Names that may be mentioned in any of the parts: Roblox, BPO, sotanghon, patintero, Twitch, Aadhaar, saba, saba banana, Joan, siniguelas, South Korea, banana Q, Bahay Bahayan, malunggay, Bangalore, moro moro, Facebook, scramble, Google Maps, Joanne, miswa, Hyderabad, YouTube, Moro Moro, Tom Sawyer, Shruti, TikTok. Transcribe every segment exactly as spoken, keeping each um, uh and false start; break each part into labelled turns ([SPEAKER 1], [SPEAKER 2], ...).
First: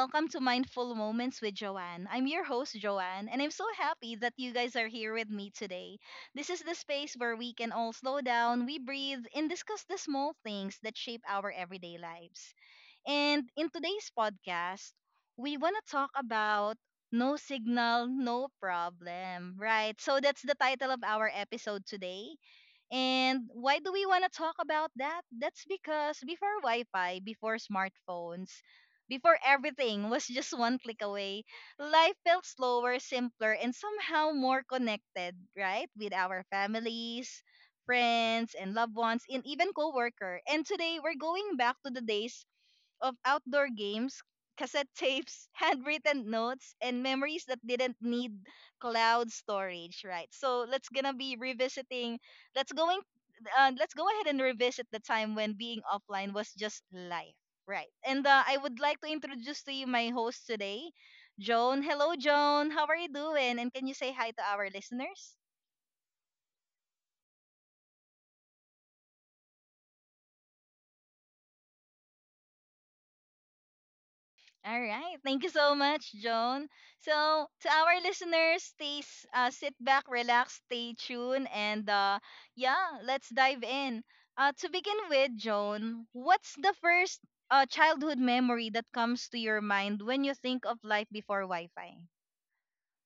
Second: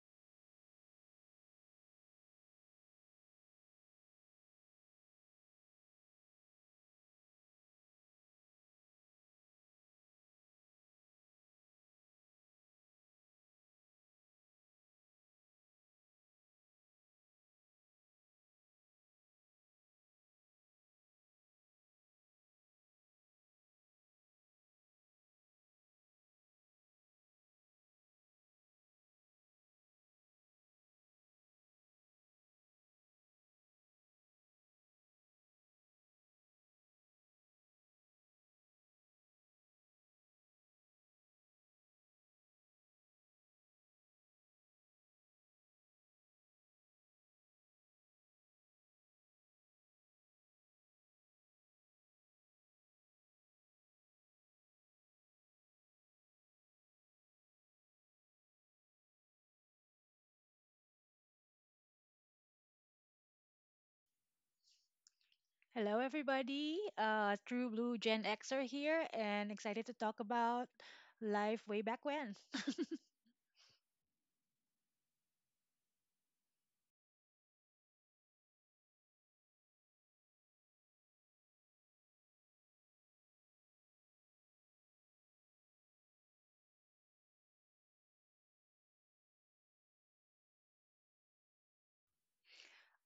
[SPEAKER 1] welcome to Mindful Moments with Joanne. I'm your host, Joanne, and I'm so happy that you guys are here with me today. This is the space where we can all slow down, we breathe, and discuss the small things that shape our everyday lives. And in today's podcast, we want to talk about no signal, no problem, right? So that's the title of our episode today. And why do we want to talk about that? That's because before Wi-Fi, before smartphones, before everything was just one click away, life felt slower, simpler, and somehow more connected, right? With our families, friends, and loved ones, and even coworker. And today we're going back to the days of outdoor games, cassette tapes, handwritten notes, and memories that didn't need cloud storage, right? So let's gonna be revisiting. Let's going. Uh, let's go ahead and revisit the time when being offline was just life, right? And uh, I would like to introduce to you my host today, Joan. Hello, Joan. How are you doing? And can you say hi to our listeners?
[SPEAKER 2] Hello, everybody. Uh, True Blue Gen Xer here, and excited to talk about life way back when.
[SPEAKER 1] All right. Thank you so much, Joan. So, to our listeners, stay s- uh, sit back, relax, stay tuned, and uh, yeah, let's dive in. Uh, to begin with, Joan, what's the first uh, childhood memory that comes to your mind when you think of life before Wi Fi?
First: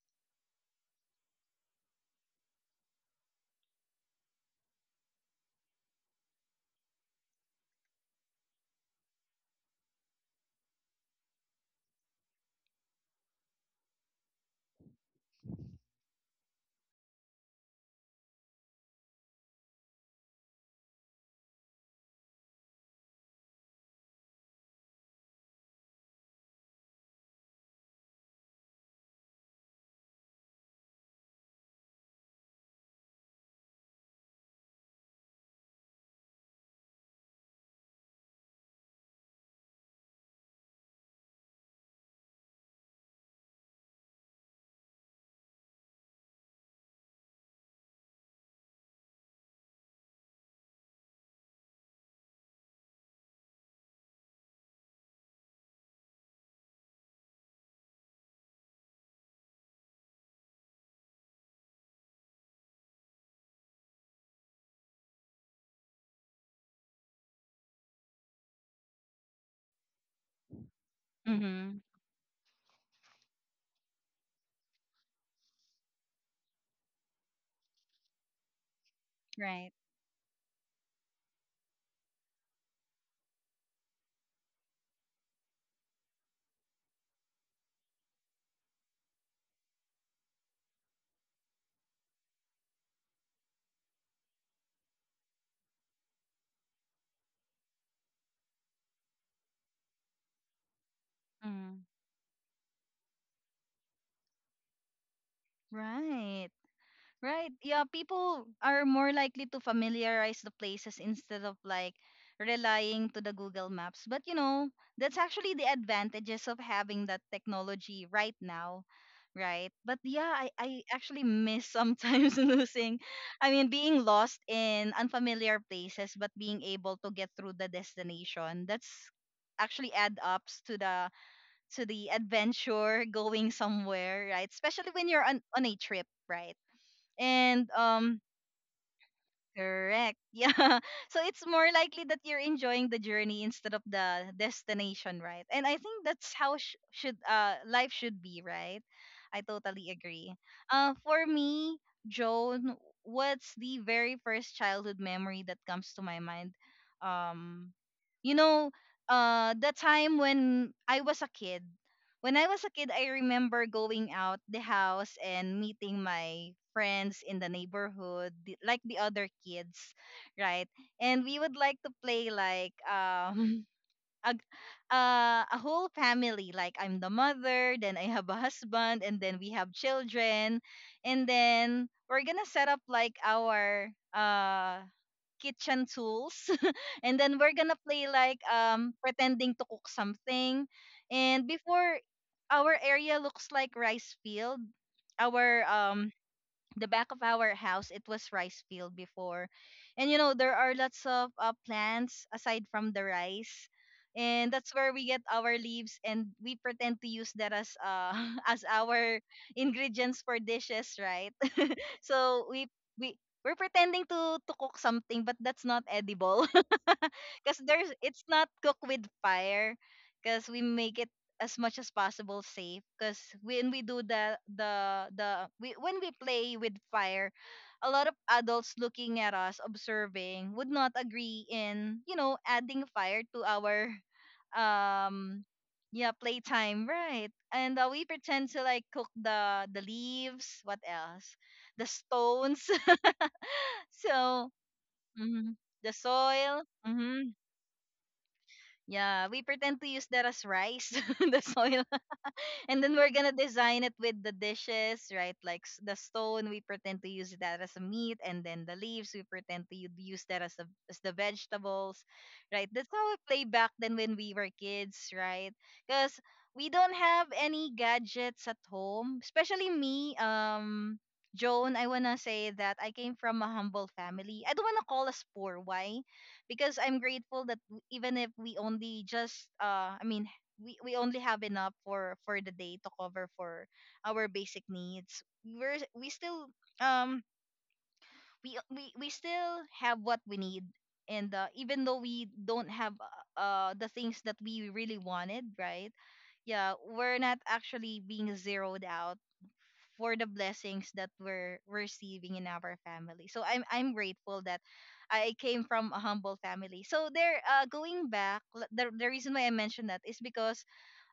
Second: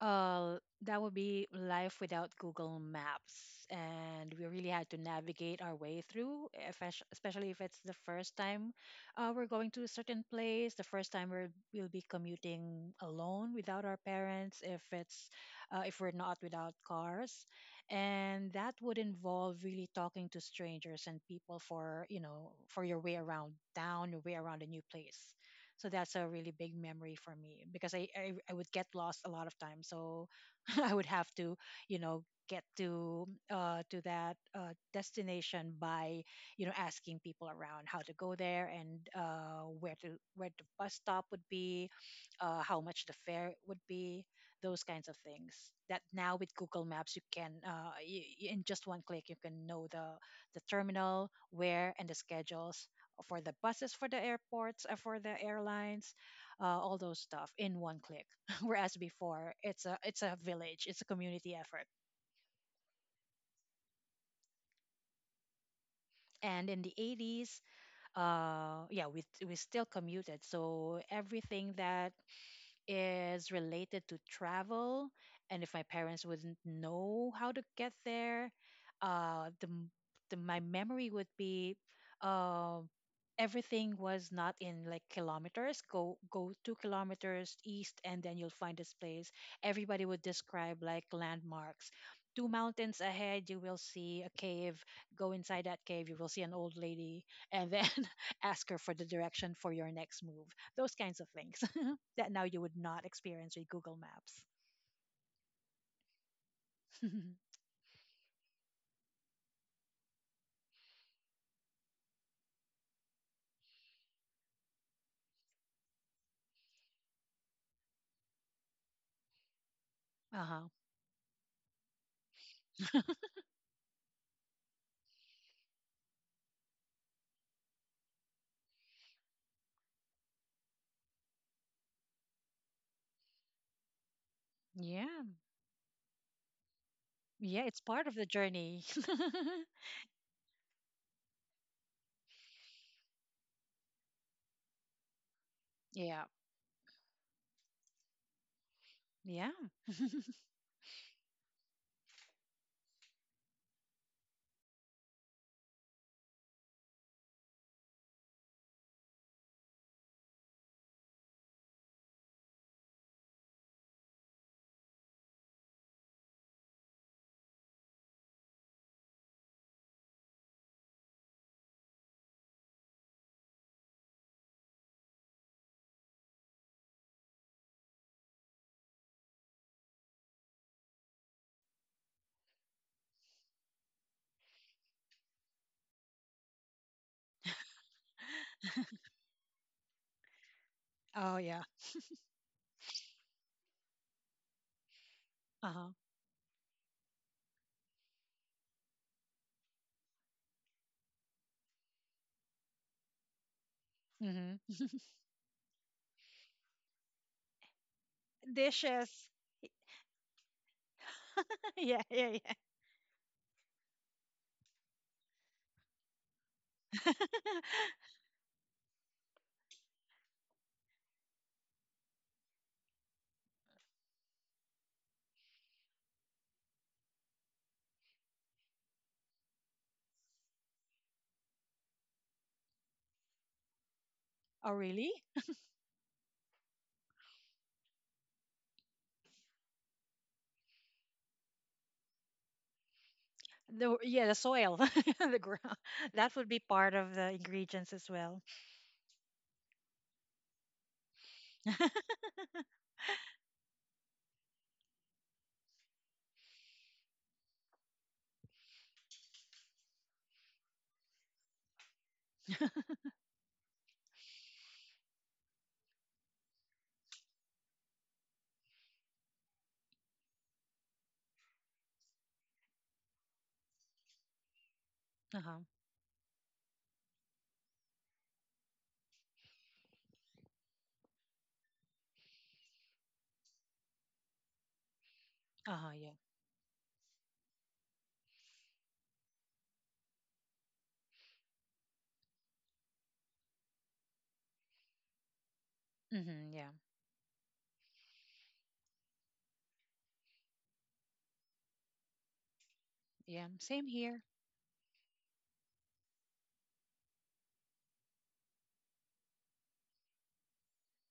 [SPEAKER 2] Uh, that would be life without Google Maps. And we really had to navigate our way through, espec- especially if it's the first time uh, we're going to a certain place, the first time we're, we'll be commuting alone without our parents, if it's uh, if we're not without cars. And that would involve really talking to strangers and people for, you know, for your way around town, your way around a new place. So that's a really big memory for me because I, I, I would get lost a lot of times. So I would have to, you know, get to uh, to that uh, destination by, you know, asking people around how to go there, and uh, where to where the bus stop would be, uh, how much the fare would be, those kinds of things. That now with Google Maps you can, uh, y y- in just one click you can know the the terminal, where, and the schedules for the buses, for the airports, uh, for the airlines, uh, all those stuff in one click. Whereas before, it's a it's a village, it's a community effort. And in the eighties, uh, yeah, we we still commuted, so everything
[SPEAKER 1] Mm-hmm.
[SPEAKER 2] that is related to travel, and if my parents wouldn't know how to get there, uh the,
[SPEAKER 1] Right.
[SPEAKER 2] m- the my memory would be, uh, everything was not in like kilometers. Go go two kilometers east and then you'll find this place. Everybody would describe like landmarks. Two mountains ahead you will see a cave. Go inside that cave you will see an old lady, and then ask her for the direction for your next move. Those kinds of things
[SPEAKER 1] Mm.
[SPEAKER 2] that now you would not experience with Google Maps.
[SPEAKER 1] Right. Right. Yeah, people are more likely to familiarize the places instead of like relying to the Google Maps. But you know, that's actually the advantages of having that technology right now, right? But yeah,
[SPEAKER 2] Uh
[SPEAKER 1] I,
[SPEAKER 2] huh.
[SPEAKER 1] I actually miss sometimes losing, I mean being lost in unfamiliar places but being able to get through the destination. That's actually add ups to the to the adventure going somewhere, right? Especially when you're
[SPEAKER 2] Yeah.
[SPEAKER 1] on, on a trip, right?
[SPEAKER 2] Yeah.
[SPEAKER 1] And
[SPEAKER 2] It's part of
[SPEAKER 1] um,
[SPEAKER 2] the journey.
[SPEAKER 1] correct. Yeah, so it's more likely that you're enjoying the journey instead of the destination, right? And I think
[SPEAKER 2] Yeah.
[SPEAKER 1] that's how sh- should uh life should be, right? I
[SPEAKER 2] Yeah.
[SPEAKER 1] totally agree. Uh for me, Joan, what's the very first childhood memory that comes to my mind? um you know uh the time when I was a kid when I was a kid, I remember going out the house and meeting my friends in the neighborhood, the- like the other kids, right? And we would like to play like um a, uh, a whole family. Like I'm the mother, then I have a husband, and then we have children, and then we're gonna set up like our uh kitchen tools and then we're gonna play like um pretending to cook something.
[SPEAKER 2] Oh,
[SPEAKER 1] And
[SPEAKER 2] yeah.
[SPEAKER 1] before, our area looks like rice field. Our
[SPEAKER 2] Uh huh.
[SPEAKER 1] um The back of our house, it was rice field before. And you know, there are lots of uh, plants aside from the rice, and that's
[SPEAKER 2] Mm-hmm.
[SPEAKER 1] where we get our leaves and we pretend to use that as uh as our
[SPEAKER 2] Dishes.
[SPEAKER 1] ingredients for dishes, right?
[SPEAKER 2] Yeah. Yeah.
[SPEAKER 1] So
[SPEAKER 2] Yeah.
[SPEAKER 1] we we we're pretending to to cook something, but that's not edible, because there's it's not cooked with fire, because we make it as much as possible safe. Because when we do the the the we, when we play with fire, a lot of adults looking at us observing would not agree in, you know, adding fire to our
[SPEAKER 2] Oh, really?
[SPEAKER 1] um yeah, playtime, right? And uh, we pretend to like cook the the leaves, what else, the stones.
[SPEAKER 2] The, yeah, the
[SPEAKER 1] So
[SPEAKER 2] soil, the
[SPEAKER 1] mhm,
[SPEAKER 2] ground.
[SPEAKER 1] the
[SPEAKER 2] That would be
[SPEAKER 1] soil,
[SPEAKER 2] part of the
[SPEAKER 1] mhm.
[SPEAKER 2] ingredients as well.
[SPEAKER 1] Yeah, we pretend to use that as rice, the soil, and then we're gonna design it with the dishes, right? Like s- the stone, we pretend to use that as a meat, and then the leaves, we pretend to u- use that as, a, as the vegetables, right? That's how we play back then when we were kids, right? Because we don't have any gadgets at home, especially me. Um, Joan, I wanna say that I came from a humble family. I don't wanna call us
[SPEAKER 2] Uh
[SPEAKER 1] poor.
[SPEAKER 2] huh.
[SPEAKER 1] Why? Because I'm grateful that w- even if we only just, uh, I mean, we we only have enough for for the day to cover for our basic needs.
[SPEAKER 2] Uh
[SPEAKER 1] we're
[SPEAKER 2] huh.
[SPEAKER 1] we
[SPEAKER 2] Yeah.
[SPEAKER 1] still um, we we, we still have what we need. And uh, even though we don't have uh uh, the things that we really wanted, right?
[SPEAKER 2] Mm-hmm. Yeah.
[SPEAKER 1] Yeah, we're not actually being zeroed out for the blessings that we're receiving in our family, so
[SPEAKER 2] Yeah.
[SPEAKER 1] i'm
[SPEAKER 2] Same
[SPEAKER 1] i'm
[SPEAKER 2] here.
[SPEAKER 1] grateful that I came from a humble family. So there, uh, going back, l- the the reason why I mentioned that is because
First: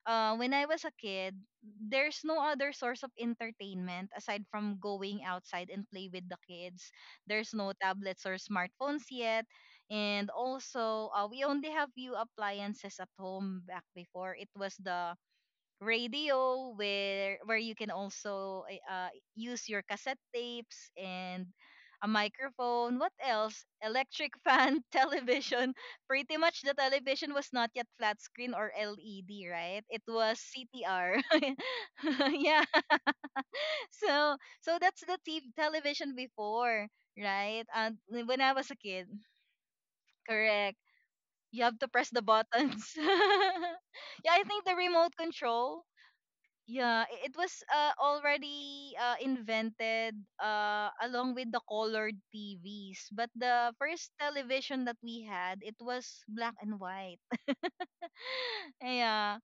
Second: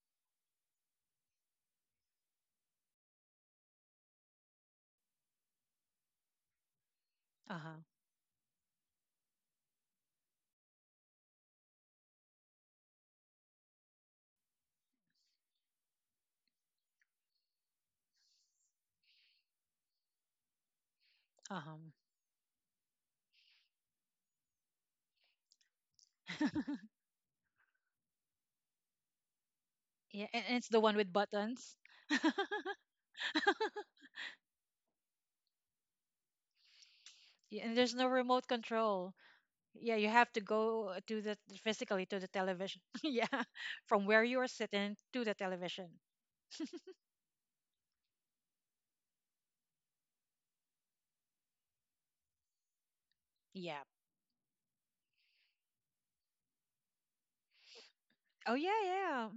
[SPEAKER 1] uh, when I was a kid, there's no other source of entertainment aside from going outside and play with the kids. There's
[SPEAKER 2] Uh
[SPEAKER 1] no
[SPEAKER 2] huh.
[SPEAKER 1] tablets or smartphones yet. And also, uh, we only have few appliances at home back before. It was the radio where where you can also eh, uh, use your cassette tapes and
[SPEAKER 2] Uh huh.
[SPEAKER 1] a microphone, what else, electric fan, television. Pretty much the television was not yet flat screen or led, right? It
[SPEAKER 2] Yeah.
[SPEAKER 1] was
[SPEAKER 2] And, and it's the one with
[SPEAKER 1] ctr.
[SPEAKER 2] buttons.
[SPEAKER 1] Yeah. So so that's the t- television before, right?
[SPEAKER 2] Yeah, and there's
[SPEAKER 1] And
[SPEAKER 2] no
[SPEAKER 1] when
[SPEAKER 2] remote
[SPEAKER 1] I was a kid,
[SPEAKER 2] control. Yeah, you have to
[SPEAKER 1] correct,
[SPEAKER 2] go to the
[SPEAKER 1] you have to
[SPEAKER 2] physically
[SPEAKER 1] press
[SPEAKER 2] to
[SPEAKER 1] the
[SPEAKER 2] the television.
[SPEAKER 1] buttons.
[SPEAKER 2] Yeah, from where
[SPEAKER 1] Yeah, I
[SPEAKER 2] you are
[SPEAKER 1] think the
[SPEAKER 2] sitting
[SPEAKER 1] remote
[SPEAKER 2] to the
[SPEAKER 1] control,
[SPEAKER 2] television.
[SPEAKER 1] yeah, i- it was uh, already uh, invented uh, along with the colored T Vs. But the
[SPEAKER 2] Yeah.
[SPEAKER 1] first television that we had, it was black and white.
[SPEAKER 2] Oh yeah, yeah.
[SPEAKER 1] Yeah.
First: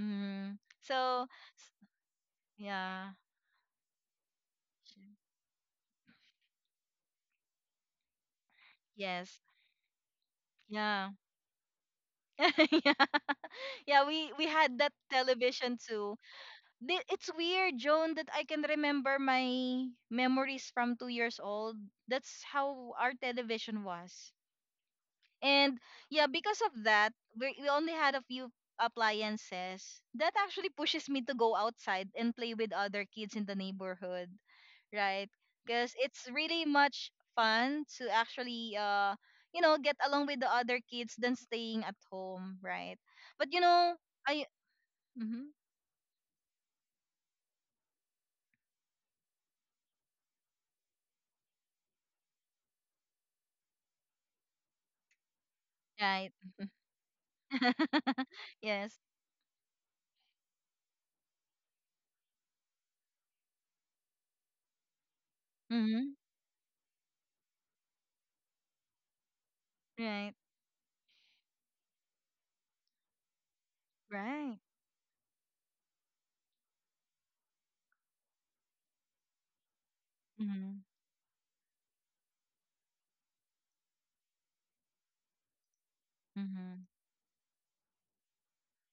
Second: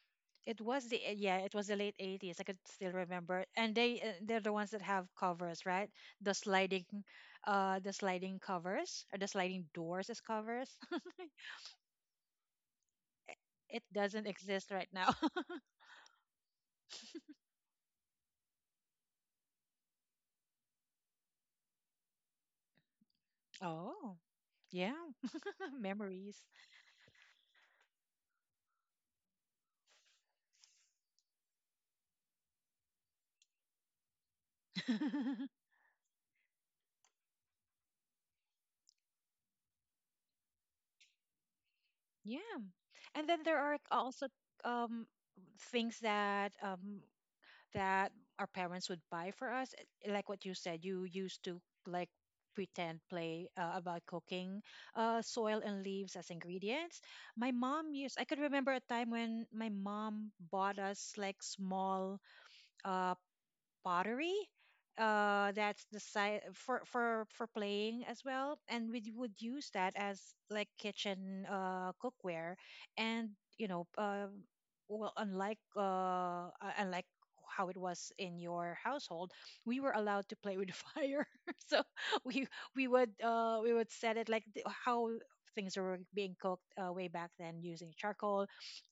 [SPEAKER 1] Mm.
[SPEAKER 2] It was the eh,
[SPEAKER 1] So,
[SPEAKER 2] yeah, it was the
[SPEAKER 1] s-
[SPEAKER 2] late eighties. I could still
[SPEAKER 1] yeah.
[SPEAKER 2] remember. And they uh, they're the ones that have covers, right? The sliding, uh, the sliding covers, or the
[SPEAKER 1] Yes.
[SPEAKER 2] sliding doors as covers.
[SPEAKER 1] Yeah. Yeah.
[SPEAKER 2] I- it
[SPEAKER 1] Yeah,
[SPEAKER 2] doesn't
[SPEAKER 1] we we
[SPEAKER 2] exist
[SPEAKER 1] had
[SPEAKER 2] right
[SPEAKER 1] that
[SPEAKER 2] now.
[SPEAKER 1] television too. Thi- It's weird, Joan, that I can remember my memories from two years old. That's how our television was.
[SPEAKER 2] Oh, yeah,
[SPEAKER 1] And yeah,
[SPEAKER 2] memories.
[SPEAKER 1] because of that, we, we only had a few appliances. That actually pushes me to go outside and play with other kids in the neighborhood, right? Because it's really much fun to actually, uh, you know, get along with the other kids than staying at home,
[SPEAKER 2] Yeah,
[SPEAKER 1] right?
[SPEAKER 2] and then
[SPEAKER 1] But you
[SPEAKER 2] there are
[SPEAKER 1] know,
[SPEAKER 2] also
[SPEAKER 1] I,
[SPEAKER 2] um
[SPEAKER 1] mm-hmm,
[SPEAKER 2] things that um that our parents would buy for us. Eh, Like what you said, you used to like pretend play uh, about cooking, uh, soil and leaves as
[SPEAKER 1] right?
[SPEAKER 2] ingredients. My mom used, I could remember a
[SPEAKER 1] Yes.
[SPEAKER 2] time when my mom bought us like small, uh, pottery. Uh, that's the
[SPEAKER 1] Mm-hmm,
[SPEAKER 2] size for for for playing as well, and we would use that as
[SPEAKER 1] right.
[SPEAKER 2] like kitchen uh cookware, and you know uh
[SPEAKER 1] Right.
[SPEAKER 2] well, unlike uh uh, unlike how it was in your household, we were allowed to play with
[SPEAKER 1] Mm-hmm,
[SPEAKER 2] fire. So we we would uh we would set it like th- how things were being cooked,
[SPEAKER 1] mm-hmm,
[SPEAKER 2] uh, way back then using charcoal,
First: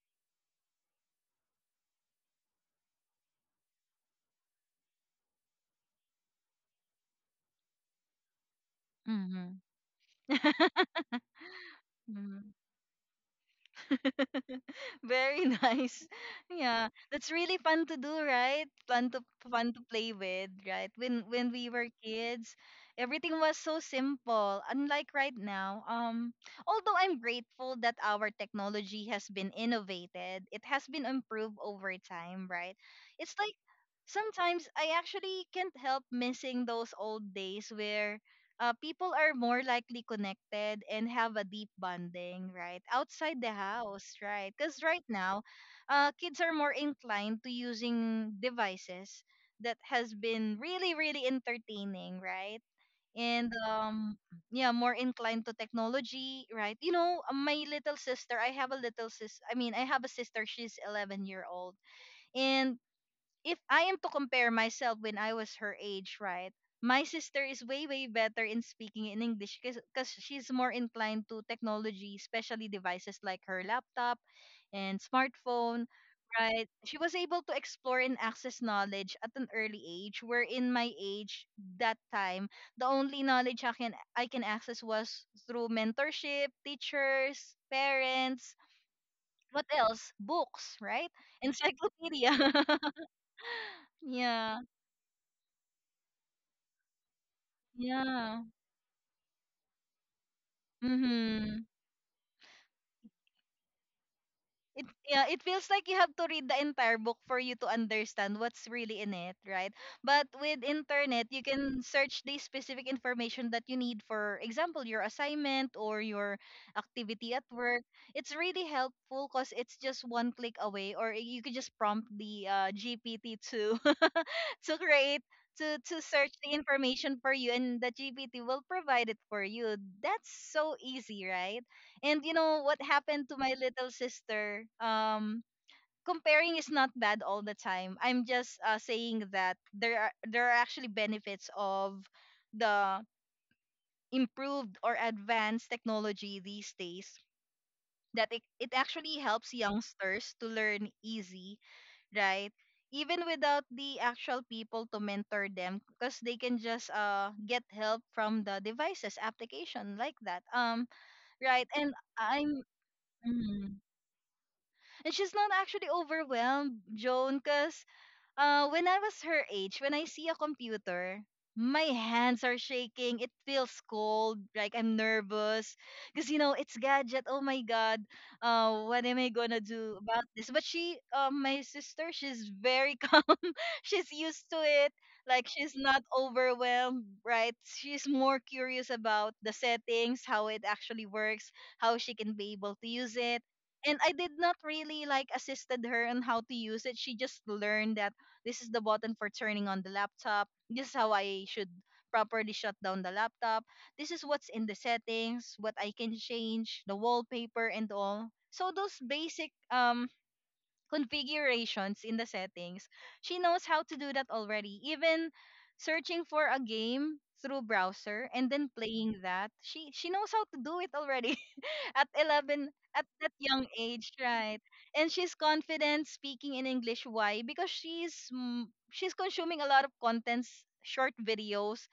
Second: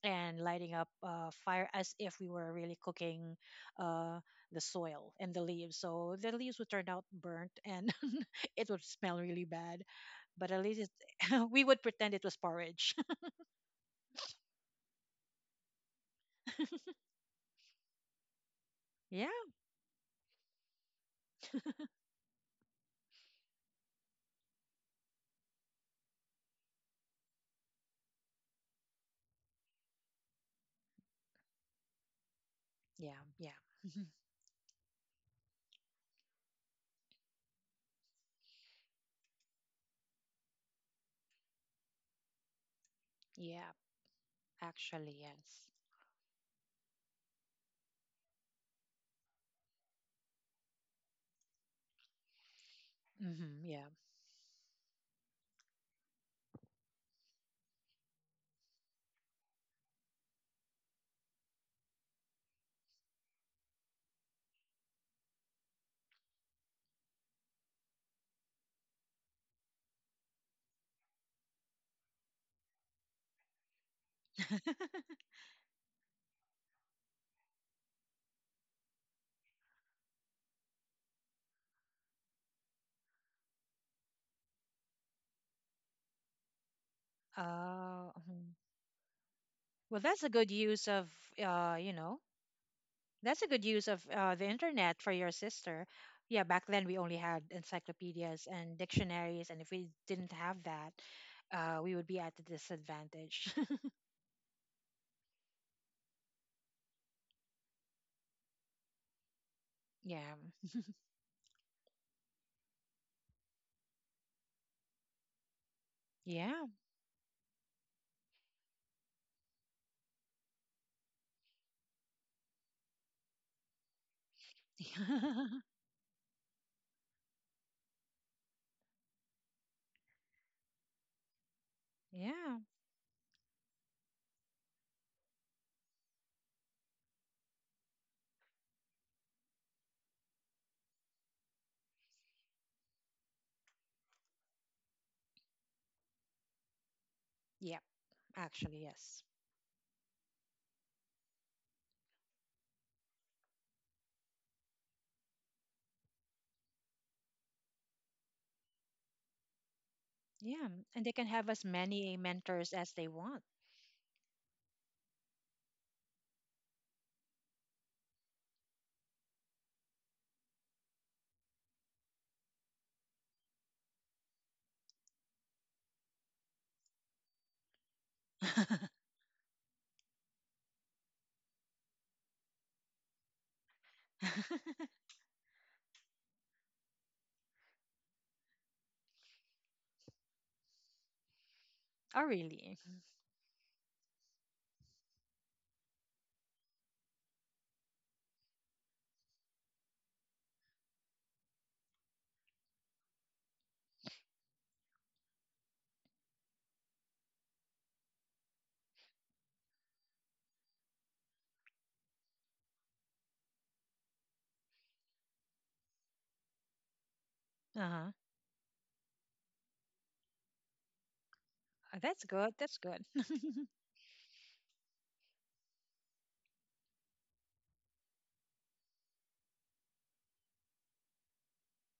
[SPEAKER 2] and lighting up, uh, fire as if we were really cooking, uh, the soil and the leaves. So the leaves would turn out burnt and it would smell really bad, but at least,
[SPEAKER 1] mm-hmm.
[SPEAKER 2] it, we would pretend it was porridge.
[SPEAKER 1] Very nice. Yeah, that's really fun to do, right? Fun to
[SPEAKER 2] Yeah,
[SPEAKER 1] fun to play with, right? When when we were kids, everything was so simple. Unlike right now, um, although I'm grateful that our technology has been innovated, it has been improved over time, right?
[SPEAKER 2] yeah,
[SPEAKER 1] It's like
[SPEAKER 2] yeah,
[SPEAKER 1] sometimes I actually can't help missing those old days where uh, people are more likely connected and have a deep bonding, right? Outside the
[SPEAKER 2] yeah.
[SPEAKER 1] house, right? Because right
[SPEAKER 2] Actually,
[SPEAKER 1] now,
[SPEAKER 2] yes.
[SPEAKER 1] uh, kids are more inclined to using devices that has been really, really entertaining, right? And
[SPEAKER 2] Hmm, yeah.
[SPEAKER 1] um, yeah, more inclined to technology, right? You know, uh, my little sister, I have a little sis. I mean, I have a sister. She's eleven year old, and if I am to compare myself when I was her age, right? My sister is way way better in speaking in English because she's more inclined to technology, especially devices like her laptop and smartphone, right? She was able to explore and access knowledge at an early age, where in my age that time, the only knowledge I can I can access was through mentorship, teachers,
[SPEAKER 2] Uh,
[SPEAKER 1] parents,
[SPEAKER 2] mhm.
[SPEAKER 1] what
[SPEAKER 2] Well,
[SPEAKER 1] else?
[SPEAKER 2] that's a good
[SPEAKER 1] Books,
[SPEAKER 2] use
[SPEAKER 1] right?
[SPEAKER 2] of, uh, you know,
[SPEAKER 1] Encyclopedia.
[SPEAKER 2] that's a good use of uh, the
[SPEAKER 1] Yeah.
[SPEAKER 2] internet for your sister. Yeah, back then we only had
[SPEAKER 1] Yeah.
[SPEAKER 2] encyclopedias and dictionaries, and if we didn't have that,
[SPEAKER 1] Mhm.
[SPEAKER 2] uh, we would be at a disadvantage.
[SPEAKER 1] It yeah it feels like you have to read the entire book for you to understand what's really in it, right? But
[SPEAKER 2] Yeah,
[SPEAKER 1] with internet you can search the specific information that you need, for example your assignment or your
[SPEAKER 2] yeah,
[SPEAKER 1] activity at work. It's really helpful because it's just one click away, or you could just prompt the uh, gpt to to create to, to search the information for you and the gpt will provide it for you. That's so easy, right? And you
[SPEAKER 2] yeah,
[SPEAKER 1] know what happened to my little sister? Um, comparing is not bad all the time. I'm just uh, saying that there are there are actually benefits of the improved or advanced technology these days,
[SPEAKER 2] yeah.
[SPEAKER 1] that it, it
[SPEAKER 2] Actually,
[SPEAKER 1] actually
[SPEAKER 2] yes.
[SPEAKER 1] helps youngsters to learn easy, right? Even without the actual people to mentor them because they can just uh get help from the devices application like that.
[SPEAKER 2] Yeah,
[SPEAKER 1] Um,
[SPEAKER 2] and they can have as
[SPEAKER 1] right, and
[SPEAKER 2] many
[SPEAKER 1] I'm
[SPEAKER 2] mentors as they want.
[SPEAKER 1] mhm. And she's not actually overwhelmed, Joan, because uh, when I was her age, when I see a computer, my hands are shaking. It feels cold, like I'm nervous. Because, you know, it's gadget. Oh my God. Uh, what am I going to do about this? But she, uh, my sister, she's very calm. She's used to it. Like she's not overwhelmed, right? She's more curious about the settings, how it actually works, how she
[SPEAKER 2] Oh,
[SPEAKER 1] can be
[SPEAKER 2] really?
[SPEAKER 1] able to use it. And I did not really like assisted her on how to use it. She just learned that this is the button for turning on the laptop. This is how I should properly shut down the laptop. This is what's in the settings, what I can change, the wallpaper and all. So those basic um configurations in the settings, she knows how to do that already. Even searching for a game through
[SPEAKER 2] Uh huh.
[SPEAKER 1] browser and then playing that, she she knows how to do it already at
[SPEAKER 2] That's good.
[SPEAKER 1] eleven,
[SPEAKER 2] That's good.
[SPEAKER 1] at that young age, right? And she's confident speaking in English. Why? Because she's mm, she's consuming a lot of contents, short videos,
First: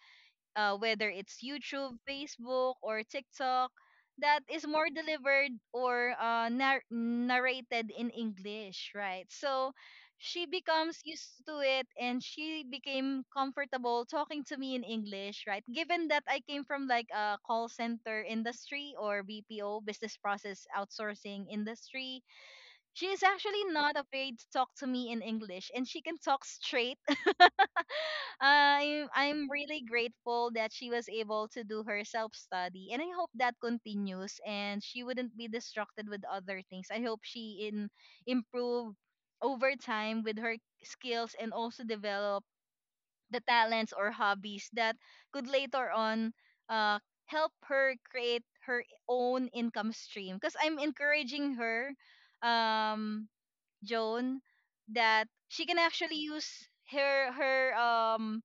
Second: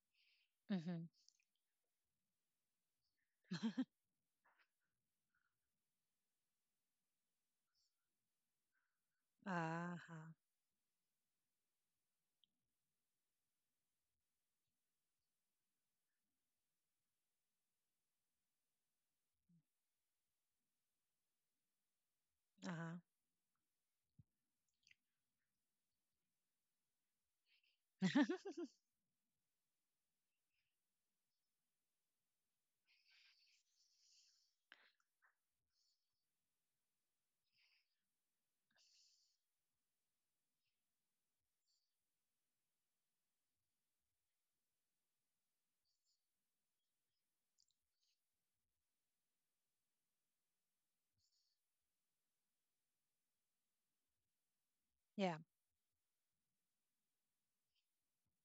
[SPEAKER 1] uh,
[SPEAKER 2] Mm-hmm.
[SPEAKER 1] whether it's YouTube, Facebook, or TikTok, that is more delivered or uh, nar- narrated in English, right? So
[SPEAKER 2] Uh-huh.
[SPEAKER 1] she becomes used to it and she became comfortable talking to me in English, right? Given that I came from like a call center industry or B P O, business process outsourcing industry,
[SPEAKER 2] Uh-huh.
[SPEAKER 1] she is actually not afraid to talk to me in English and she can talk straight. I'm I'm really grateful that she was able to do her self study, and I hope that continues. And she wouldn't be distracted with other things. I hope she in improve over time with her skills and also develop the talents or hobbies that could later on uh, help her create her own income stream. Because I'm encouraging her, um, Joan, that
[SPEAKER 2] Yeah.
[SPEAKER 1] she can actually use her her um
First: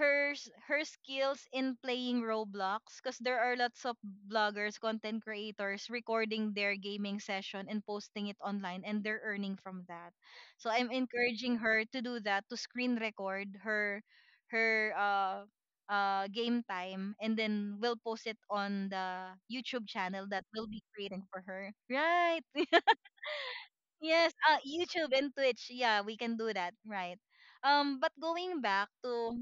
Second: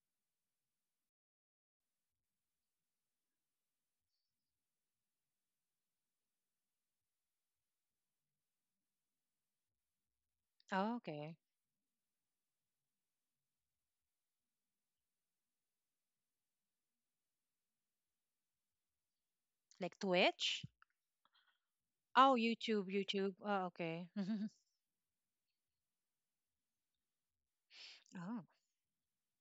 [SPEAKER 1] her s- her skills in playing Roblox, because there are lots of bloggers, content creators recording their gaming session and posting it online and they're earning from that. So I'm
[SPEAKER 2] Oh, okay.
[SPEAKER 1] encouraging her to do that, to screen record her her uh uh game time, and then we'll post it on the YouTube
[SPEAKER 2] Like
[SPEAKER 1] channel that
[SPEAKER 2] Twitch?
[SPEAKER 1] we'll be creating for her.
[SPEAKER 2] Oh,
[SPEAKER 1] Right.
[SPEAKER 2] YouTube, YouTube. Oh, okay.
[SPEAKER 1] Yes, uh YouTube and Twitch. Yeah, we can do that. Right. Um but
[SPEAKER 2] Oh.
[SPEAKER 1] going back to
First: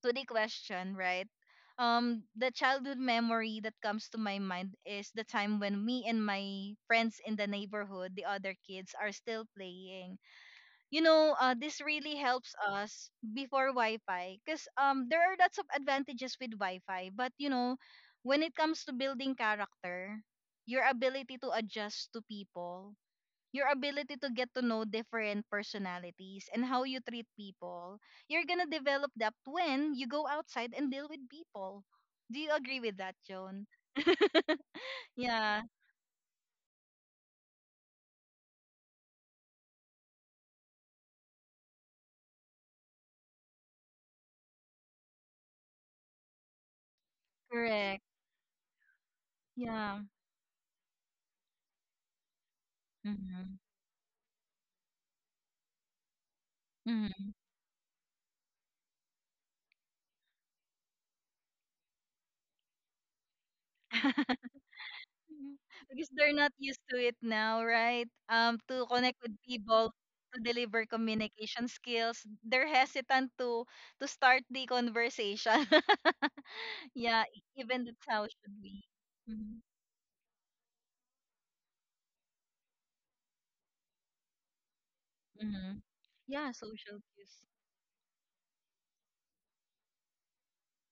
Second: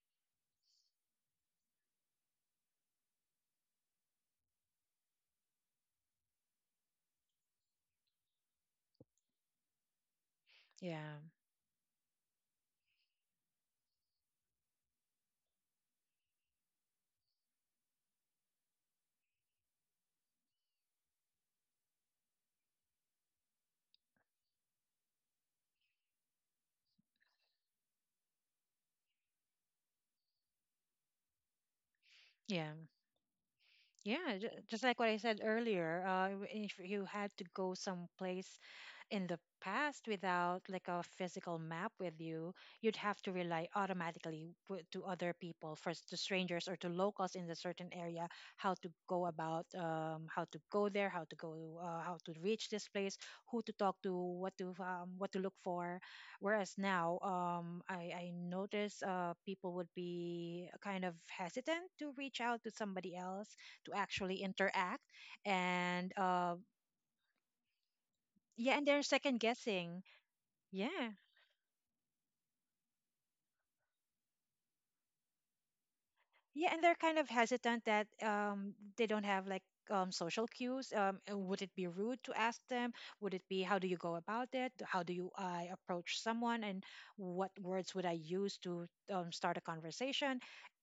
[SPEAKER 1] to the question, right? Um, the childhood memory that comes to my mind is the time when me and my friends in the neighborhood, the other kids, are still playing. You
[SPEAKER 2] Yeah,
[SPEAKER 1] know, uh, this really helps us before Wi-Fi, because um, there are lots of advantages with Wi-Fi, but you know, when it comes to building character, your ability to adjust to people, your ability to get to know different personalities and how you treat people, you're gonna develop that when you go outside and deal with people. Do you
[SPEAKER 2] yeah,
[SPEAKER 1] agree with that, Joan?
[SPEAKER 2] yeah. ju- Just like what I said
[SPEAKER 1] Yeah,
[SPEAKER 2] earlier, uh, if you had to go someplace in the past without like a physical map with you, you'd have to rely automatically, w- to other people first, to strangers or to locals in the certain
[SPEAKER 1] correct.
[SPEAKER 2] area, how to go about,
[SPEAKER 1] Yeah.
[SPEAKER 2] um, how to go there, how to go uh, how to reach this place,
[SPEAKER 1] Mm-hmm.
[SPEAKER 2] who to talk to, what to um, what to look for. Whereas now,
[SPEAKER 1] Mm-hmm.
[SPEAKER 2] um, I, I notice uh, people would be kind of hesitant to reach out to somebody else, to actually interact,
[SPEAKER 1] Because
[SPEAKER 2] and
[SPEAKER 1] they're not
[SPEAKER 2] uh,
[SPEAKER 1] used to it now, right? Um,
[SPEAKER 2] yeah,
[SPEAKER 1] to
[SPEAKER 2] and they're
[SPEAKER 1] connect with
[SPEAKER 2] second
[SPEAKER 1] people,
[SPEAKER 2] guessing.
[SPEAKER 1] to deliver
[SPEAKER 2] Yeah.
[SPEAKER 1] communication skills, they're hesitant to to start the conversation.
[SPEAKER 2] Yeah, and they're
[SPEAKER 1] Yeah,
[SPEAKER 2] kind of
[SPEAKER 1] e- even
[SPEAKER 2] hesitant
[SPEAKER 1] that's
[SPEAKER 2] that,
[SPEAKER 1] how it should
[SPEAKER 2] um,
[SPEAKER 1] be.
[SPEAKER 2] they don't have
[SPEAKER 1] Mm-hmm.
[SPEAKER 2] like, um, social cues. Um, uh, would it be rude to ask them? Would it be How do you go about it? How do you I
[SPEAKER 1] Mm-hmm.
[SPEAKER 2] approach
[SPEAKER 1] Yeah,
[SPEAKER 2] someone, and
[SPEAKER 1] social cues.
[SPEAKER 2] what words would I use to, um, start a conversation?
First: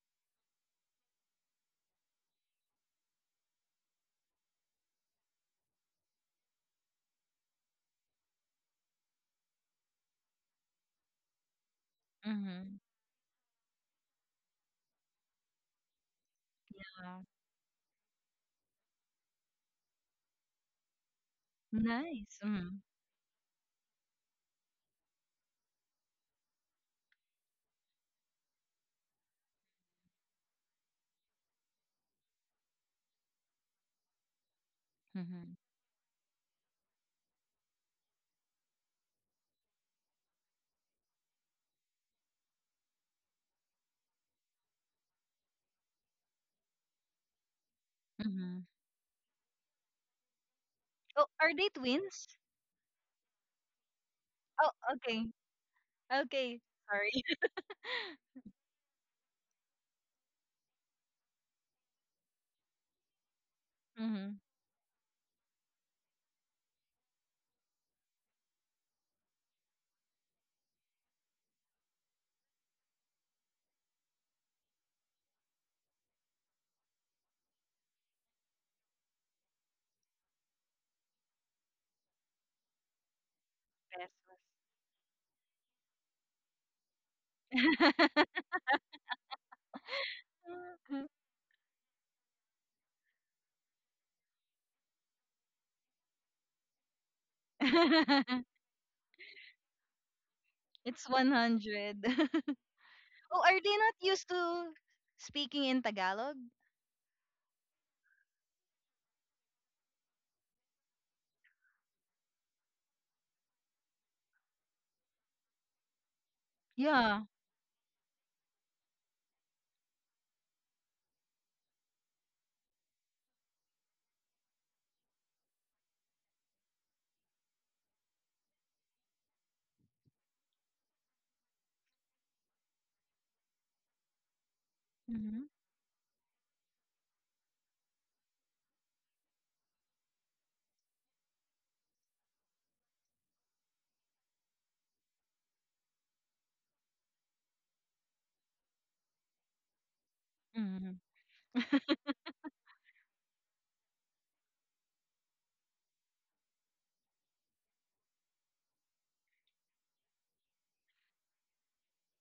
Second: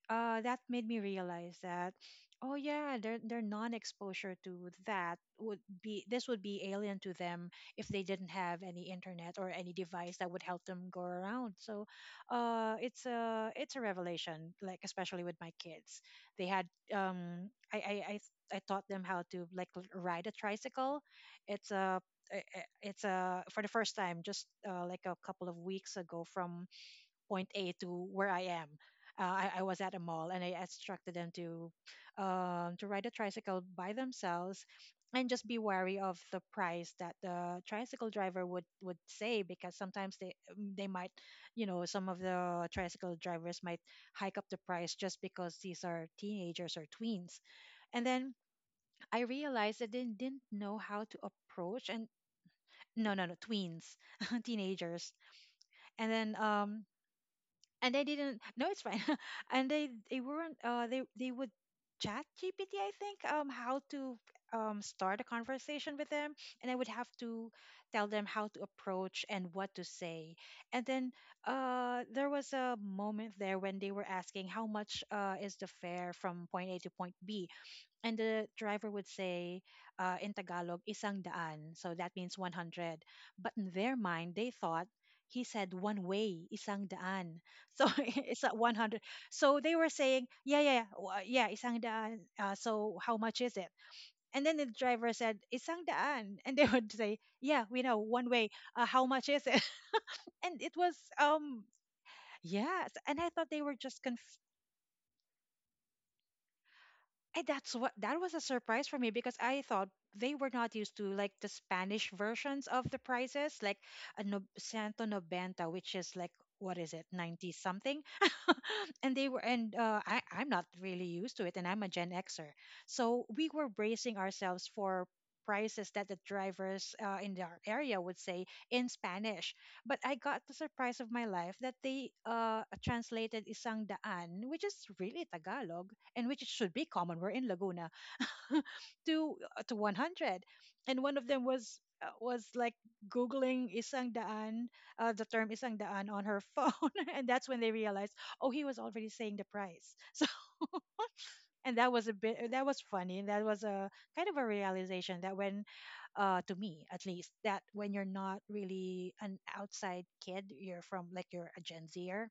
[SPEAKER 2] uh, That made me realize that, oh yeah, their their non-exposure to that would be this would be alien to them if they didn't have any internet or any device that would help them go around. So, uh,
[SPEAKER 1] Mm-hmm.
[SPEAKER 2] it's a it's a revelation. Like especially with my kids, they had
[SPEAKER 1] Wow.
[SPEAKER 2] um, I I I, th- I taught them how to like l- ride a tricycle. It's a i-
[SPEAKER 1] Nice.
[SPEAKER 2] i-
[SPEAKER 1] Mm.
[SPEAKER 2] it's a for the first time, just uh, like a couple of weeks ago, from point A to where I am. Uh, I, I was at a mall and I instructed them to, um, to ride a tricycle by themselves, and just
[SPEAKER 1] Mm-hmm.
[SPEAKER 2] be wary of the price that the tricycle driver would would say, because sometimes they mm, they might, you know some of the tricycle drivers might hike up the price just because these are teenagers or tweens. And then
[SPEAKER 1] Mm-hmm.
[SPEAKER 2] I realized that they didn't know how to
[SPEAKER 1] Oh, are they
[SPEAKER 2] approach, and
[SPEAKER 1] twins?
[SPEAKER 2] no, no, no, tweens,
[SPEAKER 1] Oh,
[SPEAKER 2] teenagers.
[SPEAKER 1] okay.
[SPEAKER 2] And then,
[SPEAKER 1] Okay.
[SPEAKER 2] um
[SPEAKER 1] Sorry.
[SPEAKER 2] and they didn't, no, it's fine, and they they weren't, uh they they would chat G P T, I think, um how to,
[SPEAKER 1] Mm-hmm.
[SPEAKER 2] um start a conversation with them. And I would have to tell them how to approach and what to say. And then, uh there was a moment there when they were asking how much, uh is the fare from point A to point B. And the driver would say, uh, in Tagalog, isang daan. So that means one hundred. But in their mind,
[SPEAKER 1] Pesos.
[SPEAKER 2] they thought he said one way, isang daan. So it's at one hundred. So they were saying, yeah, yeah, yeah, wa- yeah, isang daan. Uh, so how much is it? And then the driver said, isang daan. And they would say, yeah, we know, one way. Uh, how much is it? And it was,
[SPEAKER 1] It's
[SPEAKER 2] um,
[SPEAKER 1] one hundred. Oh,
[SPEAKER 2] yes. And I thought they
[SPEAKER 1] are
[SPEAKER 2] were
[SPEAKER 1] they
[SPEAKER 2] just
[SPEAKER 1] not used
[SPEAKER 2] confused.
[SPEAKER 1] to speaking in Tagalog?
[SPEAKER 2] And that's what that was a surprise for me, because I thought they were not used to like the Spanish versions of the prices, like a no, Santo Noventa, which is like, what is it,
[SPEAKER 1] Yeah.
[SPEAKER 2] ninety something, and they were and uh, I I'm not really used to it, and I'm a Gen Xer, so we were bracing ourselves for prices that the drivers, uh, in our area, would say in Spanish. But I got the surprise of my life that they, uh, translated isang daan, which is really
[SPEAKER 1] Mm-hmm.
[SPEAKER 2] Tagalog, in which it should be common. We're in Laguna, to uh, to one hundred, and one of them was uh, was like googling isang daan, uh, the term isang daan on her phone, and that's when they realized, oh, he was already saying the price. So,
[SPEAKER 1] Mm-hmm.
[SPEAKER 2] and that was a bit that was funny. And that was a kind of a realization that, when, uh, to me at least, that when you're not really an outside kid, you're from like you're a Gen Zer,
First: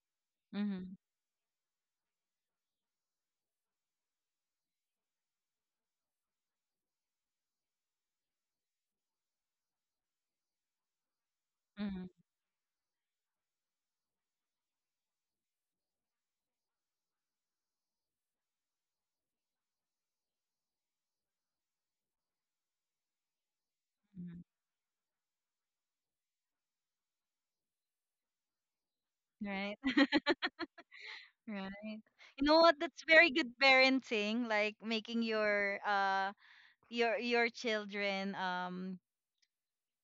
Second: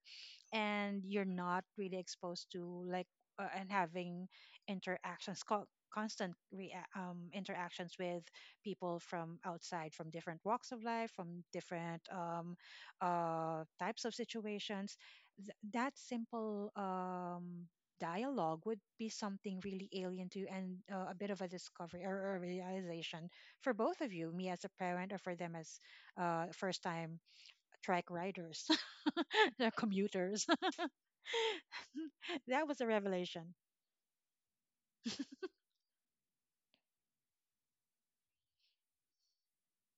[SPEAKER 1] Mm-hmm.
[SPEAKER 2] and you're not really exposed to like, uh, and having interactions, co- constant, rea- um, interactions with people from outside, from different walks of life, from different,
[SPEAKER 1] Mm-hmm.
[SPEAKER 2] um, uh, types of situations, th- that simple, um, dialogue would be something really alien to, and uh, a bit of a discovery or a realization for both of you me as a parent, or for them as, uh, first time track riders.
[SPEAKER 1] Right.
[SPEAKER 2] They're commuters.
[SPEAKER 1] Right. You know
[SPEAKER 2] That
[SPEAKER 1] what?
[SPEAKER 2] was a
[SPEAKER 1] That's very good
[SPEAKER 2] revelation.
[SPEAKER 1] parenting, like making your uh your your children um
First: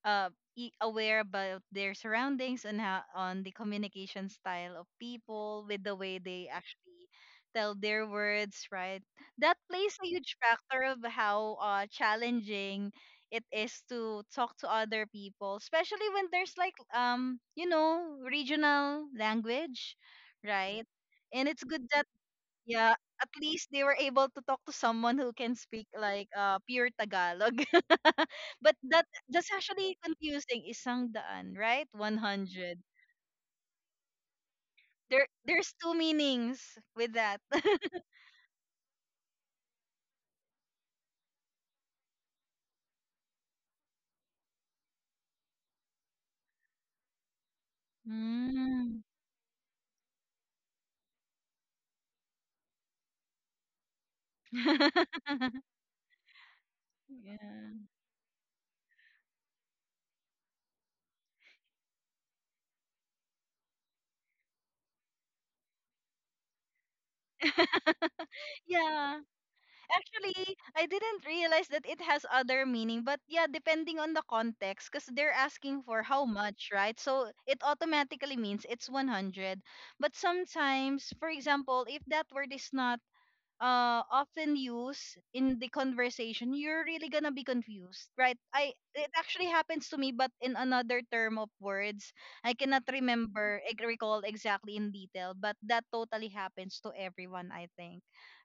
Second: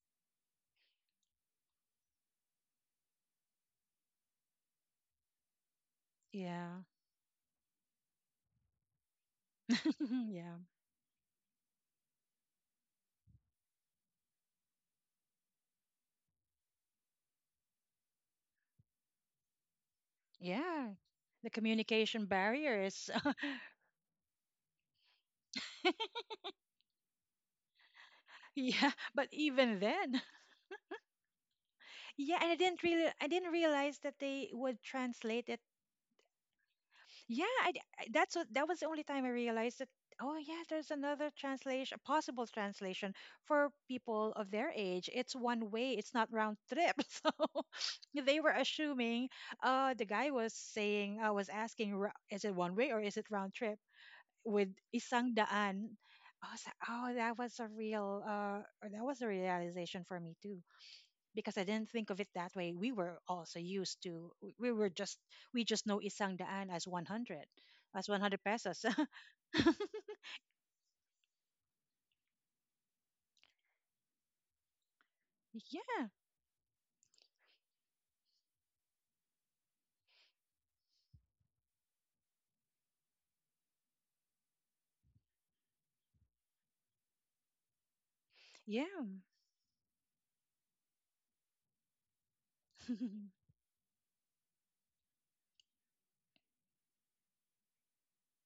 [SPEAKER 1] uh, i- aware about their surroundings and how, on the communication style of people, with the way they
[SPEAKER 2] Yeah.
[SPEAKER 1] actually tell their words, right? That plays a huge
[SPEAKER 2] Yeah.
[SPEAKER 1] factor of how uh, challenging it is to talk to other people, especially when there's like um you know, regional language,
[SPEAKER 2] Yeah.
[SPEAKER 1] right?
[SPEAKER 2] The
[SPEAKER 1] And it's good that,
[SPEAKER 2] communication
[SPEAKER 1] yeah,
[SPEAKER 2] barriers.
[SPEAKER 1] at least they were able to talk to someone who can speak like uh, pure Tagalog. But
[SPEAKER 2] Yeah.
[SPEAKER 1] that
[SPEAKER 2] But
[SPEAKER 1] that's
[SPEAKER 2] even
[SPEAKER 1] actually
[SPEAKER 2] then,
[SPEAKER 1] confusing. Isang daan, right?
[SPEAKER 2] yeah. And I
[SPEAKER 1] one hundred.
[SPEAKER 2] didn't really, I didn't realize that they would
[SPEAKER 1] There
[SPEAKER 2] translate it.
[SPEAKER 1] there's two meanings with that.
[SPEAKER 2] Yeah. I, d- I- that's what, that was the only time I realized that, oh, yeah, there's another translation, a possible translation for people of their age. It's one way, it's not round trip. So they were
[SPEAKER 1] Mm.
[SPEAKER 2] assuming, uh, the guy was saying, I was asking, "Ra- is it one way or is it round trip? With isang daan." I was like, oh, that was a
[SPEAKER 1] Yeah.
[SPEAKER 2] real, uh, or that was a realization for me too, because I didn't think of it that way. We were also used to, we we were just, we just know isang daan as one hundred, as one hundred pesos.
[SPEAKER 1] Yeah. Actually, I didn't realize that it has other meaning, but yeah, depending on the context, because they're asking for
[SPEAKER 2] Yeah,
[SPEAKER 1] how much, right? So it automatically means it's one hundred. But sometimes, for example, if that word is not uh often used in the conversation, you're really gonna be confused, right? I
[SPEAKER 2] yeah.
[SPEAKER 1] It actually happens to me, but in another term of words, I cannot remember, ec- recall exactly in detail, but that totally happens to everyone, I think,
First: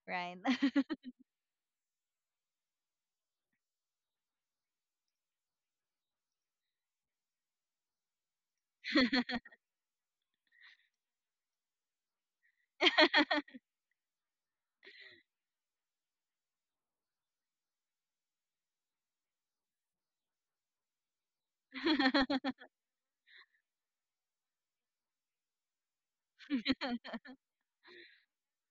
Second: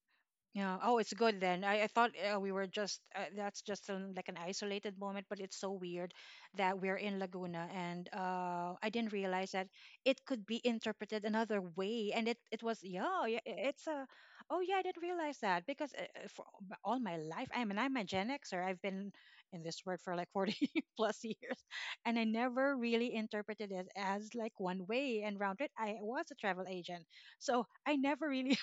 [SPEAKER 1] right?
[SPEAKER 2] Yeah. Oh, it's good then. I, I thought uh, we were just, uh, that's just an, like an isolated moment, but it's so weird that we're in Laguna. And uh, I didn't realize that it could be interpreted another way. And it, it was, yeah, yeah, i- it's a, oh, yeah, I didn't realize that because uh, uh, for all my all my life. I mean, I'm a Gen Xer. I've been in this work for like forty plus years. And I never really interpreted it as like one way. And round it, I was a travel agent. So I never really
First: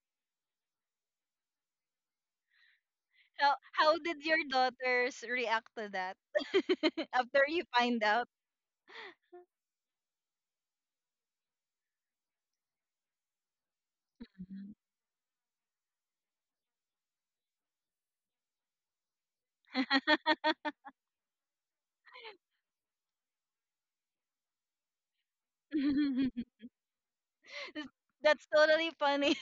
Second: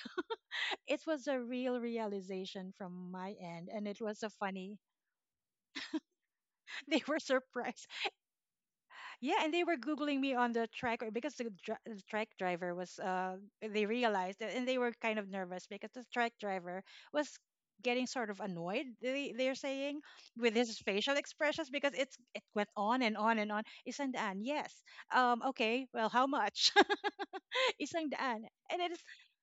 [SPEAKER 2] it was a real realization from my
[SPEAKER 1] How
[SPEAKER 2] end, and
[SPEAKER 1] how
[SPEAKER 2] it was
[SPEAKER 1] did
[SPEAKER 2] so
[SPEAKER 1] your
[SPEAKER 2] funny.
[SPEAKER 1] daughters react to that
[SPEAKER 2] They were
[SPEAKER 1] after you
[SPEAKER 2] surprised.
[SPEAKER 1] find out?
[SPEAKER 2] Yeah, and they were googling me on the track or because the, dri- the track driver was. Uh, they realized, it, and they were kind of nervous because the track driver was getting sort of annoyed. They they're saying with his facial expressions because it's it went on and on and on. Isang daan, yes. Um, okay, well, how
[SPEAKER 1] That's
[SPEAKER 2] much? Isang daan,
[SPEAKER 1] that's
[SPEAKER 2] and
[SPEAKER 1] totally
[SPEAKER 2] it's
[SPEAKER 1] funny,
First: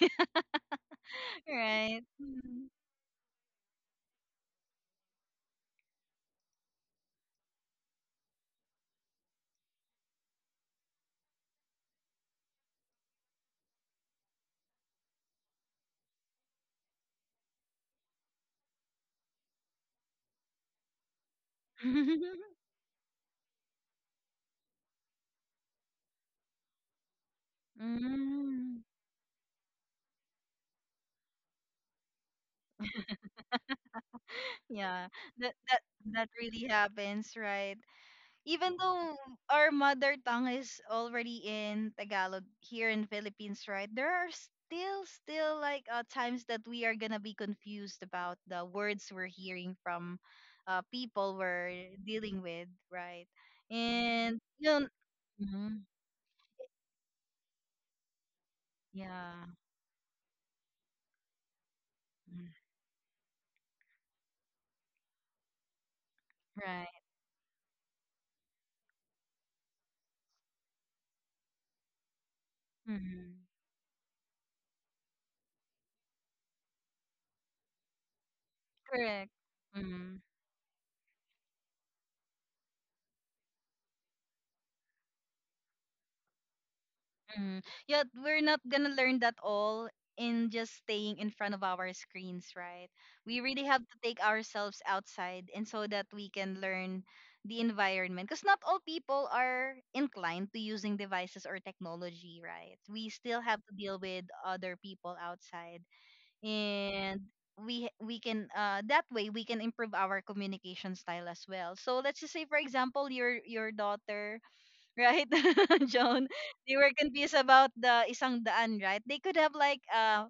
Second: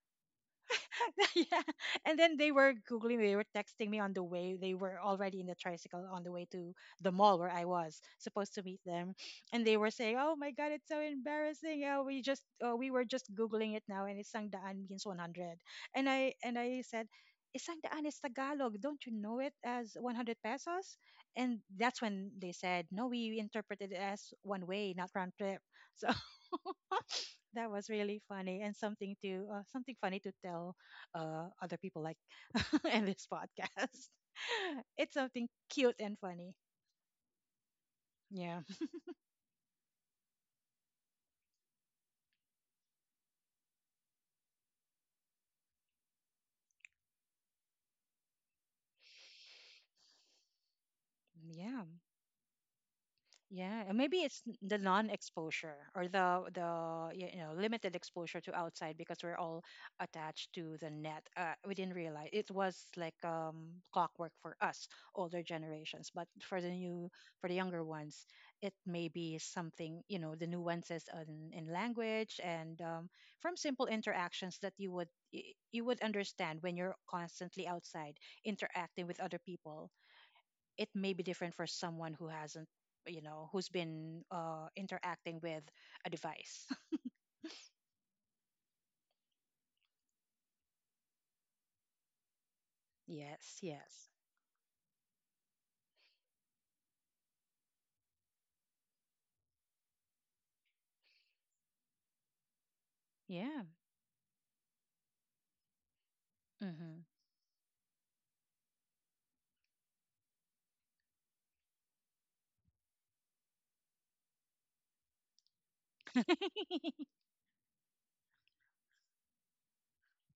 [SPEAKER 2] yeah.
[SPEAKER 1] right?
[SPEAKER 2] And then they
[SPEAKER 1] Mm.
[SPEAKER 2] were Googling, they were texting me on the way. They were already in the tricycle on the way to the mall where I was supposed to meet them. And they were saying, "Oh my God, it's so embarrassing. Oh, we just, oh, we were just Googling it now and isang daan means one hundred" And I, and I said, "Isang daan is Tagalog. Don't you know it as one hundred pesos?" And that's when they said, "No, we interpreted it as one way, not round trip." So that was really funny and
[SPEAKER 1] Mm.
[SPEAKER 2] something to uh, something funny to tell uh, other people like in this podcast. It's
[SPEAKER 1] Yeah,
[SPEAKER 2] something
[SPEAKER 1] that that
[SPEAKER 2] cute and
[SPEAKER 1] that
[SPEAKER 2] funny.
[SPEAKER 1] really happens, right?
[SPEAKER 2] Yeah.
[SPEAKER 1] Even though our mother tongue is already in Tagalog here in Philippines, right? There are still still like uh, times that we are gonna be confused about the words we're hearing from uh, people
[SPEAKER 2] Yeah.
[SPEAKER 1] we're dealing with, right?
[SPEAKER 2] Yeah, and maybe it's
[SPEAKER 1] And
[SPEAKER 2] n- the
[SPEAKER 1] you know,
[SPEAKER 2] non-exposure
[SPEAKER 1] mhm,
[SPEAKER 2] or the the y- you know, limited exposure to outside because we're
[SPEAKER 1] yeah,
[SPEAKER 2] all attached to the net. Uh, we didn't realize it
[SPEAKER 1] mm,
[SPEAKER 2] was like um, clockwork for us older generations, but for the
[SPEAKER 1] right,
[SPEAKER 2] new for the younger ones, it may be something, you know, the nuances in, in language and um,
[SPEAKER 1] hmm,
[SPEAKER 2] from simple interactions that you would y- you would understand when you're constantly outside interacting with
[SPEAKER 1] correct.
[SPEAKER 2] other people.
[SPEAKER 1] Mm-hmm.
[SPEAKER 2] It may be different for someone who hasn't, you know, who's been uh interacting with a device.
[SPEAKER 1] Mm. Yeah, we're not gonna learn that all in just staying in front of our screens, right? We
[SPEAKER 2] Yes,
[SPEAKER 1] really have to
[SPEAKER 2] yes.
[SPEAKER 1] take ourselves outside, and so that we can learn the environment. Because not all people are inclined to using devices or technology, right? We still
[SPEAKER 2] Yeah.
[SPEAKER 1] have to deal with other people outside.
[SPEAKER 2] Hmm.
[SPEAKER 1] And we we can uh that way we can improve our communication style as well. So let's just say for example, your your daughter, right, Joan? They were confused about the isang daan, right? They could have like uh,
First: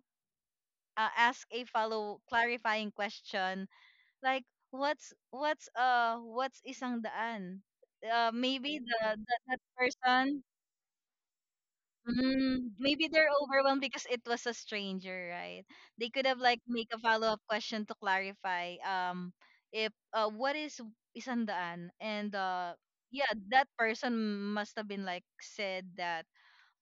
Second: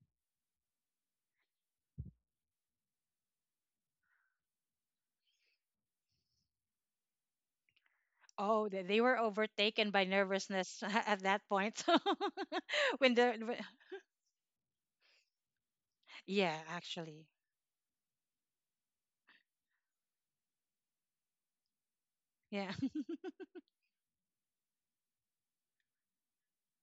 [SPEAKER 1] uh ask a follow clarifying question, like what's what's uh what's isang daan? Uh,
[SPEAKER 2] Oh,
[SPEAKER 1] maybe
[SPEAKER 2] they,
[SPEAKER 1] the,
[SPEAKER 2] they were
[SPEAKER 1] the that
[SPEAKER 2] overtaken by
[SPEAKER 1] person,
[SPEAKER 2] nervousness at that point.
[SPEAKER 1] mm, maybe
[SPEAKER 2] when
[SPEAKER 1] they're
[SPEAKER 2] the wh-
[SPEAKER 1] overwhelmed because it was a stranger, right? They could have
[SPEAKER 2] yeah,
[SPEAKER 1] like make a
[SPEAKER 2] actually.
[SPEAKER 1] follow up question to clarify um if uh what is isang daan, and
[SPEAKER 2] Yeah.
[SPEAKER 1] uh yeah, that person must have been like said that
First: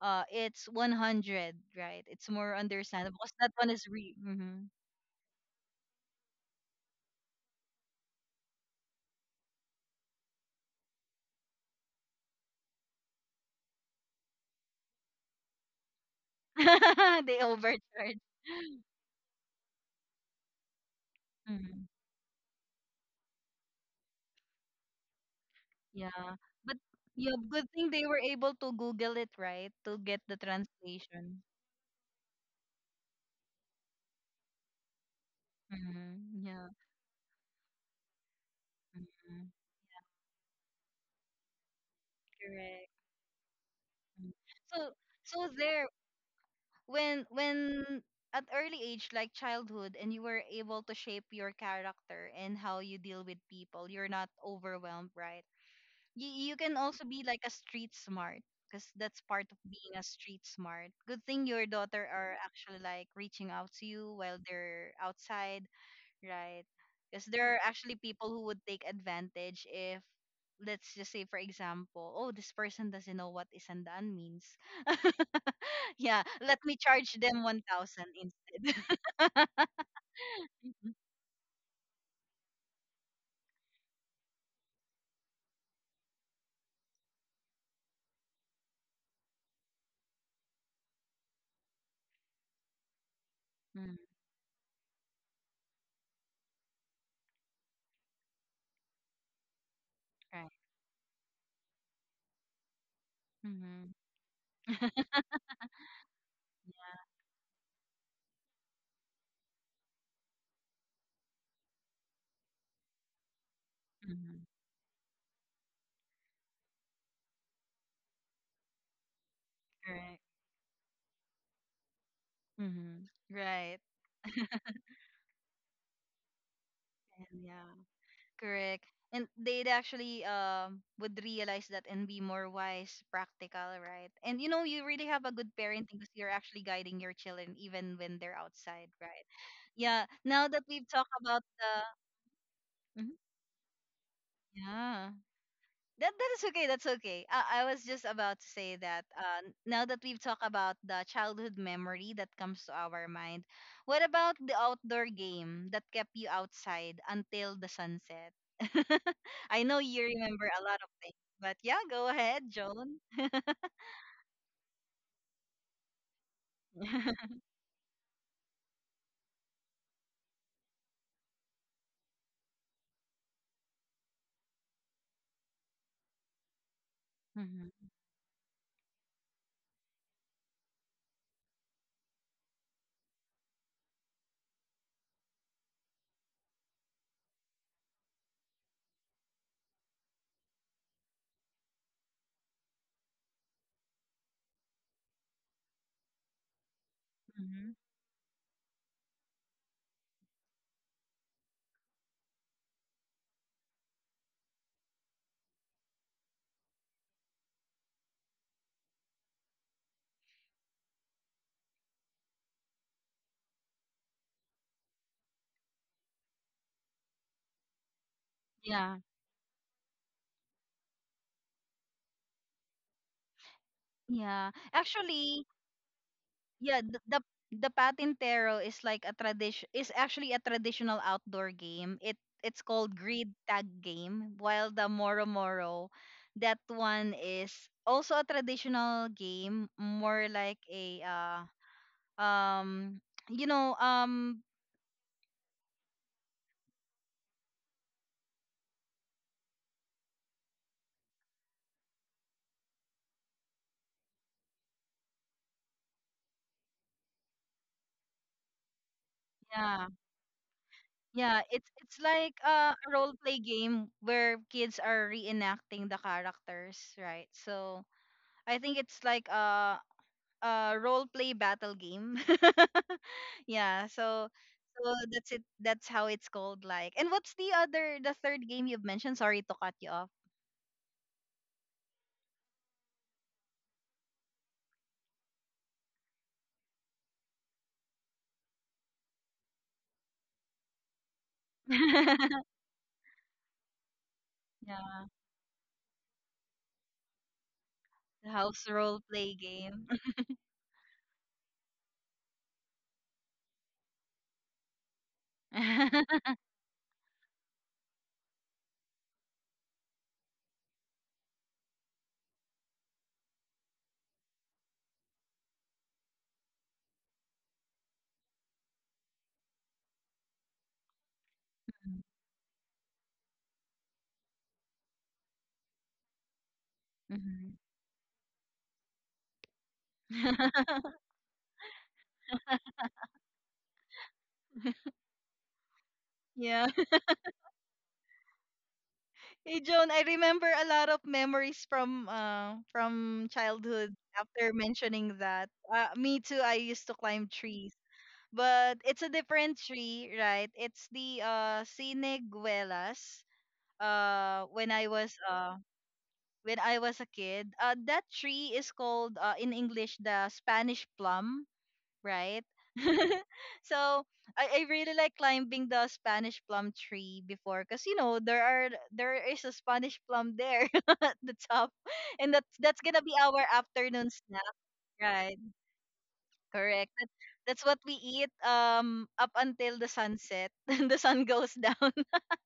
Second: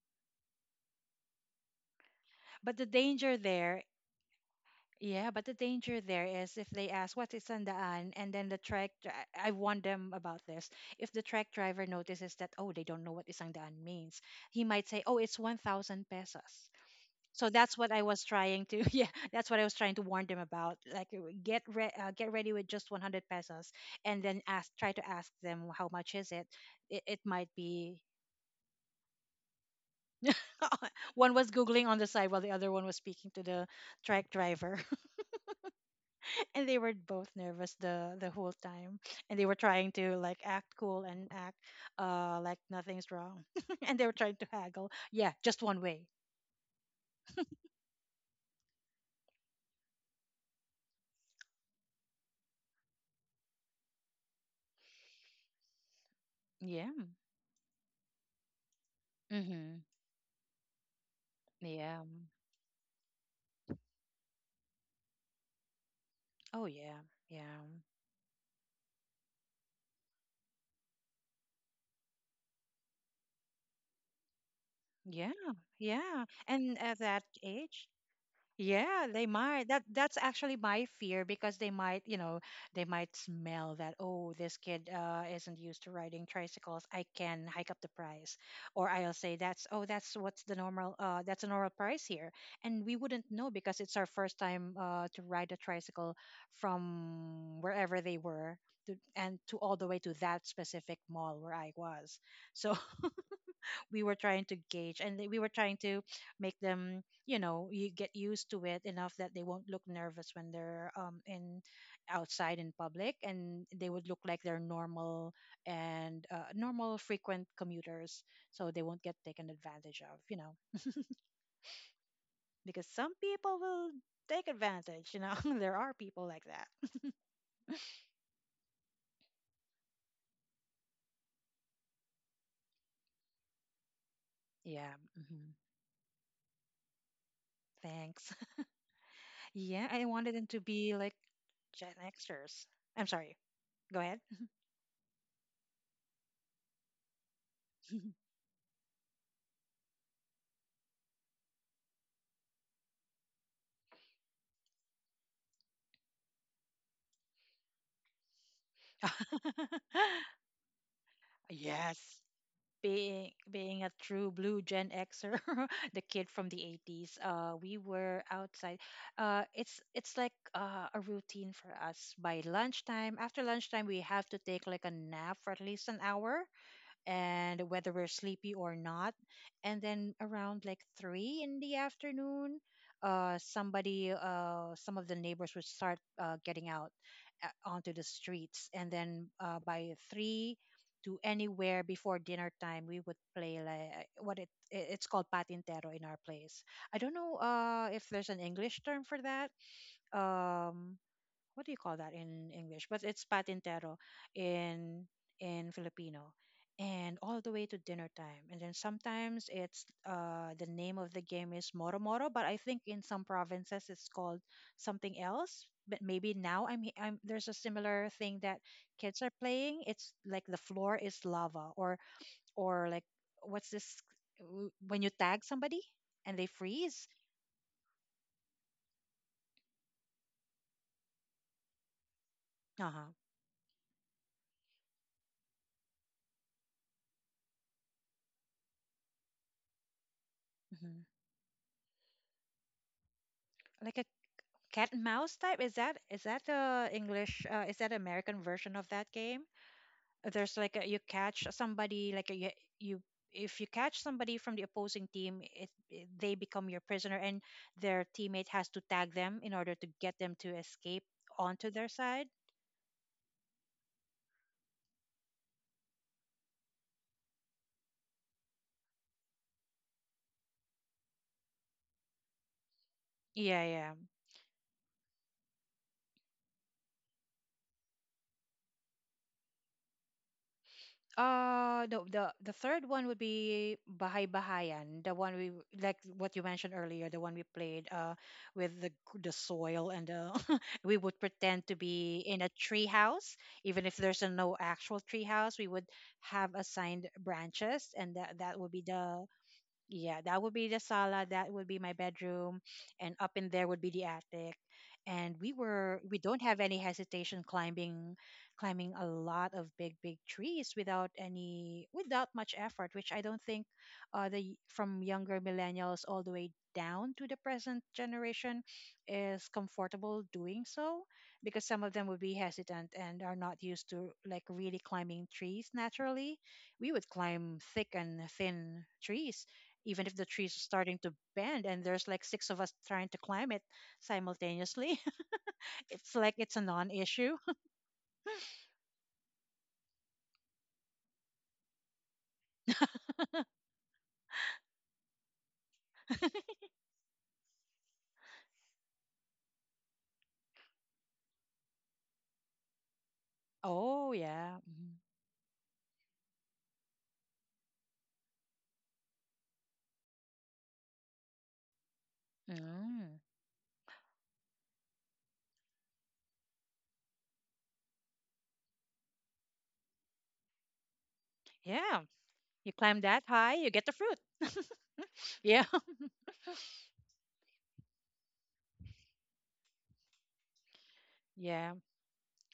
[SPEAKER 1] uh it's one hundred, right? It's more
[SPEAKER 2] But the
[SPEAKER 1] understandable because
[SPEAKER 2] danger
[SPEAKER 1] that one
[SPEAKER 2] there,
[SPEAKER 1] is re hmm.
[SPEAKER 2] yeah, but the danger there is if they ask what is sandaan and then the track dri- I warned them about this. If the track driver notices that, oh, they don't know what isang daan means, he might say, oh, it's one thousand pesos.
[SPEAKER 1] They
[SPEAKER 2] So that's what I
[SPEAKER 1] overcharge.
[SPEAKER 2] was trying to yeah, that's what I was trying to warn them about, like uh, get re-
[SPEAKER 1] Hmm,
[SPEAKER 2] uh, get ready with just one hundred pesos and then ask, try to ask them how much is
[SPEAKER 1] yeah.
[SPEAKER 2] it.
[SPEAKER 1] But
[SPEAKER 2] it, it
[SPEAKER 1] yeah,
[SPEAKER 2] might
[SPEAKER 1] good thing
[SPEAKER 2] be
[SPEAKER 1] they were able to google it, right, to get the
[SPEAKER 2] one
[SPEAKER 1] translation.
[SPEAKER 2] was googling on the side while the other one was speaking to the truck driver.
[SPEAKER 1] Hmm,
[SPEAKER 2] And
[SPEAKER 1] yeah,
[SPEAKER 2] they were both nervous the the whole time, and they
[SPEAKER 1] hmm,
[SPEAKER 2] were trying to like act cool and act uh like
[SPEAKER 1] correct.
[SPEAKER 2] nothing's wrong. And they were
[SPEAKER 1] Mhm.
[SPEAKER 2] trying to
[SPEAKER 1] So
[SPEAKER 2] haggle, yeah,
[SPEAKER 1] so
[SPEAKER 2] just one
[SPEAKER 1] there,
[SPEAKER 2] way.
[SPEAKER 1] when when at early age like childhood, and you were able to shape your character and how you deal with people, you're not overwhelmed, right? You you can also
[SPEAKER 2] Yeah.
[SPEAKER 1] be like a street smart, because that's part of
[SPEAKER 2] Mhm.
[SPEAKER 1] being a street smart. Good thing your
[SPEAKER 2] Yeah.
[SPEAKER 1] daughter are actually like reaching out to you while they're outside, right?
[SPEAKER 2] Oh yeah.
[SPEAKER 1] Because
[SPEAKER 2] Yeah.
[SPEAKER 1] there are actually people who would take advantage if, let's just say for example, oh, this person doesn't know what isandan means.
[SPEAKER 2] Yeah, yeah.
[SPEAKER 1] Yeah, let me
[SPEAKER 2] And at
[SPEAKER 1] charge
[SPEAKER 2] that
[SPEAKER 1] them
[SPEAKER 2] age,
[SPEAKER 1] one thousand instead.
[SPEAKER 2] yeah, they might. That that's actually my fear because they might, you know, they might smell that, oh, this kid uh isn't used to riding tricycles. I can hike up the price. Or I'll say that's oh, that's what's the normal uh that's a normal price here. And we wouldn't know because it's
[SPEAKER 1] Mm,
[SPEAKER 2] our first time uh to ride a tricycle from wherever they were to, and to all the way to that
[SPEAKER 1] right.
[SPEAKER 2] specific mall where I was. So
[SPEAKER 1] Mhm.
[SPEAKER 2] we were trying to gauge and we were trying to make them, you know, you get used to it enough that they won't look nervous when they're um in outside in public and they would look like
[SPEAKER 1] Mhm.
[SPEAKER 2] they're normal and uh, normal frequent commuters, so they won't get taken advantage of,
[SPEAKER 1] Correct.
[SPEAKER 2] you know, because
[SPEAKER 1] Mhm.
[SPEAKER 2] some people
[SPEAKER 1] Right.
[SPEAKER 2] will take advantage, you know. There are people like that.
[SPEAKER 1] And yeah. Correct. And they'd actually um would realize that and be more wise, practical, right? And you know, you
[SPEAKER 2] Yeah.
[SPEAKER 1] really have a
[SPEAKER 2] Hmm.
[SPEAKER 1] good parenting because you're actually guiding your children even when
[SPEAKER 2] Thanks.
[SPEAKER 1] they're outside, right?
[SPEAKER 2] Yeah, I
[SPEAKER 1] Yeah.
[SPEAKER 2] wanted them
[SPEAKER 1] Now
[SPEAKER 2] to
[SPEAKER 1] that we've
[SPEAKER 2] be
[SPEAKER 1] talked
[SPEAKER 2] like
[SPEAKER 1] about
[SPEAKER 2] Gen Xers.
[SPEAKER 1] the,
[SPEAKER 2] I'm
[SPEAKER 1] mhm,
[SPEAKER 2] sorry, go ahead.
[SPEAKER 1] yeah. That that is okay. That's okay. I, I was just about to say that uh, n- now that we've talked about the childhood memory that comes to our mind, what about the outdoor game that kept you outside until the sunset? I know you remember a lot of things, but yeah, go
[SPEAKER 2] Yes.
[SPEAKER 1] ahead, Joan.
[SPEAKER 2] Being being a true blue Gen Xer, the kid from the eighties, uh, we were outside. Uh, it's it's like uh, a routine for us. By lunchtime, after lunchtime, we have to take like a nap for at least an hour, and
[SPEAKER 1] Mhm,
[SPEAKER 2] whether we're sleepy or not. And then around like three in the afternoon, uh, somebody, uh, some of the neighbors would start uh, getting out uh, onto the streets. And then uh, by three to anywhere before dinner time, we would play like what it it- it's called patintero in our place. I don't know
[SPEAKER 1] mhm.
[SPEAKER 2] uh, if there's an English term for that. Um, what do you call that in English? But it's patintero in in Filipino. And all the way to dinner time. And then sometimes it's uh, the name of the game is Moro Moro, but I think in some provinces it's called something else. But maybe now I'm, he- I'm, there's a similar thing that
[SPEAKER 1] Yeah.
[SPEAKER 2] kids are playing. It's like the floor is lava, or or like what's this
[SPEAKER 1] Yeah.
[SPEAKER 2] w- when you tag
[SPEAKER 1] Actually,
[SPEAKER 2] somebody and they
[SPEAKER 1] yeah, the,
[SPEAKER 2] freeze?
[SPEAKER 1] the the patintero is like a tradition, is actually a traditional outdoor game. It it's
[SPEAKER 2] Uh
[SPEAKER 1] called
[SPEAKER 2] huh.
[SPEAKER 1] grid tag game, while the moro moro, that one is also a traditional game, more like
[SPEAKER 2] Hmm.
[SPEAKER 1] a uh um you know,
[SPEAKER 2] Like a
[SPEAKER 1] um
[SPEAKER 2] cat and mouse type? Is that, is that the English? Uh, is that American version of that game? Uh, There's like a, you catch somebody like a, you you, if you catch somebody from the opposing team, it, it- they become your prisoner, and their teammate has to tag them in order to
[SPEAKER 1] yeah,
[SPEAKER 2] get them to escape
[SPEAKER 1] yeah,
[SPEAKER 2] onto
[SPEAKER 1] it's
[SPEAKER 2] their
[SPEAKER 1] it's
[SPEAKER 2] side.
[SPEAKER 1] like uh, a role play game where kids are reenacting the characters, right? So I think it's like a a role play battle game.
[SPEAKER 2] Yeah,
[SPEAKER 1] Yeah,
[SPEAKER 2] yeah.
[SPEAKER 1] so so that's it. That's how it's called. Like, and what's the other, the third game you've mentioned? Sorry to cut you off.
[SPEAKER 2] Uh, the the the third one would be Bahay Bahayan, the one we w- like what you mentioned earlier, the one we played uh with the g- the soil, and uh we would pretend to be in a tree house, even if there's a no actual
[SPEAKER 1] Yeah,
[SPEAKER 2] tree house, we would have assigned branches, and
[SPEAKER 1] the
[SPEAKER 2] that that
[SPEAKER 1] house
[SPEAKER 2] would be
[SPEAKER 1] role
[SPEAKER 2] the
[SPEAKER 1] play game.
[SPEAKER 2] yeah, that would be the sala, that would be my bedroom, and up in there would be the attic. And we were, we don't have any hesitation climbing climbing a lot of big big trees without any without much effort, which I don't think uh the from younger millennials all the way down to the present generation is comfortable doing so, because some of them would be hesitant and are not used to like really climbing trees naturally. We would climb
[SPEAKER 1] Mhm.
[SPEAKER 2] thick and thin trees, even if the tree is starting to bend and there's like six of us trying to climb it simultaneously. It's like it's a
[SPEAKER 1] Yeah.
[SPEAKER 2] non issue.
[SPEAKER 1] Hey Joan, I remember a lot of memories from uh from childhood after mentioning that. Uh, me too, I used to climb trees. But it's a different tree, right? It's the uh siniguelas.
[SPEAKER 2] Oh,
[SPEAKER 1] Uh
[SPEAKER 2] yeah.
[SPEAKER 1] when I
[SPEAKER 2] Mhm.
[SPEAKER 1] was uh when I was a kid. Uh, that tree is called uh, in English the Spanish plum, right?
[SPEAKER 2] Mm.
[SPEAKER 1] So I, I really like climbing the Spanish plum tree before, cause you know there are there is a Spanish plum there at the top,
[SPEAKER 2] Yeah.
[SPEAKER 1] and that's
[SPEAKER 2] You
[SPEAKER 1] that's
[SPEAKER 2] climb
[SPEAKER 1] gonna be
[SPEAKER 2] that
[SPEAKER 1] our
[SPEAKER 2] high, you get the
[SPEAKER 1] afternoon
[SPEAKER 2] fruit.
[SPEAKER 1] snack, right?
[SPEAKER 2] Yeah.
[SPEAKER 1] Correct. That, that's what we eat um up until the sunset, the sun goes
[SPEAKER 2] Yeah.
[SPEAKER 1] down.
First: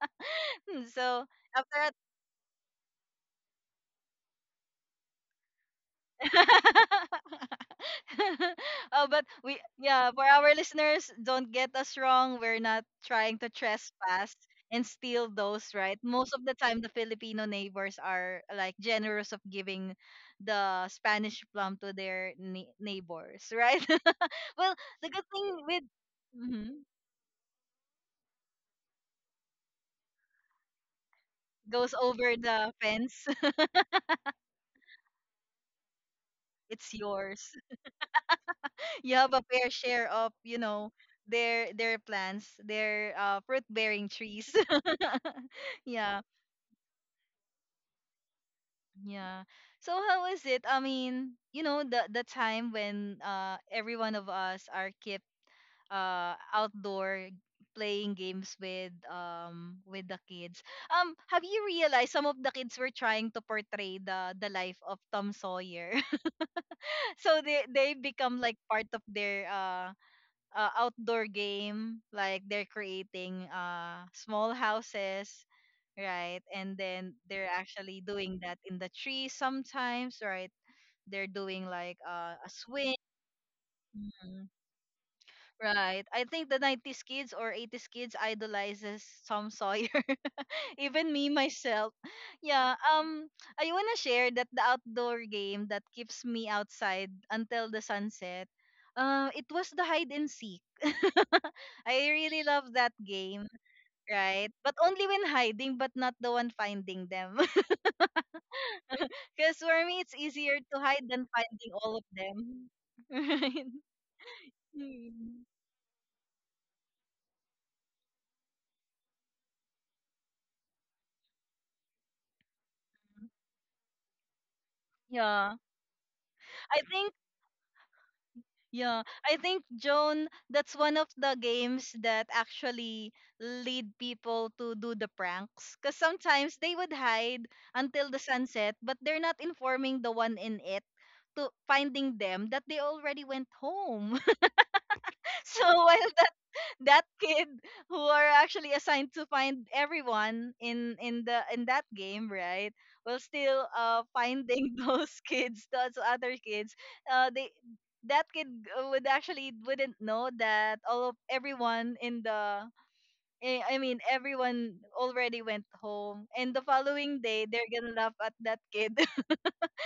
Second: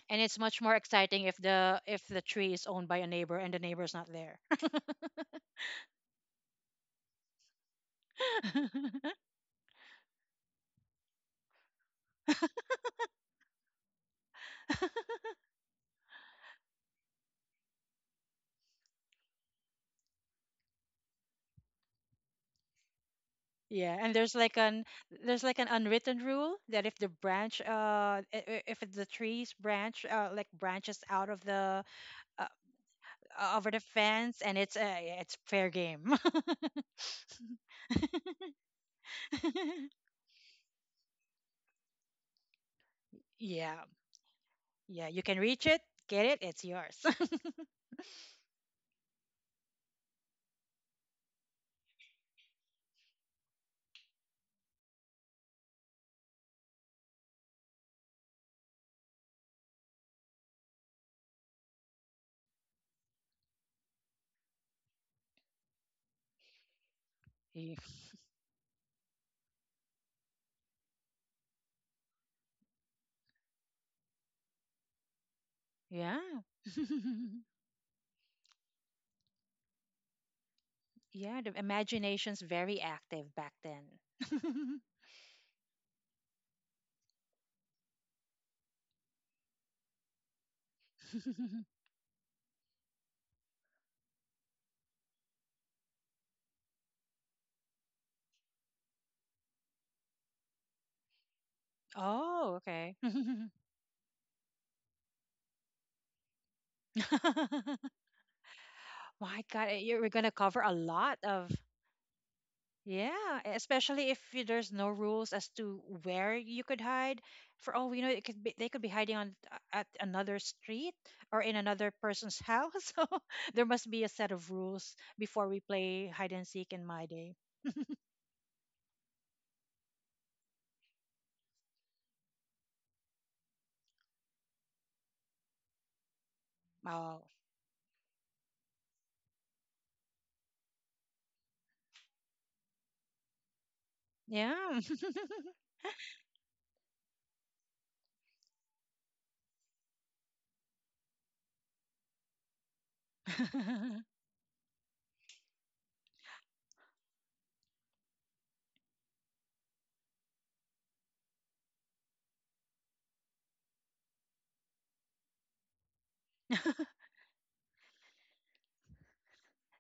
[SPEAKER 2] And it's much more
[SPEAKER 1] So
[SPEAKER 2] exciting if the
[SPEAKER 1] after
[SPEAKER 2] if the tree is owned by a neighbor and the neighbor's not there.
[SPEAKER 1] that, oh, but we, yeah, for our listeners, don't get us wrong. We're not trying to trespass and steal those, right? Most of the time the Filipino neighbors are like generous of giving the Spanish plum to their nei- neighbors, right?
[SPEAKER 2] Yeah, and there's like
[SPEAKER 1] Well,
[SPEAKER 2] an
[SPEAKER 1] the good
[SPEAKER 2] there's
[SPEAKER 1] thing
[SPEAKER 2] like an
[SPEAKER 1] with,
[SPEAKER 2] unwritten rule
[SPEAKER 1] mhm,
[SPEAKER 2] that if the branch uh I- I- if the tree's branch uh like branches out of the
[SPEAKER 1] goes over
[SPEAKER 2] uh,
[SPEAKER 1] the fence,
[SPEAKER 2] uh, over the fence, and it's uh, yeah, it's fair game.
[SPEAKER 1] it's yours. You have a fair share of, you know, their their plants, their uh,
[SPEAKER 2] Yeah,
[SPEAKER 1] fruit-bearing trees.
[SPEAKER 2] yeah, you can reach it,
[SPEAKER 1] Yeah.
[SPEAKER 2] get it, it's yours.
[SPEAKER 1] Yeah. So how is it? I mean, you know, the the time when uh every one of us are kept uh outdoor playing games with um with the kids. Um, have you realized some of the kids were trying to portray the the life of Tom Sawyer? So they
[SPEAKER 2] Y-
[SPEAKER 1] they become like part of their uh, uh outdoor game. Like they're creating uh small houses,
[SPEAKER 2] yeah.
[SPEAKER 1] right? And then they're actually doing that in the trees sometimes, right? They're
[SPEAKER 2] Yeah. The
[SPEAKER 1] doing like uh,
[SPEAKER 2] imagination's
[SPEAKER 1] a
[SPEAKER 2] very
[SPEAKER 1] swing.
[SPEAKER 2] active back
[SPEAKER 1] Mhm.
[SPEAKER 2] then.
[SPEAKER 1] Right. I think the nineties kids or eighties kids idolizes Tom Sawyer. Even me myself. Yeah, um I want to share that the outdoor game that keeps me outside until the sunset. Uh, it was the hide and seek. I really
[SPEAKER 2] Oh,
[SPEAKER 1] love that
[SPEAKER 2] okay.
[SPEAKER 1] game, right? But only when hiding, but not the one finding them. Because
[SPEAKER 2] My God,
[SPEAKER 1] for
[SPEAKER 2] eh,
[SPEAKER 1] me,
[SPEAKER 2] you're,
[SPEAKER 1] it's
[SPEAKER 2] we're gonna
[SPEAKER 1] easier
[SPEAKER 2] cover
[SPEAKER 1] to
[SPEAKER 2] a
[SPEAKER 1] hide than
[SPEAKER 2] lot of
[SPEAKER 1] finding all of them.
[SPEAKER 2] yeah, e,
[SPEAKER 1] Right?
[SPEAKER 2] especially if y- there's no
[SPEAKER 1] Mm.
[SPEAKER 2] rules as to where you could hide. For all we know, it could be they could be hiding on uh, at another street or in another person's house. So there must be a set of rules before
[SPEAKER 1] Yeah.
[SPEAKER 2] we play hide and seek
[SPEAKER 1] I
[SPEAKER 2] in
[SPEAKER 1] think
[SPEAKER 2] my day.
[SPEAKER 1] yeah, I think Joan, that's one of the games that actually lead people to do the pranks cuz sometimes they would
[SPEAKER 2] Oh,
[SPEAKER 1] hide until the sunset, but they're not informing the one in it to finding them that they already went home.
[SPEAKER 2] yeah.
[SPEAKER 1] So while that kid who are actually assigned to find everyone in in the in that game, right, while still uh finding those kids those other kids, uh they that kid uh, would actually wouldn't know that all of everyone in the eh, I mean, everyone already went home, and the following day they're gonna laugh at that kid.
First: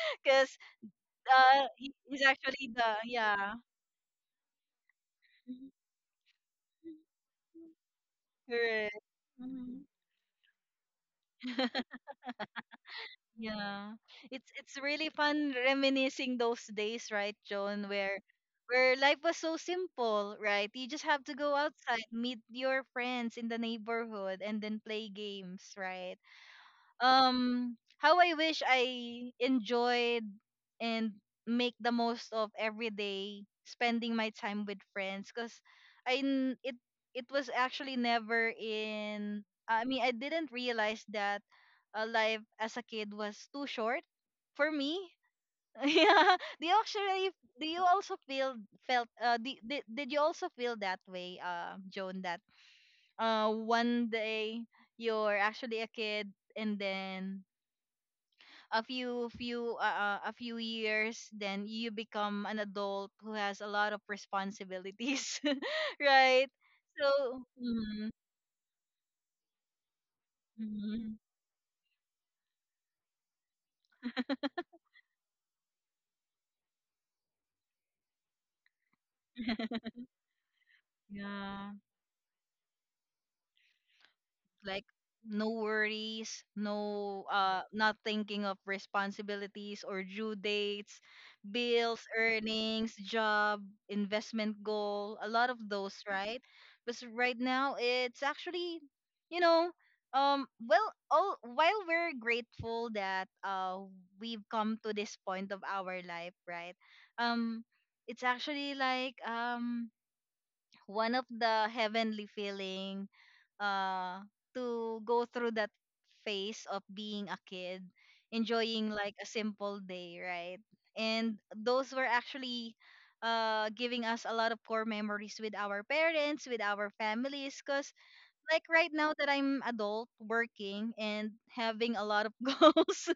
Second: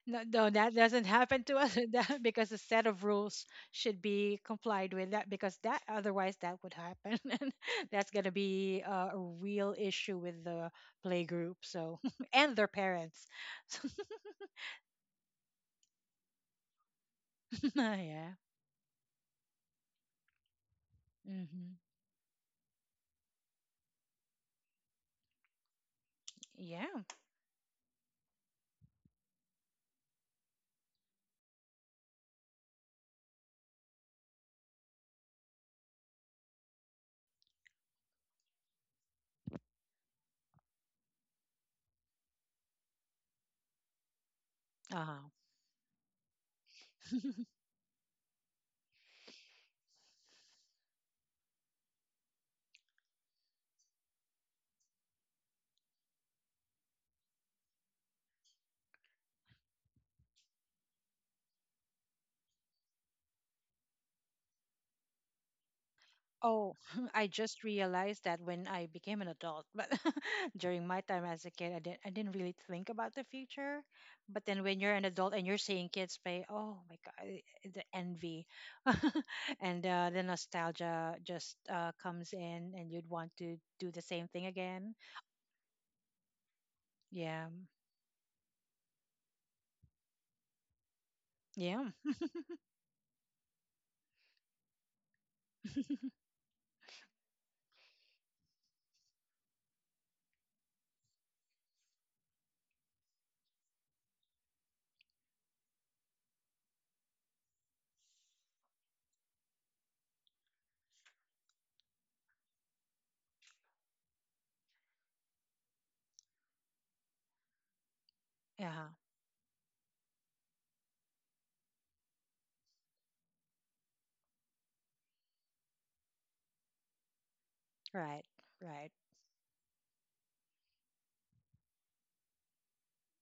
[SPEAKER 2] No, no,
[SPEAKER 1] because
[SPEAKER 2] that doesn't happen to
[SPEAKER 1] uh
[SPEAKER 2] us
[SPEAKER 1] he-
[SPEAKER 2] that,
[SPEAKER 1] he's
[SPEAKER 2] because a
[SPEAKER 1] actually
[SPEAKER 2] set
[SPEAKER 1] the
[SPEAKER 2] of rules
[SPEAKER 1] Yeah.
[SPEAKER 2] should be complied with, that, because that otherwise that would happen and that's going to be
[SPEAKER 1] Correct.
[SPEAKER 2] uh, a real
[SPEAKER 1] Mm-hmm.
[SPEAKER 2] issue with the play group, so and their parents.
[SPEAKER 1] Yeah. It's it's really fun reminiscing those days, right, Joan, where
[SPEAKER 2] Yeah.
[SPEAKER 1] where life was so simple, right? You just have to go
[SPEAKER 2] Hmm.
[SPEAKER 1] outside, meet your friends in the neighborhood and then play games, right?
[SPEAKER 2] Yeah.
[SPEAKER 1] Um how I wish I enjoyed and make the most of every day spending my time with friends, because I n- it it was actually never in I mean, I didn't realize that uh, life as a kid was too short for me.
[SPEAKER 2] Uh-huh.
[SPEAKER 1] Yeah. Do you actually do you also feel felt uh did, did did you also feel that way, uh Joan, that uh one day you're actually a kid, and then a few few uh, uh, a few years then you become an adult who has a lot of responsibilities, right?
[SPEAKER 2] Oh, I
[SPEAKER 1] so
[SPEAKER 2] just
[SPEAKER 1] mm,
[SPEAKER 2] realized that when I became an adult. But during my
[SPEAKER 1] mm,
[SPEAKER 2] time as a kid, I didn't I didn't really think about the future. But then when you're an adult and you're seeing kids play, oh my God, i- the envy and uh, the nostalgia just
[SPEAKER 1] yeah,
[SPEAKER 2] uh, comes in, and you'd want to do the same thing
[SPEAKER 1] like
[SPEAKER 2] again.
[SPEAKER 1] no worries, no
[SPEAKER 2] Yeah,
[SPEAKER 1] uh not thinking of responsibilities or due dates,
[SPEAKER 2] yeah,
[SPEAKER 1] bills, earnings, job, investment goal, a lot of those, right? Because right now it's actually, you know, um well, all while we're grateful that uh we've come to this point of our life, right? Um it's actually like um one of the heavenly feeling uh to go through that phase of being a kid,
[SPEAKER 2] yeah.
[SPEAKER 1] enjoying like a simple day, right? And those were actually uh giving us a lot of core memories with our parents, with our families, because
[SPEAKER 2] Right,
[SPEAKER 1] like
[SPEAKER 2] right.
[SPEAKER 1] right now that I'm adult working and having a lot of goals,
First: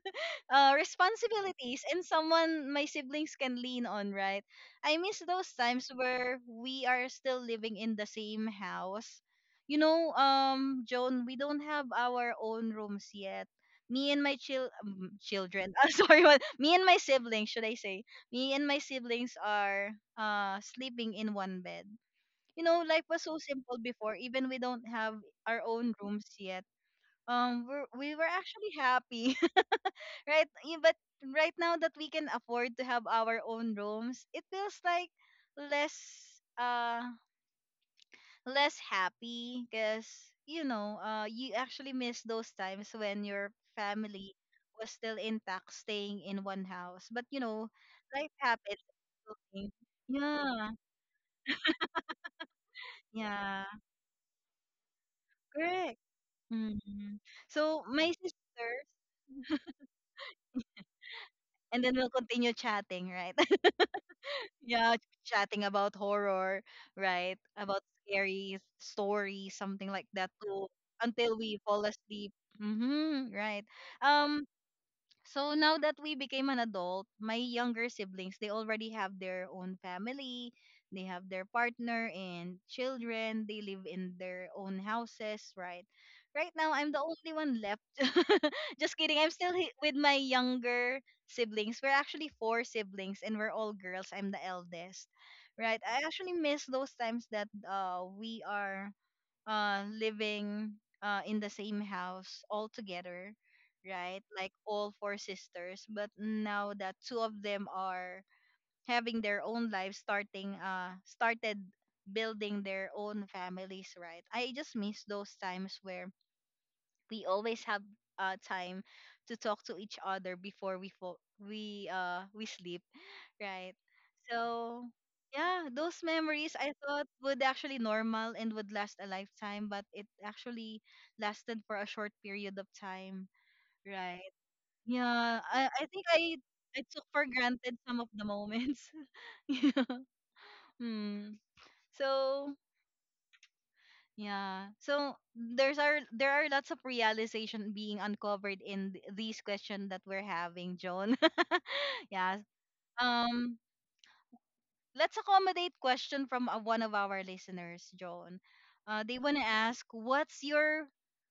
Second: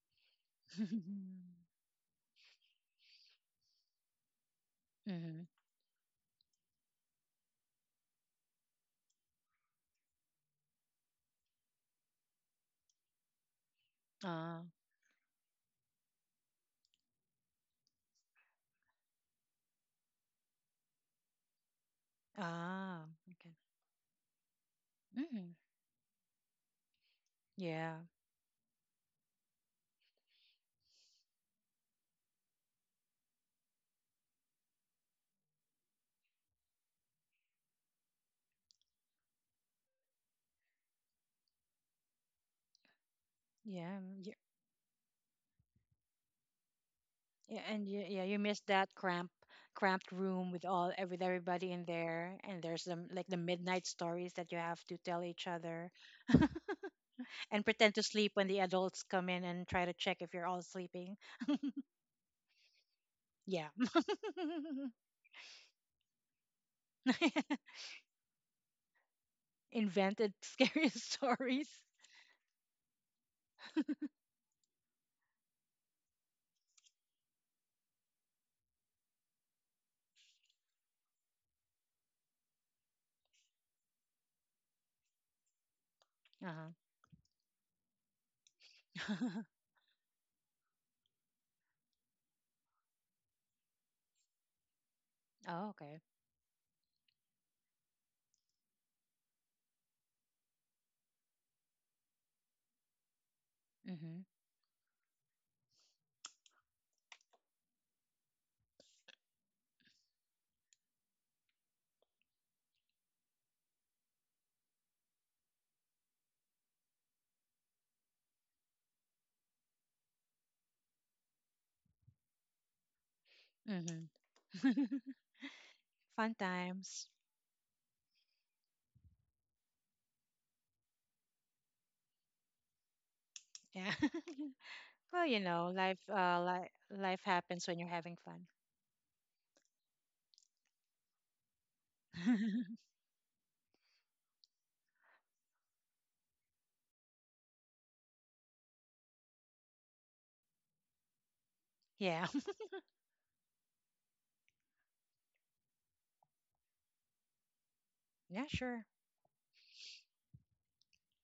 [SPEAKER 1] uh, responsibilities, and someone my siblings can lean on, right? I miss
[SPEAKER 2] Mm-hmm.
[SPEAKER 1] those times where we are still living in the same house. You know, um, Joan, we don't have our own rooms yet. Me and my
[SPEAKER 2] Uh,
[SPEAKER 1] chil- um, children, uh, sorry, what- me and my siblings, should I say? Me and my siblings are uh sleeping in one bed. You know, life
[SPEAKER 2] ah,
[SPEAKER 1] was so
[SPEAKER 2] okay.
[SPEAKER 1] simple before. Even we don't have
[SPEAKER 2] Hmm.
[SPEAKER 1] our own rooms yet. Um, we're,
[SPEAKER 2] Yeah,
[SPEAKER 1] we were actually happy, right? Yeah, but right now that we can afford to have our own rooms, it feels like less uh less happy, because you know uh you actually miss those times when your
[SPEAKER 2] yeah.
[SPEAKER 1] family was still intact, staying in one house, but you
[SPEAKER 2] Yeah,
[SPEAKER 1] know
[SPEAKER 2] and you, yeah,
[SPEAKER 1] life
[SPEAKER 2] you miss
[SPEAKER 1] happens.
[SPEAKER 2] that cramp,
[SPEAKER 1] Okay.
[SPEAKER 2] cramped room with
[SPEAKER 1] Yeah,
[SPEAKER 2] all with everybody in there, and there's some like the
[SPEAKER 1] yeah,
[SPEAKER 2] midnight stories that you have to tell each other,
[SPEAKER 1] correct. Mhm.
[SPEAKER 2] and
[SPEAKER 1] So
[SPEAKER 2] pretend to
[SPEAKER 1] my
[SPEAKER 2] sleep when the
[SPEAKER 1] sisters,
[SPEAKER 2] adults come in and try to check if you're all sleeping.
[SPEAKER 1] and then we'll continue chatting, right?
[SPEAKER 2] Yeah,
[SPEAKER 1] Yeah, chatting about horror, right? About scary stories, something like that
[SPEAKER 2] invented
[SPEAKER 1] too,
[SPEAKER 2] scary
[SPEAKER 1] until we
[SPEAKER 2] stories.
[SPEAKER 1] fall asleep. Mm-hmm, right. Um, so now that we became an adult, my younger siblings, they already have their own family, they have their partner and children, they live in their own houses, right? Right now
[SPEAKER 2] Uh-huh.
[SPEAKER 1] I'm the only one left. Just kidding. I'm still hi- with my younger siblings. We're actually four siblings and we're all girls. I'm the eldest.
[SPEAKER 2] Oh,
[SPEAKER 1] Right? I
[SPEAKER 2] okay.
[SPEAKER 1] actually miss those times that uh we are uh living uh in the same house all together, right,
[SPEAKER 2] Mhm.
[SPEAKER 1] like all four sisters, but now that two of them are having their own lives, starting uh started building their own families, right? I just miss those times where we always have uh time to talk to each other before we fo- we uh we sleep. Right.
[SPEAKER 2] Mhm.
[SPEAKER 1] So, yeah, those
[SPEAKER 2] Fun
[SPEAKER 1] memories I thought
[SPEAKER 2] times.
[SPEAKER 1] would actually normal and would last a lifetime, but it actually lasted for a short period of time.
[SPEAKER 2] Yeah.
[SPEAKER 1] Right.
[SPEAKER 2] Well,
[SPEAKER 1] Yeah,
[SPEAKER 2] you
[SPEAKER 1] I,
[SPEAKER 2] know,
[SPEAKER 1] I
[SPEAKER 2] life.
[SPEAKER 1] think I
[SPEAKER 2] Uh,
[SPEAKER 1] I
[SPEAKER 2] li-
[SPEAKER 1] took for
[SPEAKER 2] life happens
[SPEAKER 1] granted
[SPEAKER 2] when you're
[SPEAKER 1] some of
[SPEAKER 2] having
[SPEAKER 1] the
[SPEAKER 2] fun.
[SPEAKER 1] moments. Yeah. Hmm. So, yeah. So there's are there are lots of realization being uncovered in th- these questions that we're having, Joan.
[SPEAKER 2] Yeah.
[SPEAKER 1] Yeah. Um Let's accommodate question from uh, one of our listeners, Joan.
[SPEAKER 2] Yeah. Sure.
[SPEAKER 1] Uh, they want to ask, what's your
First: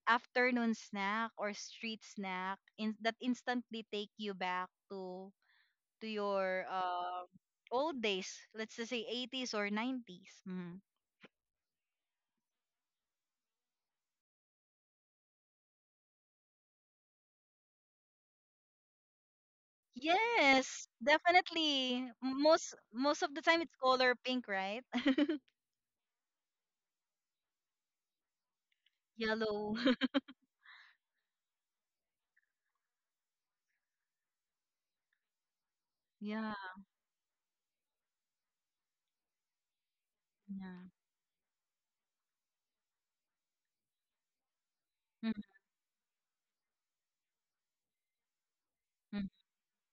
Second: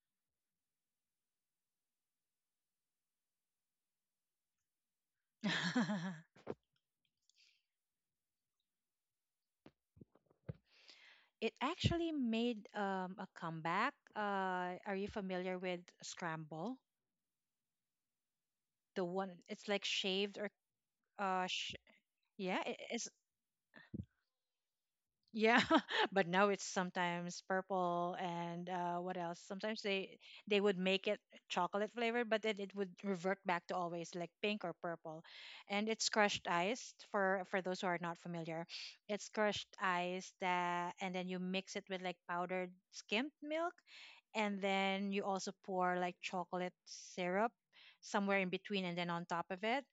[SPEAKER 1] afternoon snack or street snack in, that instantly take you back to to your uh, old days? Let's just say eighties or nineties. Mhm.
[SPEAKER 2] It actually made um, a comeback. Uh, are you familiar with scramble? The one it's like shaved or
[SPEAKER 1] Yes,
[SPEAKER 2] uh, sh-
[SPEAKER 1] definitely.
[SPEAKER 2] yeah,
[SPEAKER 1] Most
[SPEAKER 2] it,
[SPEAKER 1] most of the time it's color pink, right?
[SPEAKER 2] Yeah, but now it's sometimes purple and uh, what else?
[SPEAKER 1] Yellow.
[SPEAKER 2] Sometimes they they would make it chocolate flavored, but then it would revert back to always like pink or purple. And it's crushed
[SPEAKER 1] Yeah,
[SPEAKER 2] ice for for those who are not familiar. It's crushed ice
[SPEAKER 1] yeah.
[SPEAKER 2] that and then you mix it with like powdered skimmed milk, and then you
[SPEAKER 1] Mm,
[SPEAKER 2] also pour like chocolate syrup somewhere in between, and then on
[SPEAKER 1] mm.
[SPEAKER 2] top of it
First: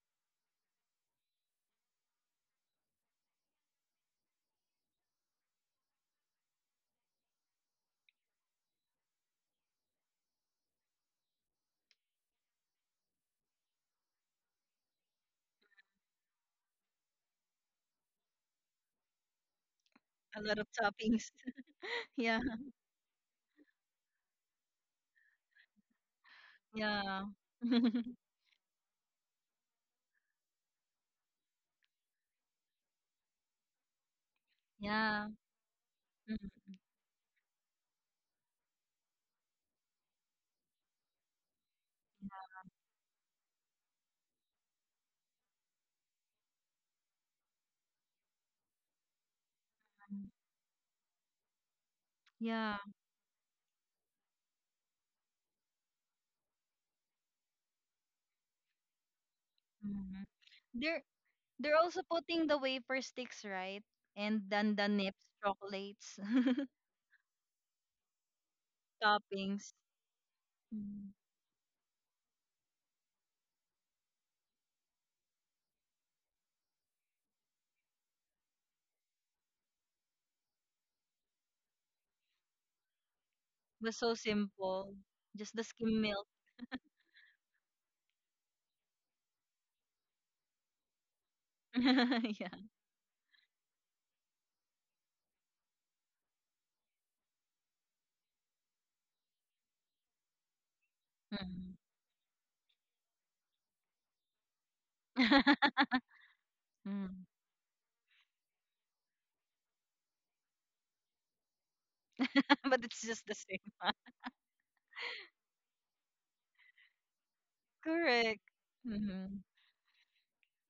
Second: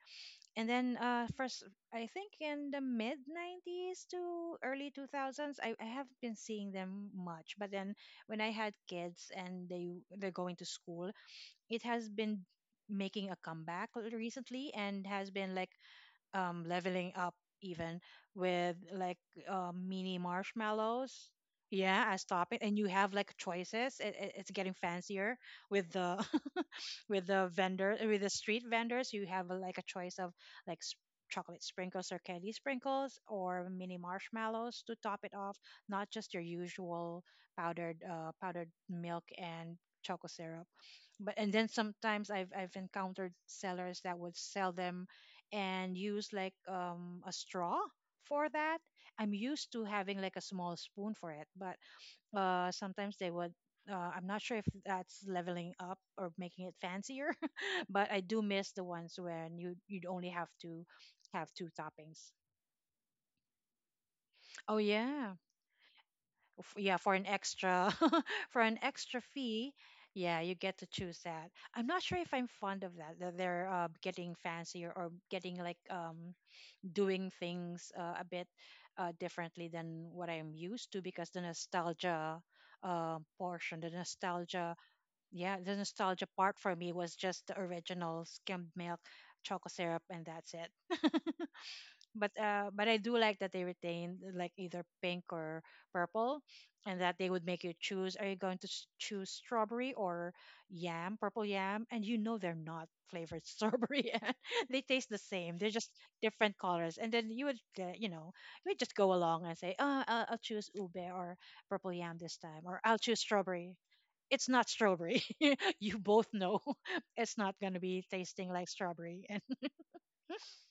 [SPEAKER 2] and then uh first I think in the mid nineties to early two thousands I, I haven't been seeing them much but then when I had kids and they they're going to school it has been making a comeback l- recently and has been like um, leveling up even with like uh, mini
[SPEAKER 1] A lot of toppings.
[SPEAKER 2] marshmallows. Yeah, I
[SPEAKER 1] Yeah,
[SPEAKER 2] stop it, and you have like choices. It, it, it's getting fancier with the
[SPEAKER 1] yeah.
[SPEAKER 2] with the vendor uh, with the street vendors. You have like a choice of like s- chocolate sprinkles or candy sprinkles or mini marshmallows to top
[SPEAKER 1] Yeah.
[SPEAKER 2] it off. Not just your usual powdered uh, powdered milk and chocolate syrup but and then sometimes I've I've encountered sellers that would sell them and use like um, a straw for that. I'm used to having
[SPEAKER 1] Mhm.
[SPEAKER 2] like a small spoon for it, but uh,
[SPEAKER 1] Yeah.
[SPEAKER 2] sometimes they would. Uh, I'm not sure if that's leveling up or making it fancier, but I do miss the ones when you you'd
[SPEAKER 1] Mhm.
[SPEAKER 2] only have to
[SPEAKER 1] They're
[SPEAKER 2] have two
[SPEAKER 1] they're also
[SPEAKER 2] toppings.
[SPEAKER 1] putting the wafer sticks, right? And then
[SPEAKER 2] Oh
[SPEAKER 1] the nips,
[SPEAKER 2] yeah,
[SPEAKER 1] chocolates,
[SPEAKER 2] F- yeah for an extra for an extra fee,
[SPEAKER 1] toppings.
[SPEAKER 2] yeah you get to
[SPEAKER 1] Mm.
[SPEAKER 2] choose that. I'm not sure if I'm fond of that that they're uh, getting fancier or getting like um doing things uh, a bit uh, differently than what I'm used to because the nostalgia uh, portion, the
[SPEAKER 1] Was so
[SPEAKER 2] nostalgia,
[SPEAKER 1] simple.
[SPEAKER 2] yeah,
[SPEAKER 1] Just the
[SPEAKER 2] the
[SPEAKER 1] skim
[SPEAKER 2] nostalgia
[SPEAKER 1] milk.
[SPEAKER 2] part for me was just the original skimmed milk, chocolate syrup, and that's it. but
[SPEAKER 1] Yeah.
[SPEAKER 2] uh but I do like that they retained like either pink or purple and that they would make you choose are you going to s- choose strawberry or yam purple
[SPEAKER 1] Mm.
[SPEAKER 2] yam and you know they're not flavored strawberry yam. They taste the same they're just different colors and
[SPEAKER 1] Mm.
[SPEAKER 2] then you would uh, you know you would just go along and say oh I'll, I'll choose ube or purple yam this time or
[SPEAKER 1] But
[SPEAKER 2] I'll
[SPEAKER 1] it's
[SPEAKER 2] choose
[SPEAKER 1] just the same.
[SPEAKER 2] strawberry it's not strawberry you both know it's not going to be
[SPEAKER 1] Correct.
[SPEAKER 2] tasting like strawberry and
[SPEAKER 1] Hmm.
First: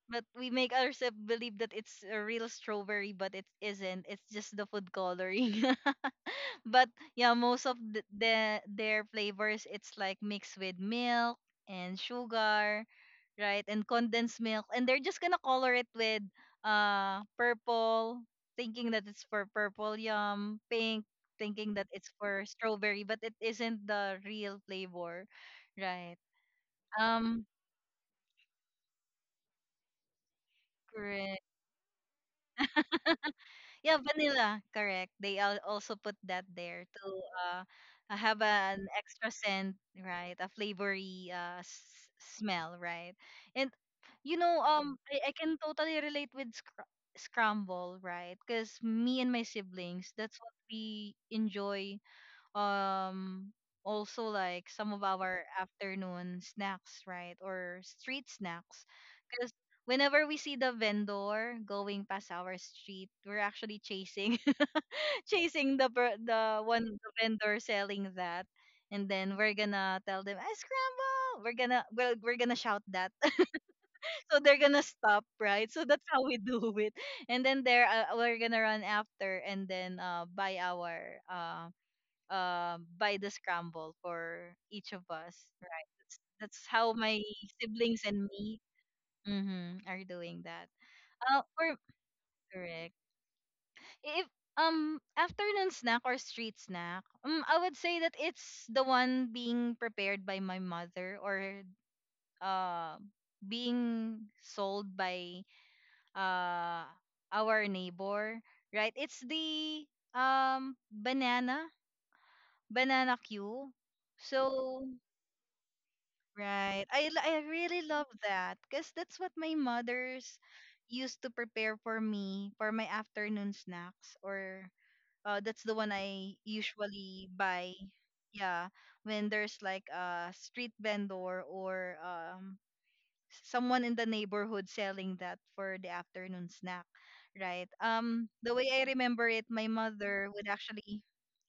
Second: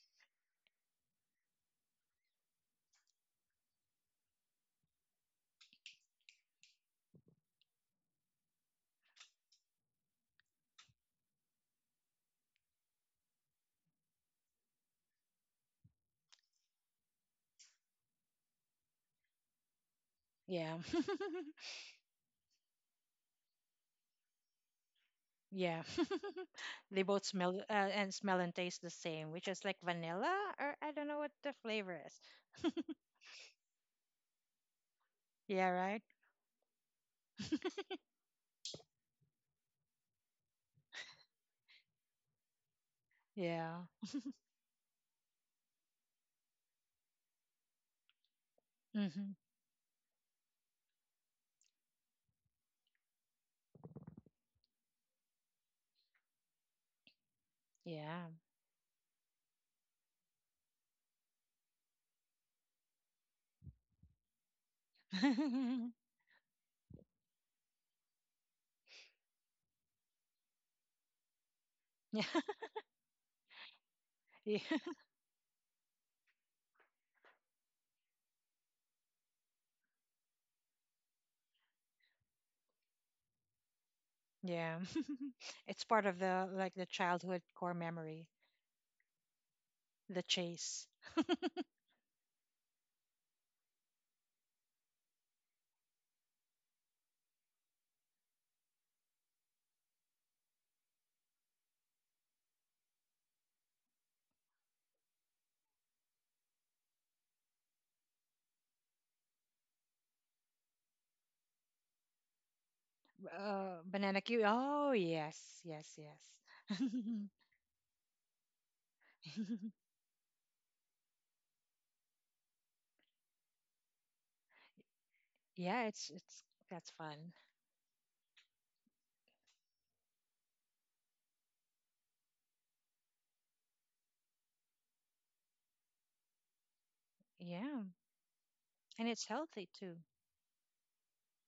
[SPEAKER 1] But we make ourselves believe that it's a real strawberry, but it isn't. It's just the food coloring. But yeah, most of the, the their flavors, it's like mixed with milk and sugar, right? And condensed milk, and they're just gonna color it with uh purple, thinking that it's for purple yum,
[SPEAKER 2] yeah.
[SPEAKER 1] pink, thinking that it's for strawberry, but it isn't the real flavor,
[SPEAKER 2] Yeah.
[SPEAKER 1] right?
[SPEAKER 2] They both
[SPEAKER 1] Um,
[SPEAKER 2] smell uh, and smell and taste the same, which is like vanilla or I don't know what
[SPEAKER 1] Correct.
[SPEAKER 2] the flavor is.
[SPEAKER 1] Yeah, vanilla, correct. They al-
[SPEAKER 2] Yeah,
[SPEAKER 1] also
[SPEAKER 2] right?
[SPEAKER 1] put that there to uh, uh, have an extra scent, right? A flavory uh, s- smell, right? And
[SPEAKER 2] Yeah.
[SPEAKER 1] you know, um, I, I can totally relate with scr- scramble, right? Because me
[SPEAKER 2] Mm-hmm.
[SPEAKER 1] and my siblings, that's what we enjoy. um Also like some of our afternoon snacks, right, or street
[SPEAKER 2] Yeah.
[SPEAKER 1] snacks, because whenever we see the vendor going past our street, we're actually chasing chasing the per- the one the vendor selling that, and then we're gonna tell them, I scramble, we're gonna well,
[SPEAKER 2] Yeah.
[SPEAKER 1] we're gonna shout that. So they're
[SPEAKER 2] Yeah.
[SPEAKER 1] gonna stop, right? So that's how we do it. And then there, uh, we're gonna run after, and then uh buy our um uh, by the scramble for
[SPEAKER 2] Yeah.
[SPEAKER 1] each of us.
[SPEAKER 2] It's
[SPEAKER 1] Right.
[SPEAKER 2] part
[SPEAKER 1] That's,
[SPEAKER 2] of the
[SPEAKER 1] that's
[SPEAKER 2] like the
[SPEAKER 1] how my
[SPEAKER 2] childhood core
[SPEAKER 1] siblings and
[SPEAKER 2] memory,
[SPEAKER 1] me, mhm, are
[SPEAKER 2] the
[SPEAKER 1] doing that.
[SPEAKER 2] chase.
[SPEAKER 1] Uh, or correct. If um afternoon snack or street snack, um, I would say that it's the one being prepared by my mother, or uh being sold by uh our neighbor, right? It's the um banana banana queue.
[SPEAKER 2] Uh, banana Q.
[SPEAKER 1] So.
[SPEAKER 2] Oh, yes. Yes, yes.
[SPEAKER 1] Right. I, l- I really love that because that's what my mother's used to prepare for me for my afternoon snacks, or uh, that's the
[SPEAKER 2] Yeah,
[SPEAKER 1] one
[SPEAKER 2] it's
[SPEAKER 1] I
[SPEAKER 2] it's that's
[SPEAKER 1] usually
[SPEAKER 2] fun.
[SPEAKER 1] buy. Yeah, when there's like a street vendor or um someone in the neighborhood selling that for the afternoon snack, right?
[SPEAKER 2] Yeah.
[SPEAKER 1] Um, the way I
[SPEAKER 2] And it's
[SPEAKER 1] remember it, my
[SPEAKER 2] healthy too.
[SPEAKER 1] mother would actually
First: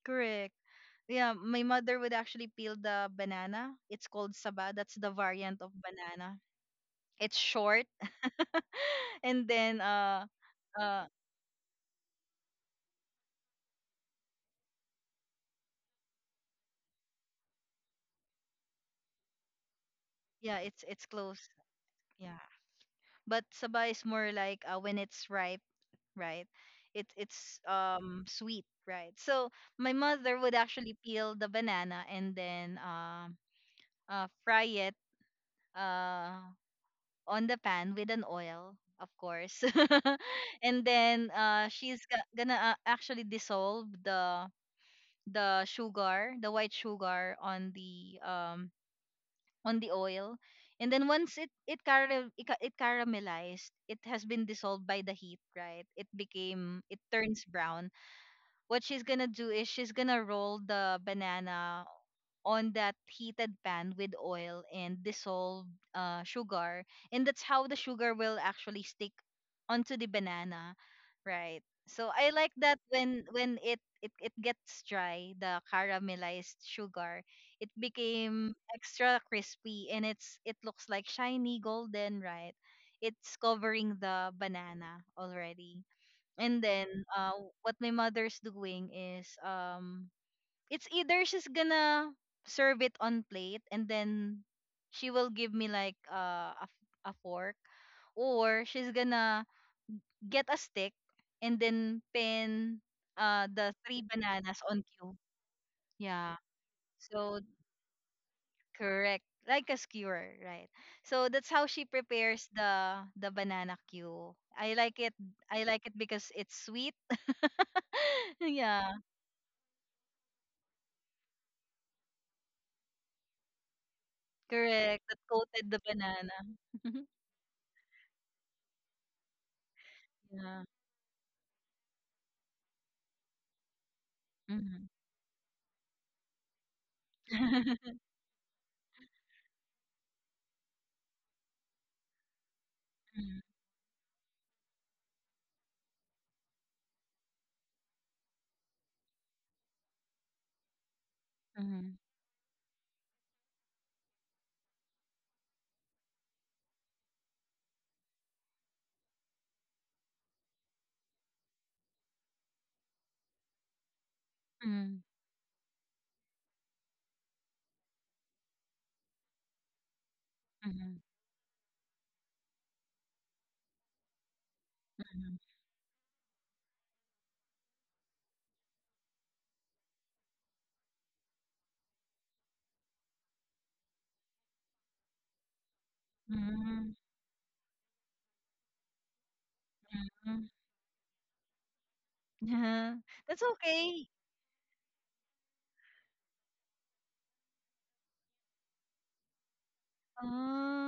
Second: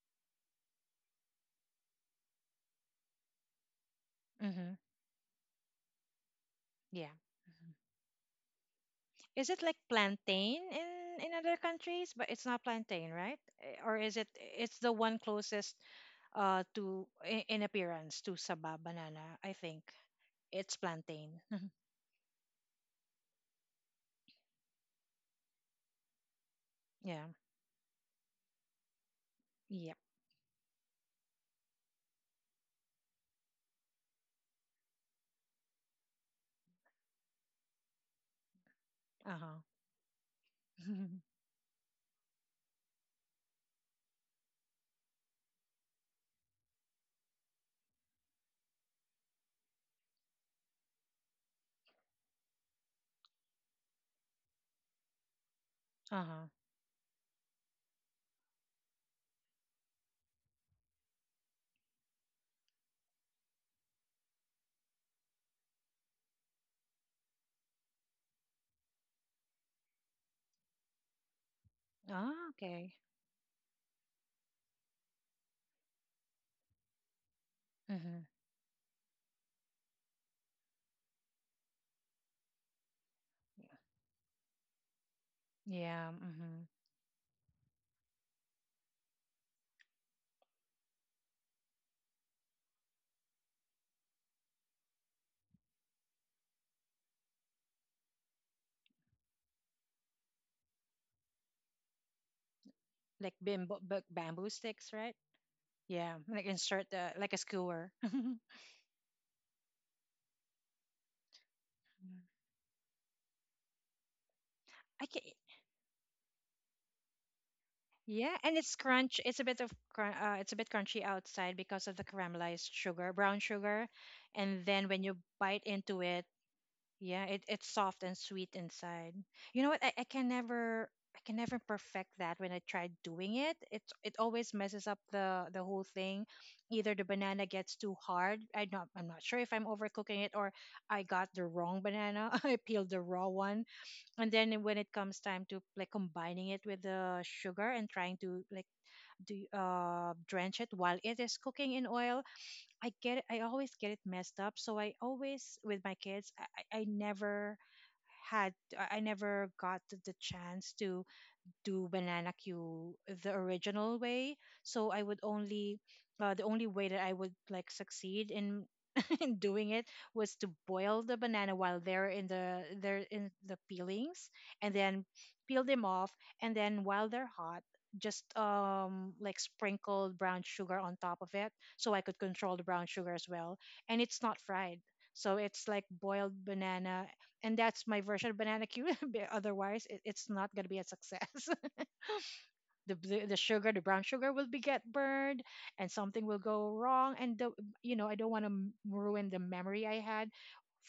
[SPEAKER 1] correct. Yeah, my mother would actually peel the banana. It's called
[SPEAKER 2] Mm-hmm.
[SPEAKER 1] saba. That's the variant of banana.
[SPEAKER 2] Yeah.
[SPEAKER 1] It's
[SPEAKER 2] Mm-hmm.
[SPEAKER 1] short. and
[SPEAKER 2] Is it like
[SPEAKER 1] then uh
[SPEAKER 2] plantain
[SPEAKER 1] uh
[SPEAKER 2] in in other countries? But it's not plantain, right? Eh, or is it? It's the one closest uh to i- in appearance to saba banana. I think
[SPEAKER 1] yeah,
[SPEAKER 2] it's
[SPEAKER 1] it's it's close.
[SPEAKER 2] plantain.
[SPEAKER 1] Yeah, but saba is more like uh, when it's ripe, right? It
[SPEAKER 2] Yeah.
[SPEAKER 1] it's um sweet, right? So my
[SPEAKER 2] Yep.
[SPEAKER 1] mother would actually peel the banana and then uh, uh fry it. Uh, on the pan with an oil, of
[SPEAKER 2] Uh huh.
[SPEAKER 1] course. And then uh, she's go- gonna uh, actually dissolve the the sugar, the white sugar on the um on the oil. And then once it it caram it, ca- it caramelized, it has been dissolved by the heat, right? It
[SPEAKER 2] Uh huh.
[SPEAKER 1] became it turns brown. What she's gonna do is she's gonna roll the banana on that heated pan with oil and dissolved uh, sugar, and that's how the sugar will actually stick onto the banana, right? So I
[SPEAKER 2] Ah,
[SPEAKER 1] like that
[SPEAKER 2] okay.
[SPEAKER 1] when when it it, it gets dry, the caramelized sugar, it
[SPEAKER 2] Mm-hmm.
[SPEAKER 1] became extra crispy, and it's it looks like shiny golden, right? It's covering the banana already.
[SPEAKER 2] Yeah. Mm-hmm.
[SPEAKER 1] And then uh what my mother's doing is um it's either she's gonna serve it on plate, and then she will give me like uh, a f- a fork, or she's gonna get a stick and then pin
[SPEAKER 2] Like
[SPEAKER 1] uh the
[SPEAKER 2] bamboo,
[SPEAKER 1] three
[SPEAKER 2] bamboo
[SPEAKER 1] bananas on
[SPEAKER 2] sticks, right?
[SPEAKER 1] cube.
[SPEAKER 2] Yeah.
[SPEAKER 1] Yeah.
[SPEAKER 2] Like insert the like a
[SPEAKER 1] So
[SPEAKER 2] skewer.
[SPEAKER 1] correct. Like a skewer, right? So that's how she prepares the the banana cue. I like
[SPEAKER 2] I
[SPEAKER 1] it.
[SPEAKER 2] can.
[SPEAKER 1] I like it because it's sweet.
[SPEAKER 2] Yeah, and it's
[SPEAKER 1] Yeah.
[SPEAKER 2] crunch. It's a bit of crun- uh, it's a bit crunchy outside because of the caramelized sugar, brown sugar, and then when
[SPEAKER 1] Correct,
[SPEAKER 2] you
[SPEAKER 1] that
[SPEAKER 2] bite
[SPEAKER 1] coated the
[SPEAKER 2] into it,
[SPEAKER 1] banana.
[SPEAKER 2] yeah, it, it's soft and sweet inside. You know what? I, I can
[SPEAKER 1] Yeah.
[SPEAKER 2] never I can never perfect that when I tried doing it. It it always messes
[SPEAKER 1] Mhm.
[SPEAKER 2] up the the whole thing. Either the banana gets too hard. I not I'm not sure if I'm overcooking it or I got the wrong banana. I peeled the raw
[SPEAKER 1] Mm,
[SPEAKER 2] one and then when it comes time to like combining it with the sugar and trying to like do uh, drench it while it is cooking in
[SPEAKER 1] mhm,
[SPEAKER 2] oil. I get it, I always get it messed up, so I always with my kids I, I I never had I never got the the chance to do banana Q the original way. So I
[SPEAKER 1] mhm,
[SPEAKER 2] would only uh, the only way that I would like succeed in in doing it was to
[SPEAKER 1] mhm,
[SPEAKER 2] boil the banana while they're in the they're in the peelings and then
[SPEAKER 1] mhm,
[SPEAKER 2] peel them off and then while they're hot just um like sprinkled brown sugar on top of it so I could control the brown sugar as well and it's not fried so it's like boiled
[SPEAKER 1] mhm,
[SPEAKER 2] banana and that's my version of banana cue. Otherwise it, it's
[SPEAKER 1] mhm.
[SPEAKER 2] not going to be a success the,
[SPEAKER 1] Yeah.
[SPEAKER 2] the the
[SPEAKER 1] That's
[SPEAKER 2] sugar the brown
[SPEAKER 1] okay.
[SPEAKER 2] sugar will be get burned and something will go wrong and the you know I don't want to ruin the memory I had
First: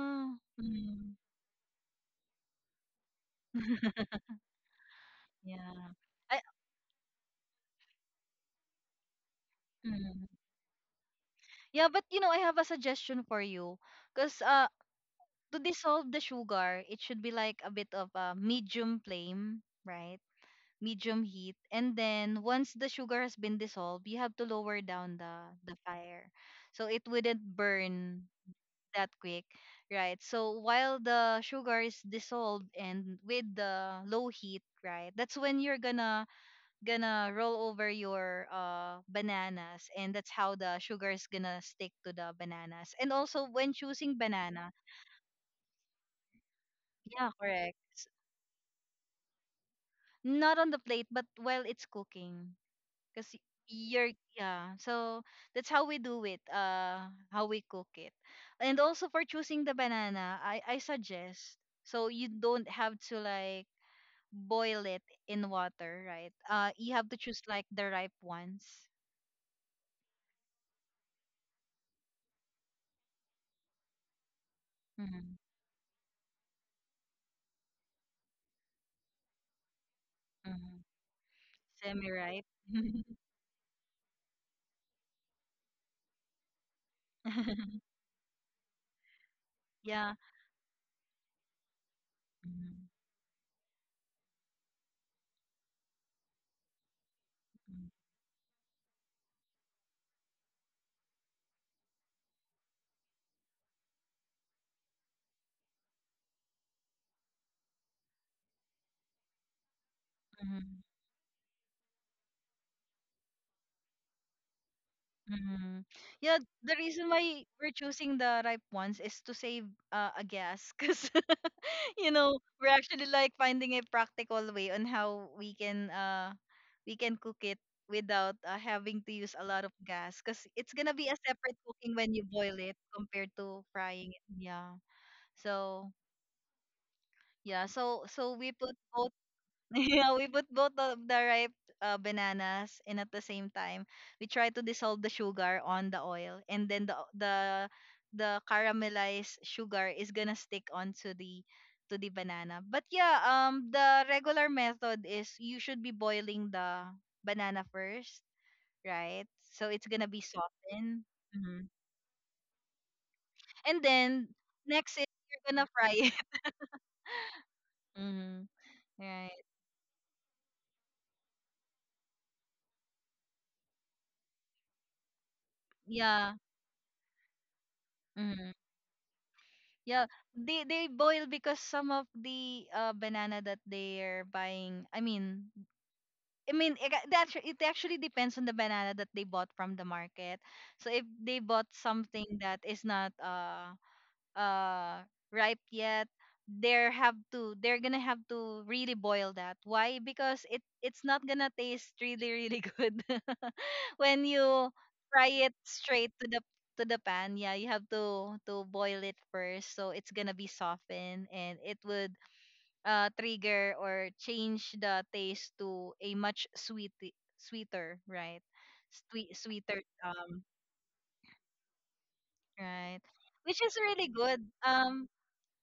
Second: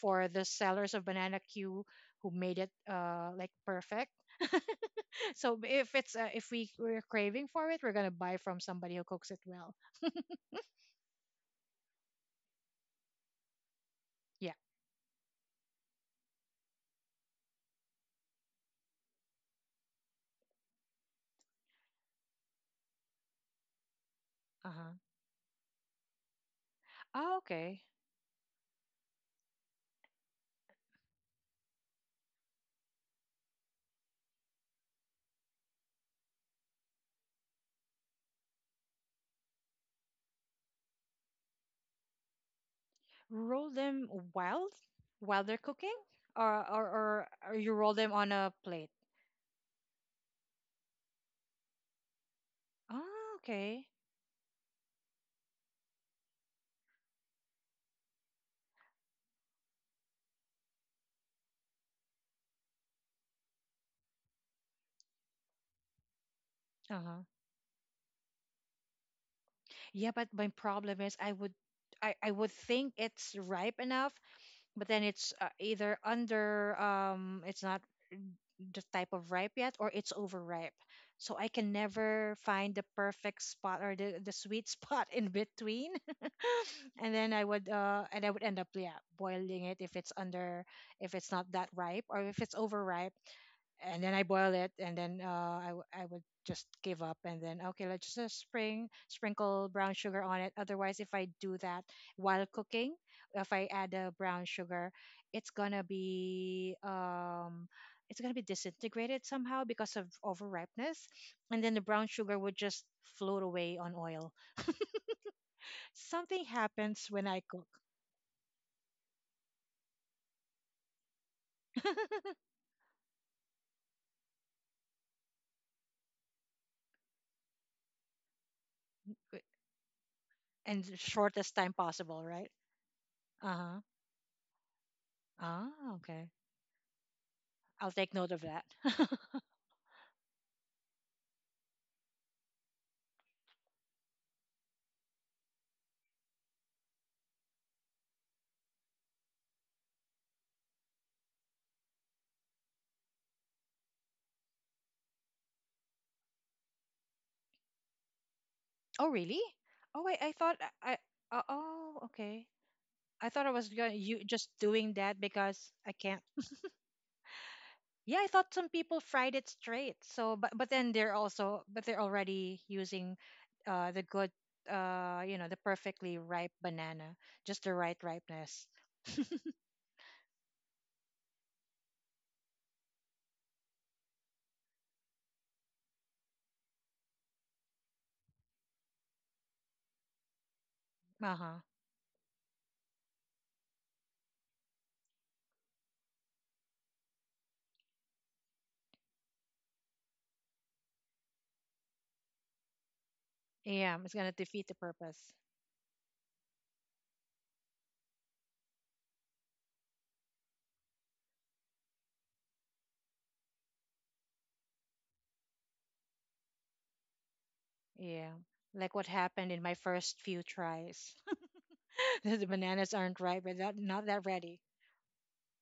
[SPEAKER 2] for the sellers of
[SPEAKER 1] Mm.
[SPEAKER 2] banana q who made it uh like perfect. So
[SPEAKER 1] Yeah.
[SPEAKER 2] if it's uh,
[SPEAKER 1] I
[SPEAKER 2] if we we're craving for it we're gonna buy from somebody who cooks it well.
[SPEAKER 1] mm. Yeah, but you know, I have a suggestion for you. Because
[SPEAKER 2] Yeah.
[SPEAKER 1] uh to dissolve the sugar, it should be like a bit of a medium flame, right? Medium heat, and then once the sugar has been dissolved, you have to lower
[SPEAKER 2] Uh-huh.
[SPEAKER 1] down the the fire so it
[SPEAKER 2] Oh,
[SPEAKER 1] wouldn't
[SPEAKER 2] okay.
[SPEAKER 1] burn that quick. Right, so while the sugar is dissolved and with the low heat, right, that's when you're gonna gonna roll over your uh bananas, and that's how the sugar is gonna stick to the bananas. And also
[SPEAKER 2] Roll
[SPEAKER 1] when
[SPEAKER 2] them
[SPEAKER 1] choosing
[SPEAKER 2] wild
[SPEAKER 1] banana.
[SPEAKER 2] while they're cooking or, or or
[SPEAKER 1] Yeah,
[SPEAKER 2] or you
[SPEAKER 1] correct,
[SPEAKER 2] roll them on a plate.
[SPEAKER 1] not on the plate but while it's cooking. Because
[SPEAKER 2] Oh okay.
[SPEAKER 1] you're, yeah, so that's how we do it, uh how we cook it. And also for choosing the banana, i i suggest, so you don't have to like boil it in water, right? Uh you have to
[SPEAKER 2] Uh-huh.
[SPEAKER 1] choose like the ripe ones.
[SPEAKER 2] Yeah, but my problem is I would I, I would think it's ripe enough, but then it's
[SPEAKER 1] Mm-hmm.
[SPEAKER 2] uh, either under um it's not the type of ripe yet or it's overripe.
[SPEAKER 1] Mm-hmm.
[SPEAKER 2] So I can
[SPEAKER 1] Semi
[SPEAKER 2] never
[SPEAKER 1] ripe.
[SPEAKER 2] find the perfect spot or the, the sweet spot in between and then I would uh and I would end up yeah boiling it if it's
[SPEAKER 1] Yeah.
[SPEAKER 2] under if it's not that ripe or if it's
[SPEAKER 1] Mhm,
[SPEAKER 2] overripe and then I boil it and then uh I, w- I would just give up and then okay let's just uh, spring sprinkle brown sugar on it otherwise if I do that while cooking if I add a brown sugar it's gonna be um it's gonna be disintegrated somehow because of
[SPEAKER 1] mhm,
[SPEAKER 2] overripeness and then the brown sugar would just float away on oil
[SPEAKER 1] mhm. Yeah,
[SPEAKER 2] something
[SPEAKER 1] the
[SPEAKER 2] happens
[SPEAKER 1] reason
[SPEAKER 2] when I
[SPEAKER 1] why
[SPEAKER 2] cook
[SPEAKER 1] we're choosing the ripe ones is to save uh, a gas because, you know, we're actually like finding a practical way on how we can uh we can cook it without uh, having to use a lot of gas, because it's
[SPEAKER 2] and
[SPEAKER 1] gonna
[SPEAKER 2] the
[SPEAKER 1] be a
[SPEAKER 2] shortest
[SPEAKER 1] separate
[SPEAKER 2] time
[SPEAKER 1] cooking when you
[SPEAKER 2] possible, right?
[SPEAKER 1] boil it compared
[SPEAKER 2] Uh
[SPEAKER 1] to
[SPEAKER 2] huh.
[SPEAKER 1] frying it. Yeah.
[SPEAKER 2] Ah,
[SPEAKER 1] So
[SPEAKER 2] okay.
[SPEAKER 1] yeah.
[SPEAKER 2] I'll
[SPEAKER 1] So
[SPEAKER 2] take
[SPEAKER 1] so
[SPEAKER 2] note of
[SPEAKER 1] we
[SPEAKER 2] that.
[SPEAKER 1] put both. Yeah, we put both of the ripe uh, bananas, and at the same time we try to dissolve the sugar on the oil, and then the the the caramelized sugar is gonna stick onto the to the banana. But yeah, um the regular method is you should be boiling the banana first,
[SPEAKER 2] Oh,
[SPEAKER 1] right?
[SPEAKER 2] really?
[SPEAKER 1] So it's
[SPEAKER 2] Oh,
[SPEAKER 1] gonna
[SPEAKER 2] wait.
[SPEAKER 1] be
[SPEAKER 2] I thought I. I-
[SPEAKER 1] softened. Mhm.
[SPEAKER 2] Oh, okay. I thought I was
[SPEAKER 1] And
[SPEAKER 2] going you
[SPEAKER 1] then
[SPEAKER 2] just doing
[SPEAKER 1] next is
[SPEAKER 2] that
[SPEAKER 1] you're
[SPEAKER 2] because
[SPEAKER 1] gonna
[SPEAKER 2] I
[SPEAKER 1] fry it.
[SPEAKER 2] can't. Yeah, I
[SPEAKER 1] Hmm.
[SPEAKER 2] thought some people fried
[SPEAKER 1] Right.
[SPEAKER 2] it straight. So, but but then they're also but they're already using, uh, the good, uh, you know, the perfectly
[SPEAKER 1] Yeah.
[SPEAKER 2] ripe banana, just the right
[SPEAKER 1] Mm-hmm.
[SPEAKER 2] ripeness.
[SPEAKER 1] Yeah, they they boil because some of the uh banana that they're buying. I mean, I mean it, ac- that's it actually depends on the banana that they bought from the market. So if they
[SPEAKER 2] Uh huh.
[SPEAKER 1] bought something that is not uh uh ripe yet, they're have to they're gonna have to really boil that. Why? Because it it's not gonna taste really really good.
[SPEAKER 2] Yeah, it's
[SPEAKER 1] When
[SPEAKER 2] gonna defeat
[SPEAKER 1] you
[SPEAKER 2] the
[SPEAKER 1] fry
[SPEAKER 2] purpose.
[SPEAKER 1] it straight to the to the pan, yeah, you have to to boil it first, so it's gonna be softened and it would uh trigger or change the taste to a much sweet sweeter,
[SPEAKER 2] Yeah,
[SPEAKER 1] right?
[SPEAKER 2] like what
[SPEAKER 1] Sweet
[SPEAKER 2] happened in my
[SPEAKER 1] sweeter,
[SPEAKER 2] first few
[SPEAKER 1] um
[SPEAKER 2] tries. The bananas
[SPEAKER 1] right
[SPEAKER 2] aren't ripe, but
[SPEAKER 1] which is
[SPEAKER 2] that,
[SPEAKER 1] really
[SPEAKER 2] not that
[SPEAKER 1] good.
[SPEAKER 2] ready.
[SPEAKER 1] Um,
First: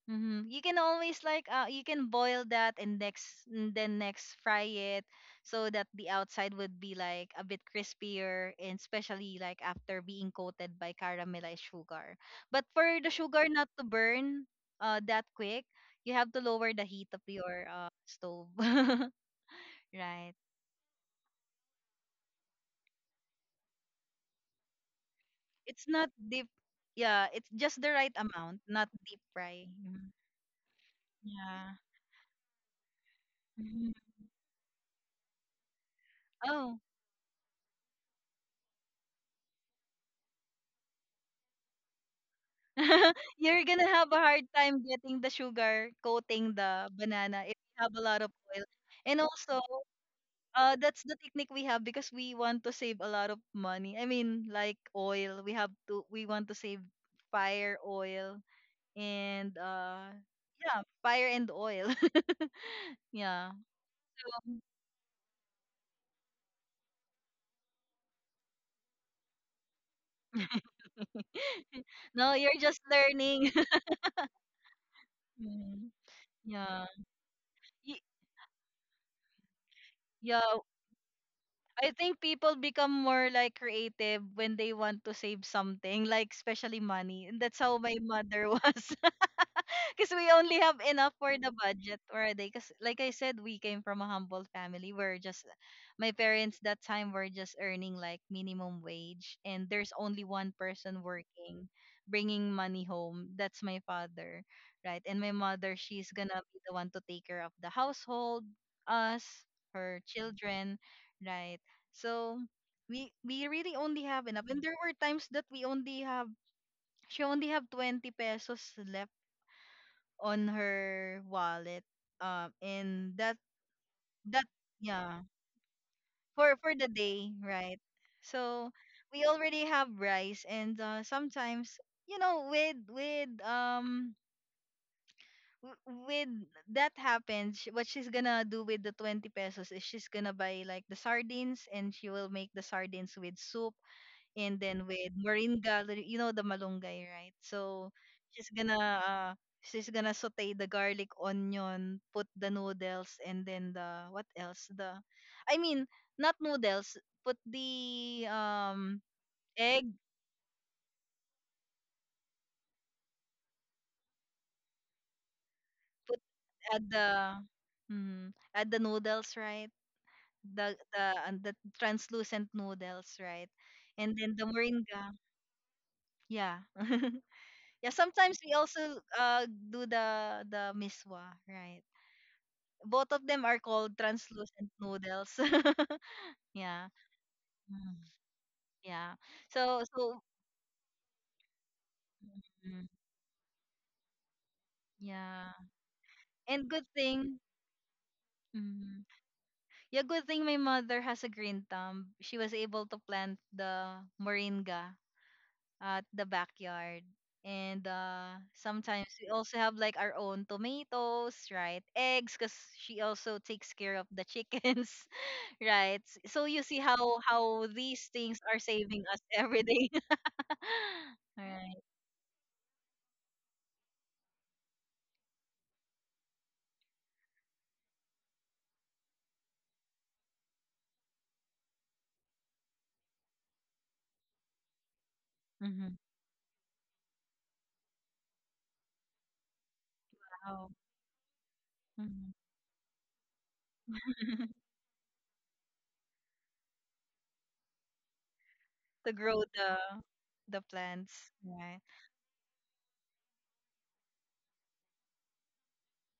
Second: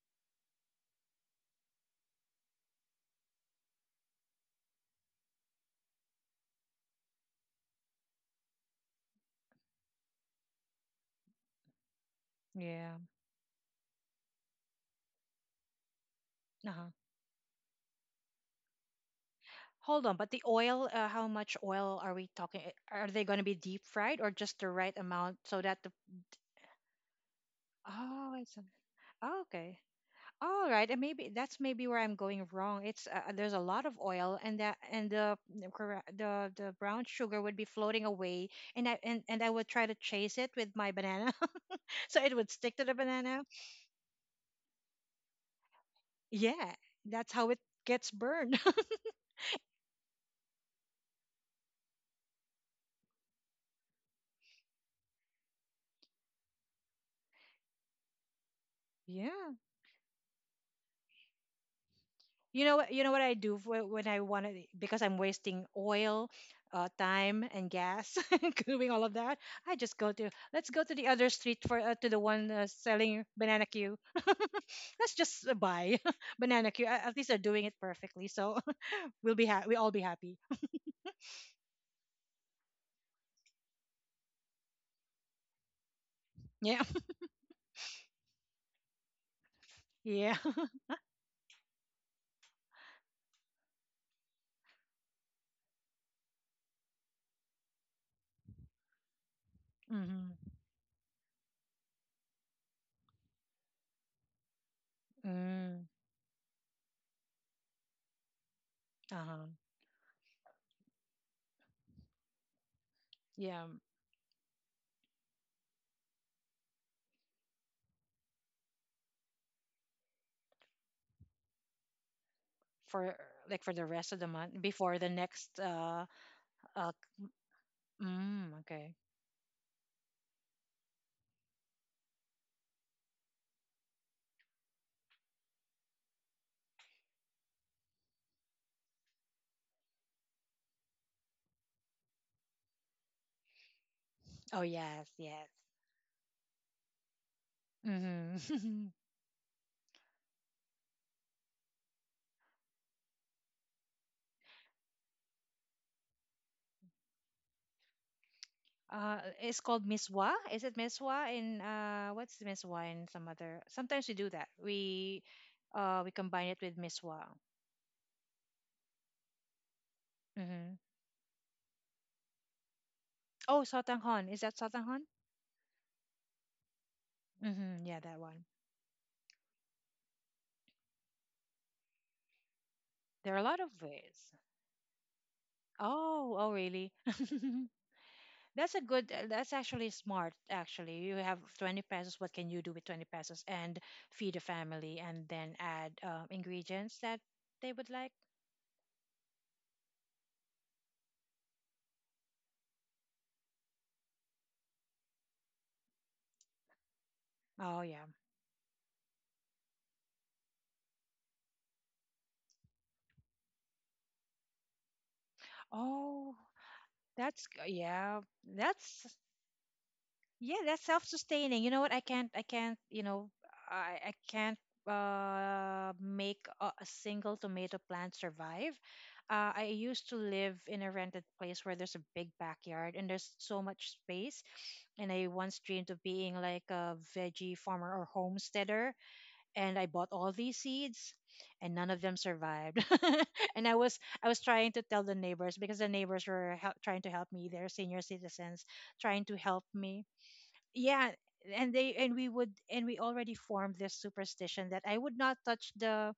[SPEAKER 1] mm-hmm. You can always like, uh, you can boil that and next and then next fry it, so that the outside would be like a bit crispier, and especially like after being coated by caramelized sugar. But for
[SPEAKER 2] Yeah.
[SPEAKER 1] the sugar not to burn uh that quick, you have to lower the
[SPEAKER 2] Uh-huh.
[SPEAKER 1] heat of your uh stove.
[SPEAKER 2] Hold on, but
[SPEAKER 1] Right.
[SPEAKER 2] the oil, uh, how much oil are we talking? Eh, are they going to be deep fried or just the right amount so that
[SPEAKER 1] It's
[SPEAKER 2] the
[SPEAKER 1] not deep. Yeah, it's just the right
[SPEAKER 2] Oh, it's
[SPEAKER 1] amount,
[SPEAKER 2] see.
[SPEAKER 1] not deep
[SPEAKER 2] Oh,
[SPEAKER 1] fry.
[SPEAKER 2] okay.
[SPEAKER 1] Mhm.
[SPEAKER 2] All right, and maybe that's
[SPEAKER 1] Yeah.
[SPEAKER 2] maybe where I'm going wrong. It's uh, there's a lot
[SPEAKER 1] Mhm.
[SPEAKER 2] of oil, and that and the the corre- the the
[SPEAKER 1] Oh.
[SPEAKER 2] brown sugar would be floating away, and I and, and I would try to chase it with my banana, so it would stick to the banana.
[SPEAKER 1] You're gonna have a hard time getting the sugar coating
[SPEAKER 2] Yeah,
[SPEAKER 1] the
[SPEAKER 2] that's
[SPEAKER 1] banana if
[SPEAKER 2] how it
[SPEAKER 1] you have a
[SPEAKER 2] gets
[SPEAKER 1] lot of oil.
[SPEAKER 2] burned.
[SPEAKER 1] And also, uh, that's the technique we have because we want to save a lot of money. I mean, like oil, we have to we want to save fire oil and
[SPEAKER 2] Yeah,
[SPEAKER 1] uh yeah, fire and oil.
[SPEAKER 2] you know what? You know what I
[SPEAKER 1] Yeah.
[SPEAKER 2] do for, when I want to because I'm wasting oil, uh, time, and gas doing all of that. I just go to let's go to the other street for uh, to the
[SPEAKER 1] No,
[SPEAKER 2] one
[SPEAKER 1] you're
[SPEAKER 2] uh,
[SPEAKER 1] just
[SPEAKER 2] selling
[SPEAKER 1] learning.
[SPEAKER 2] banana queue. Let's just uh,
[SPEAKER 1] Mm,
[SPEAKER 2] buy banana
[SPEAKER 1] yeah.
[SPEAKER 2] queue. A- At least they're doing it
[SPEAKER 1] Y-
[SPEAKER 2] perfectly, so we'll be ha- we all be happy.
[SPEAKER 1] Yeah, I think people become more like creative when they want to save something, like especially
[SPEAKER 2] Yeah,
[SPEAKER 1] money. And that's how my mother was. Because we
[SPEAKER 2] yeah.
[SPEAKER 1] only have enough for the budget already. Because, like I said, we came from a humble family. We're just, my parents that time were just earning like minimum wage, and there's only
[SPEAKER 2] Mm-hmm.
[SPEAKER 1] one person working, bringing money home. That's my father, right? And my mother,
[SPEAKER 2] Mm,
[SPEAKER 1] she's gonna be the one to take care of the household, us,
[SPEAKER 2] uh-huh.
[SPEAKER 1] her children, right? So we we
[SPEAKER 2] Yeah,
[SPEAKER 1] really
[SPEAKER 2] um,
[SPEAKER 1] only have enough. And there were times that we only have she only have twenty pesos left on her wallet, um
[SPEAKER 2] for
[SPEAKER 1] and that
[SPEAKER 2] like for the rest of the
[SPEAKER 1] that
[SPEAKER 2] month before the
[SPEAKER 1] Yeah,
[SPEAKER 2] next uh
[SPEAKER 1] for for the
[SPEAKER 2] uh
[SPEAKER 1] day, right?
[SPEAKER 2] mm,
[SPEAKER 1] So
[SPEAKER 2] okay.
[SPEAKER 1] we already have rice, and uh, sometimes, you know, with with um w- with that happens, sh- what she's gonna do with the twenty pesos is she's gonna buy like the sardines, and she will make the sardines with soup, and
[SPEAKER 2] Oh
[SPEAKER 1] then
[SPEAKER 2] yes,
[SPEAKER 1] with
[SPEAKER 2] yes.
[SPEAKER 1] Marine Gallery, you know, the malunggay, right? So she's gonna
[SPEAKER 2] Mm-hmm.
[SPEAKER 1] uh, she's gonna saute the garlic, onion, put the noodles, and then the what else? The I mean, not noodles. Put the um
[SPEAKER 2] Uh it's called
[SPEAKER 1] egg.
[SPEAKER 2] miswa is it miswa in uh what's the miswa in some other sometimes we do that we uh we
[SPEAKER 1] Put
[SPEAKER 2] combine it with
[SPEAKER 1] add
[SPEAKER 2] miswa.
[SPEAKER 1] the mm, add the noodles, right? The
[SPEAKER 2] Mm-hmm.
[SPEAKER 1] the and the translucent noodles, right?
[SPEAKER 2] Oh
[SPEAKER 1] And
[SPEAKER 2] sotanghon
[SPEAKER 1] then
[SPEAKER 2] is
[SPEAKER 1] the
[SPEAKER 2] that sotanghon.
[SPEAKER 1] moringa. Yeah.
[SPEAKER 2] Mm-hmm.
[SPEAKER 1] Yeah,
[SPEAKER 2] Yeah, that
[SPEAKER 1] sometimes
[SPEAKER 2] one.
[SPEAKER 1] we also uh do the the miswa, right? Both of
[SPEAKER 2] There are a
[SPEAKER 1] them are
[SPEAKER 2] lot of
[SPEAKER 1] called
[SPEAKER 2] ways.
[SPEAKER 1] translucent noodles.
[SPEAKER 2] Oh oh
[SPEAKER 1] Yeah.
[SPEAKER 2] really?
[SPEAKER 1] Mm.
[SPEAKER 2] That's a good
[SPEAKER 1] Yeah.
[SPEAKER 2] uh, that's
[SPEAKER 1] So
[SPEAKER 2] actually
[SPEAKER 1] so
[SPEAKER 2] smart actually. You have twenty pesos. What can you do
[SPEAKER 1] mm,
[SPEAKER 2] with twenty pesos and feed a family? And
[SPEAKER 1] yeah.
[SPEAKER 2] then add uh,
[SPEAKER 1] And good
[SPEAKER 2] ingredients that
[SPEAKER 1] thing
[SPEAKER 2] they would like.
[SPEAKER 1] mm, yeah, good thing my mother has a green thumb. She was able to plant the moringa at the backyard.
[SPEAKER 2] Oh
[SPEAKER 1] And
[SPEAKER 2] yeah.
[SPEAKER 1] uh, sometimes we also have like our own tomatoes, right? Eggs, because she also takes care of the chickens, right?
[SPEAKER 2] oh
[SPEAKER 1] So you see how
[SPEAKER 2] that's
[SPEAKER 1] how
[SPEAKER 2] g-
[SPEAKER 1] these
[SPEAKER 2] yeah.
[SPEAKER 1] things are saving
[SPEAKER 2] that's
[SPEAKER 1] us every day.
[SPEAKER 2] Yeah, that's self-sustaining. You know
[SPEAKER 1] Alright.
[SPEAKER 2] what? I can't I can't you know I I can't uh make a, a single tomato plant survive. uh, I used to live in a rented place where there's a big backyard and there's so much space, and I once dreamed
[SPEAKER 1] Mhm.
[SPEAKER 2] of being like a veggie farmer or homesteader, and I bought all these
[SPEAKER 1] Wow.
[SPEAKER 2] seeds, and none of them
[SPEAKER 1] Mhm.
[SPEAKER 2] survived. And i was i was trying to tell the neighbors, because the neighbors were help, trying to help me. They're senior citizens
[SPEAKER 1] To
[SPEAKER 2] trying to
[SPEAKER 1] grow
[SPEAKER 2] help
[SPEAKER 1] the
[SPEAKER 2] me.
[SPEAKER 1] the
[SPEAKER 2] Yeah.
[SPEAKER 1] plants,
[SPEAKER 2] And
[SPEAKER 1] right?
[SPEAKER 2] they and we would and we already formed this superstition that I would not touch the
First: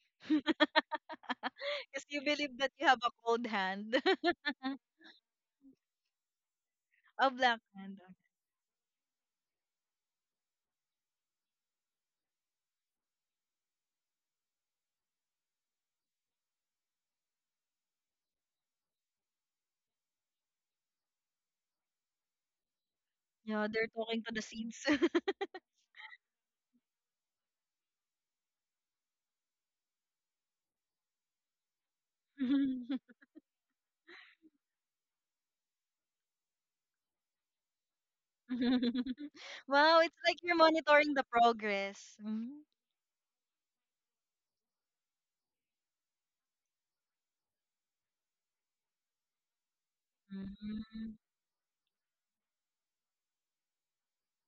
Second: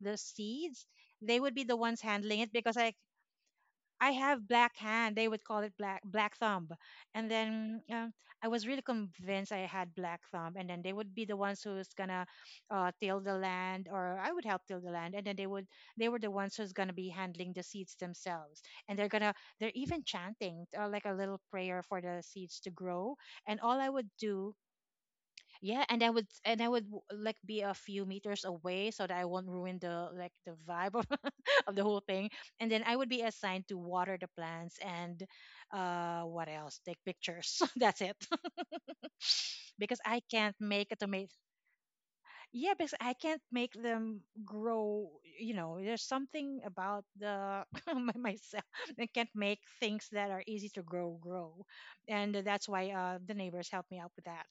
[SPEAKER 2] the seeds. They would be the ones
[SPEAKER 1] Because you
[SPEAKER 2] handling it,
[SPEAKER 1] believe that
[SPEAKER 2] because
[SPEAKER 1] you
[SPEAKER 2] i
[SPEAKER 1] have a cold hand,
[SPEAKER 2] I have black hand, they would call it black black thumb. And
[SPEAKER 1] a black
[SPEAKER 2] then
[SPEAKER 1] hand.
[SPEAKER 2] um, I was really convinced I had black thumb, and then they would be the ones who's gonna uh, till the land, or I would help till the land, and then they would they were the ones who's gonna be handling the seeds themselves, and they're gonna they're even chanting uh, like a little prayer for the seeds to grow. And
[SPEAKER 1] Yeah,
[SPEAKER 2] all
[SPEAKER 1] they're
[SPEAKER 2] I would
[SPEAKER 1] talking to the
[SPEAKER 2] do.
[SPEAKER 1] seeds.
[SPEAKER 2] Yeah, and I would and I would w- like be a few meters away so that I won't ruin the like the vibe of, of the whole thing. And then I would be assigned to water the plants, and uh what else? Take pictures. That's it. Because
[SPEAKER 1] Wow, it's
[SPEAKER 2] I
[SPEAKER 1] like
[SPEAKER 2] can't
[SPEAKER 1] you're
[SPEAKER 2] make a
[SPEAKER 1] monitoring the
[SPEAKER 2] tomato.
[SPEAKER 1] progress. Mhm.
[SPEAKER 2] Yeah, because I can't make them grow. You know, there's something about the my- myself. I can't make things that are easy to grow
[SPEAKER 1] Mhm.
[SPEAKER 2] grow, and that's why uh, the neighbors help me out with that.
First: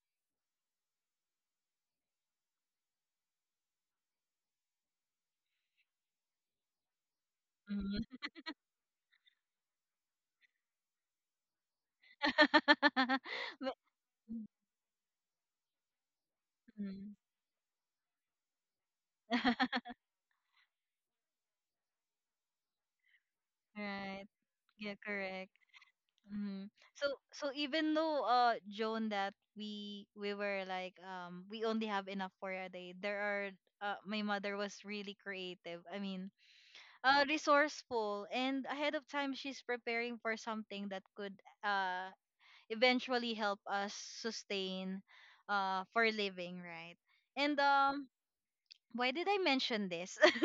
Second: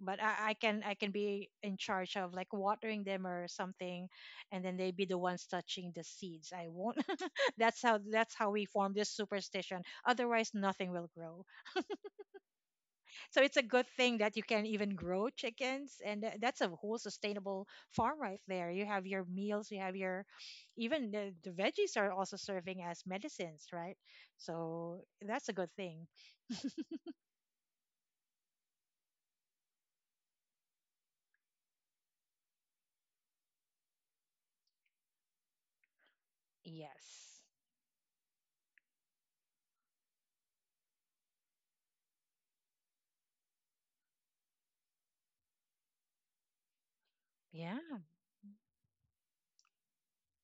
[SPEAKER 2] But I, I can I can be in charge of like watering them or something, and then they be the ones touching the seeds. I won't. That's how
[SPEAKER 1] Mhm.
[SPEAKER 2] that's how we form this superstition. Otherwise nothing will grow. So it's a
[SPEAKER 1] Ma-
[SPEAKER 2] good thing that you can even grow chickens, and tha- that's a whole
[SPEAKER 1] Mhm.
[SPEAKER 2] sustainable farm right there. You have your meals, you have your even the, the veggies are also serving as medicines, right?
[SPEAKER 1] Right. Yeah,
[SPEAKER 2] So that's
[SPEAKER 1] correct.
[SPEAKER 2] a good thing.
[SPEAKER 1] Mm. So so even though uh Joan, that we we were like um we only have enough for a day. There are uh my mother was really creative. I mean, uh
[SPEAKER 2] Yes.
[SPEAKER 1] resourceful and ahead of time, she's preparing for something that could uh eventually help us sustain uh for living, right? And
[SPEAKER 2] Yeah.
[SPEAKER 1] um, why did I mention this?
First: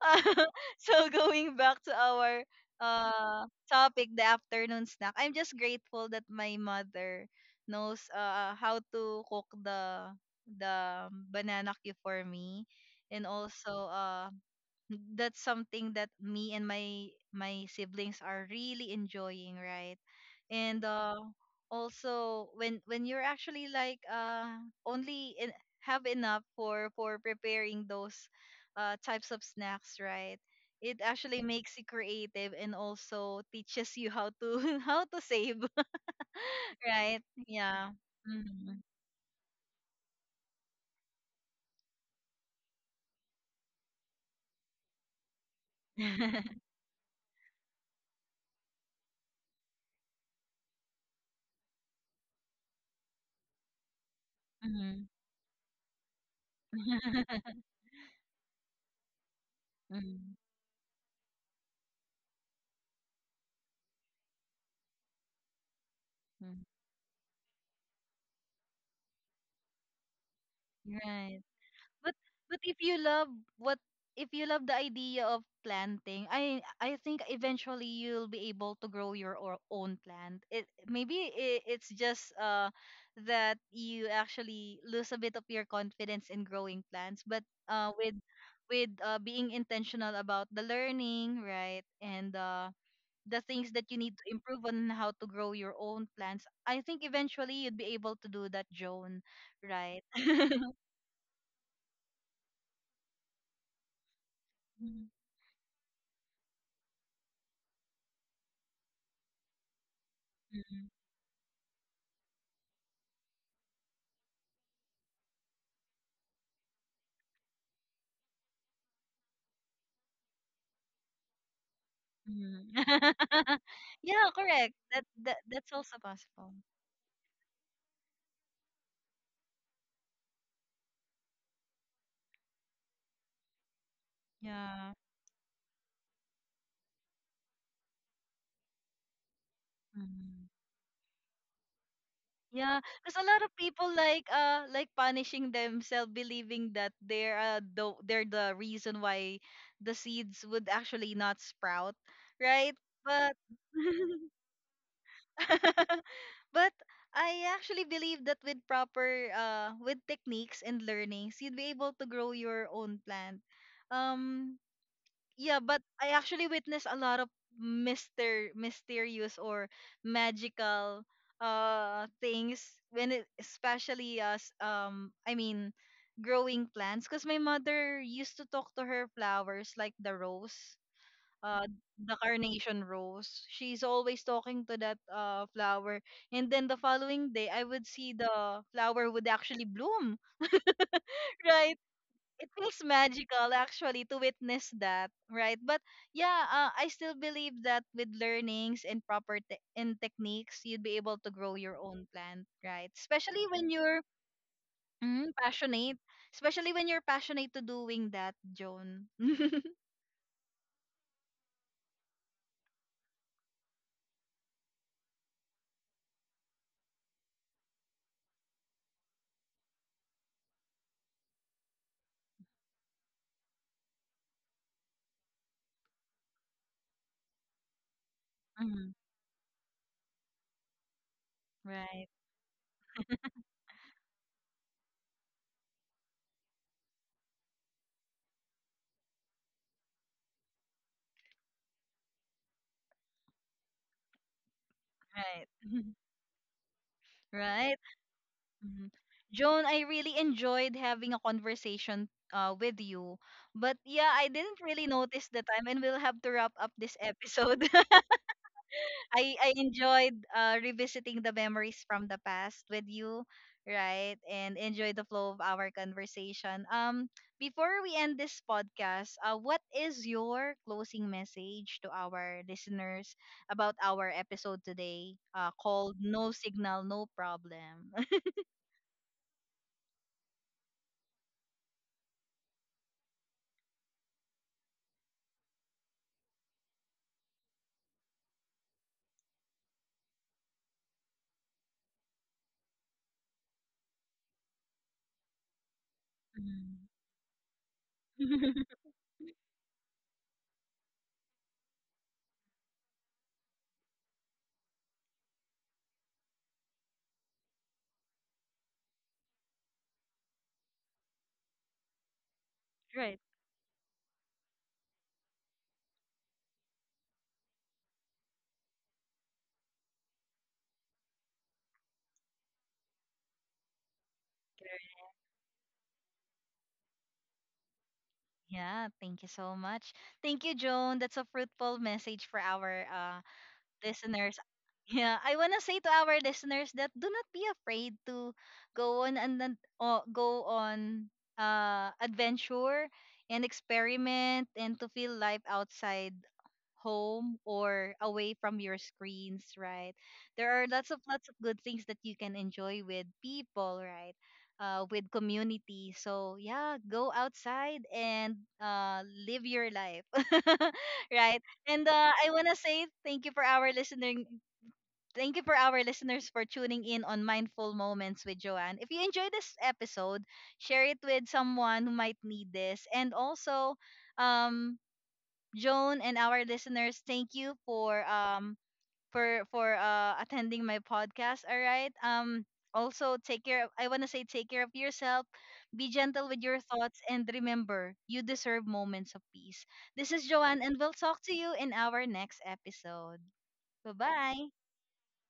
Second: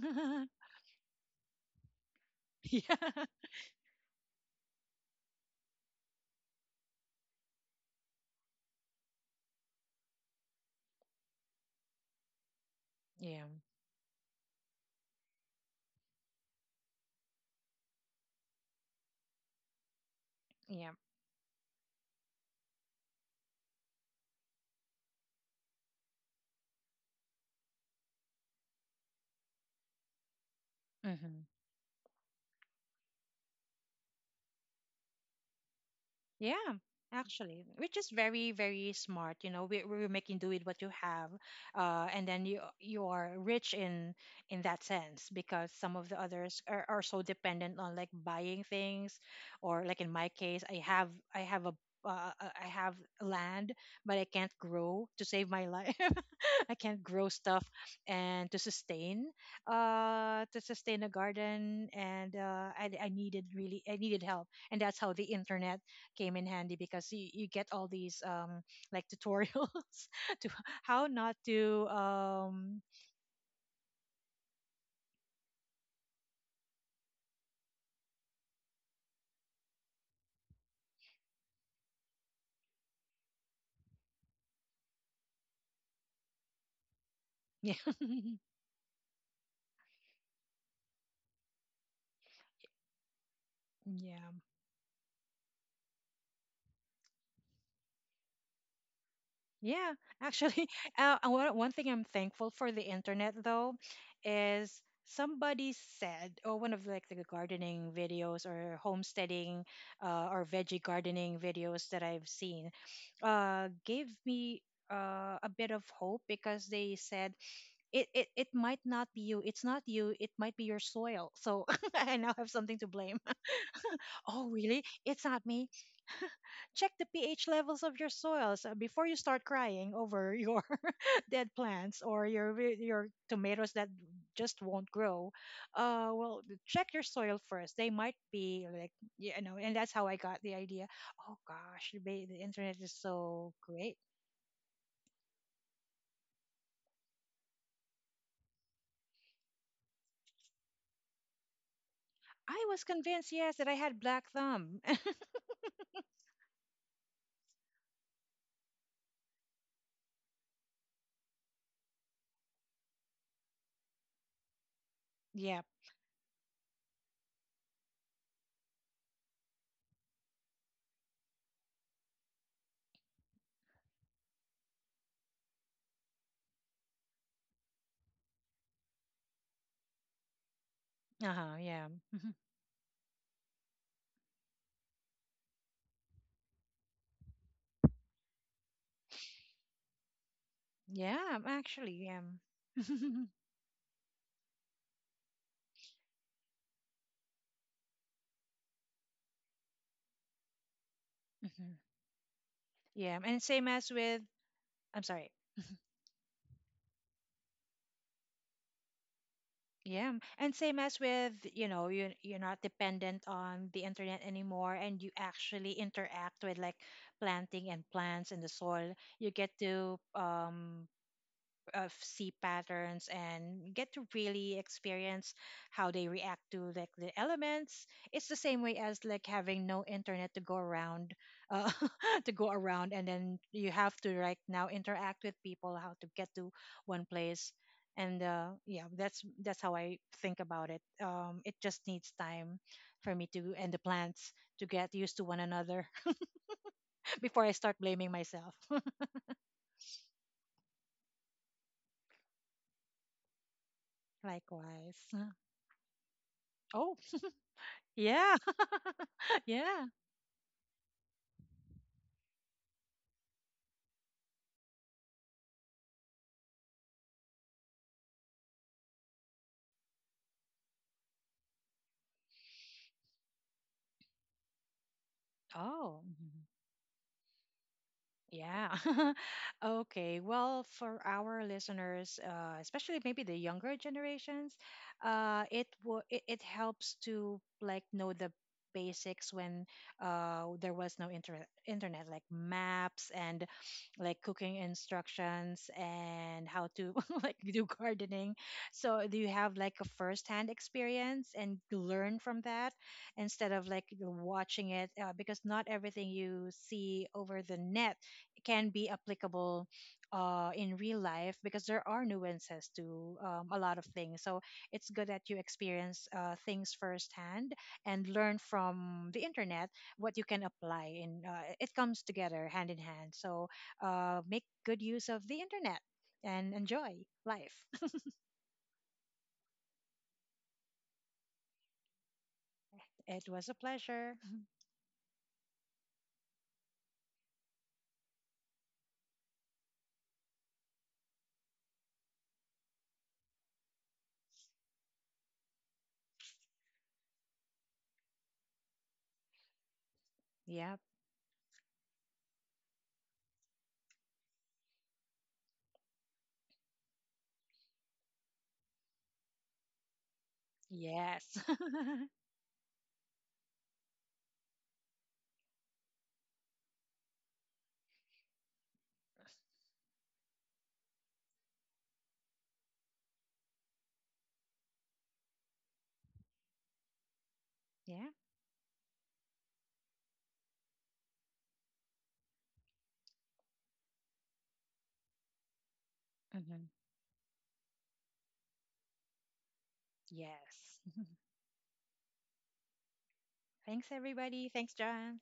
[SPEAKER 1] So going back to our
[SPEAKER 2] Yeah.
[SPEAKER 1] uh topic, the afternoon snack. I'm just grateful that my mother knows uh how to cook the the banana cue for me, and
[SPEAKER 2] Yeah.
[SPEAKER 1] also uh that's something that me and my my siblings are really enjoying, right? And
[SPEAKER 2] Yeah.
[SPEAKER 1] uh also when when you're actually like uh only in, have enough for for preparing those uh types of snacks, right, it actually
[SPEAKER 2] Mm-hmm.
[SPEAKER 1] makes you creative and also teaches you how to how to save.
[SPEAKER 2] Yeah,
[SPEAKER 1] Right.
[SPEAKER 2] actually,
[SPEAKER 1] Yeah,
[SPEAKER 2] which is very,
[SPEAKER 1] mm-hmm.
[SPEAKER 2] very smart. You know, we, we're making do with what you have, uh, and then you you are rich in in that sense, because some of the others are, are so dependent on like buying things, or like in my case, I have I have a uh, uh, I have land, but I can't
[SPEAKER 1] Mm-hmm.
[SPEAKER 2] grow to save my life. I can't grow stuff and to sustain, uh, to sustain a garden, and uh, I, I needed really I needed help, and that's how the internet came in handy, because you, you get all these um like tutorials to how not
[SPEAKER 1] Right.
[SPEAKER 2] to
[SPEAKER 1] but but if
[SPEAKER 2] um
[SPEAKER 1] you love what if you love the idea of planting, i i think eventually you'll be able to grow your or- own plant. It maybe I it's just uh that you actually lose a bit of your confidence in growing plants, but
[SPEAKER 2] yeah.
[SPEAKER 1] uh with with uh, being intentional about the learning, right, and uh the things that you need to
[SPEAKER 2] Yeah.
[SPEAKER 1] improve on how to grow your own plants, I think eventually you'd be able to do that, Joan,
[SPEAKER 2] Yeah,
[SPEAKER 1] right?
[SPEAKER 2] actually, uh, uh, one, one thing I'm thankful for the internet though is somebody said, or one of like the gardening videos or homesteading uh, or veggie
[SPEAKER 1] Mhm.
[SPEAKER 2] gardening videos that I've seen uh, gave me uh, a bit of hope, because they said it, it it might not be you, it's not you, it might be your soil. So I now have
[SPEAKER 1] Mhm.
[SPEAKER 2] something to blame.
[SPEAKER 1] Yeah,
[SPEAKER 2] Oh
[SPEAKER 1] correct.
[SPEAKER 2] really,
[SPEAKER 1] That
[SPEAKER 2] it's
[SPEAKER 1] that
[SPEAKER 2] not me.
[SPEAKER 1] that's also possible.
[SPEAKER 2] Check the pH levels of your soils uh, before you start crying over your dead plants or your re- your tomatoes that just won't
[SPEAKER 1] Yeah.
[SPEAKER 2] grow. Uh well, check your soil first. They might be like, you know. And that's how I got
[SPEAKER 1] Mhm.
[SPEAKER 2] the idea. Oh gosh, the the internet
[SPEAKER 1] Yeah,
[SPEAKER 2] is
[SPEAKER 1] because a lot
[SPEAKER 2] so
[SPEAKER 1] of people
[SPEAKER 2] great.
[SPEAKER 1] like uh like punishing themselves, believing that they're uh the, they're the reason why the seeds would actually not sprout,
[SPEAKER 2] I
[SPEAKER 1] right?
[SPEAKER 2] was convinced,
[SPEAKER 1] But
[SPEAKER 2] yes, that I had black thumb.
[SPEAKER 1] but I actually believe that with proper uh with techniques and learnings, you'd be able to grow your own plant. Um,
[SPEAKER 2] Yeah.
[SPEAKER 1] Yeah, but I actually witnessed a lot of mister mysterious or magical uh things when it, especially as um I mean growing plants, because my mother used to talk to her flowers, like the rose,
[SPEAKER 2] Uh-huh.
[SPEAKER 1] uh
[SPEAKER 2] Yeah.
[SPEAKER 1] the
[SPEAKER 2] Mm-hmm.
[SPEAKER 1] carnation rose. She's always talking to that uh flower, and then the following day I would see the flower would actually bloom.
[SPEAKER 2] Yeah, I'm
[SPEAKER 1] Right.
[SPEAKER 2] actually, um,
[SPEAKER 1] It feels magical actually to witness that, right? But yeah, uh, I still believe that with learnings and proper te- and techniques, you'd be able to grow your
[SPEAKER 2] mhm.
[SPEAKER 1] own plant, right?
[SPEAKER 2] Yeah, and
[SPEAKER 1] Especially
[SPEAKER 2] same
[SPEAKER 1] when
[SPEAKER 2] as
[SPEAKER 1] you're
[SPEAKER 2] with, I'm
[SPEAKER 1] mm,
[SPEAKER 2] sorry,
[SPEAKER 1] passionate, especially when you're passionate to doing that, Joan.
[SPEAKER 2] yeah, and same as with, you know, you you're not dependent on the internet anymore, and you actually interact with like planting and plants in the soil. You get to um of sea patterns, and get to really experience how they react to like the elements. It's the same way
[SPEAKER 1] Mhm.
[SPEAKER 2] as like having no internet to go around, uh,
[SPEAKER 1] Right,
[SPEAKER 2] to go around, and then you have to right now interact with people how to get to one place. And uh, yeah, that's that's how I think about it. Um, it just needs time for me to and the plants to get used to one
[SPEAKER 1] right,
[SPEAKER 2] another. Before I start
[SPEAKER 1] right.
[SPEAKER 2] blaming myself.
[SPEAKER 1] Mhm. Joan, I really enjoyed having a conversation uh, with you. But yeah, I didn't really
[SPEAKER 2] Likewise.
[SPEAKER 1] notice the time, and we'll have to wrap up this
[SPEAKER 2] Oh,
[SPEAKER 1] episode.
[SPEAKER 2] yeah.
[SPEAKER 1] I I
[SPEAKER 2] Yeah.
[SPEAKER 1] enjoyed uh, revisiting the memories from the past with you, right? And enjoy the flow of our conversation. Um, before we end this podcast, uh, what is your closing message to our listeners about our episode today? Uh, called
[SPEAKER 2] Oh,
[SPEAKER 1] "No
[SPEAKER 2] mhm.
[SPEAKER 1] Signal, No Problem."
[SPEAKER 2] Yeah. Okay. Well, for our listeners, uh, especially maybe the younger generations, uh, it, wo- it it helps to like know the basics when uh, there was no internet internet, like maps and like cooking instructions and how
[SPEAKER 1] Mm.
[SPEAKER 2] to like do gardening. So do you have like a first-hand experience and learn from that instead of like watching it, uh, because not everything you see over the net can be applicable uh, in real life, because there are nuances to
[SPEAKER 1] Right.
[SPEAKER 2] um, a lot of things. So it's good that you experience uh, things firsthand and learn from the internet what you can apply. And uh, it comes together hand in hand. So uh, make good use of the internet and enjoy life.
[SPEAKER 1] Yeah, thank you so much. Thank you, Joan. That's a fruitful message for our uh,
[SPEAKER 2] It was a pleasure.
[SPEAKER 1] listeners. Yeah, I wanna say to our listeners that do not be afraid to go on and then- o- go on uh adventure and experiment, and to feel life outside home or away from your screens, right? There are
[SPEAKER 2] Yep.
[SPEAKER 1] lots of lots of good things that you can enjoy with people, right? Uh, with community. So yeah, go outside and uh, live your life. Right?
[SPEAKER 2] Yes.
[SPEAKER 1] And uh, I wanna say thank you for our listening. Thank you for our listeners for tuning in on Mindful Moments with Joanne. If you enjoyed this episode, share it with someone who might need this, and also. Um, Joan and our listeners, thank you for
[SPEAKER 2] Yeah.
[SPEAKER 1] um, for for uh attending my podcast. All right. Um, also take care of, I want to say take care of yourself. Be gentle with your
[SPEAKER 2] Hmm.
[SPEAKER 1] thoughts, and remember, you deserve moments of peace. This is Joanne, and
[SPEAKER 2] Yes.
[SPEAKER 1] we'll talk to you in our next episode.
[SPEAKER 2] Thanks,
[SPEAKER 1] Bye-bye.
[SPEAKER 2] everybody. Thanks, John.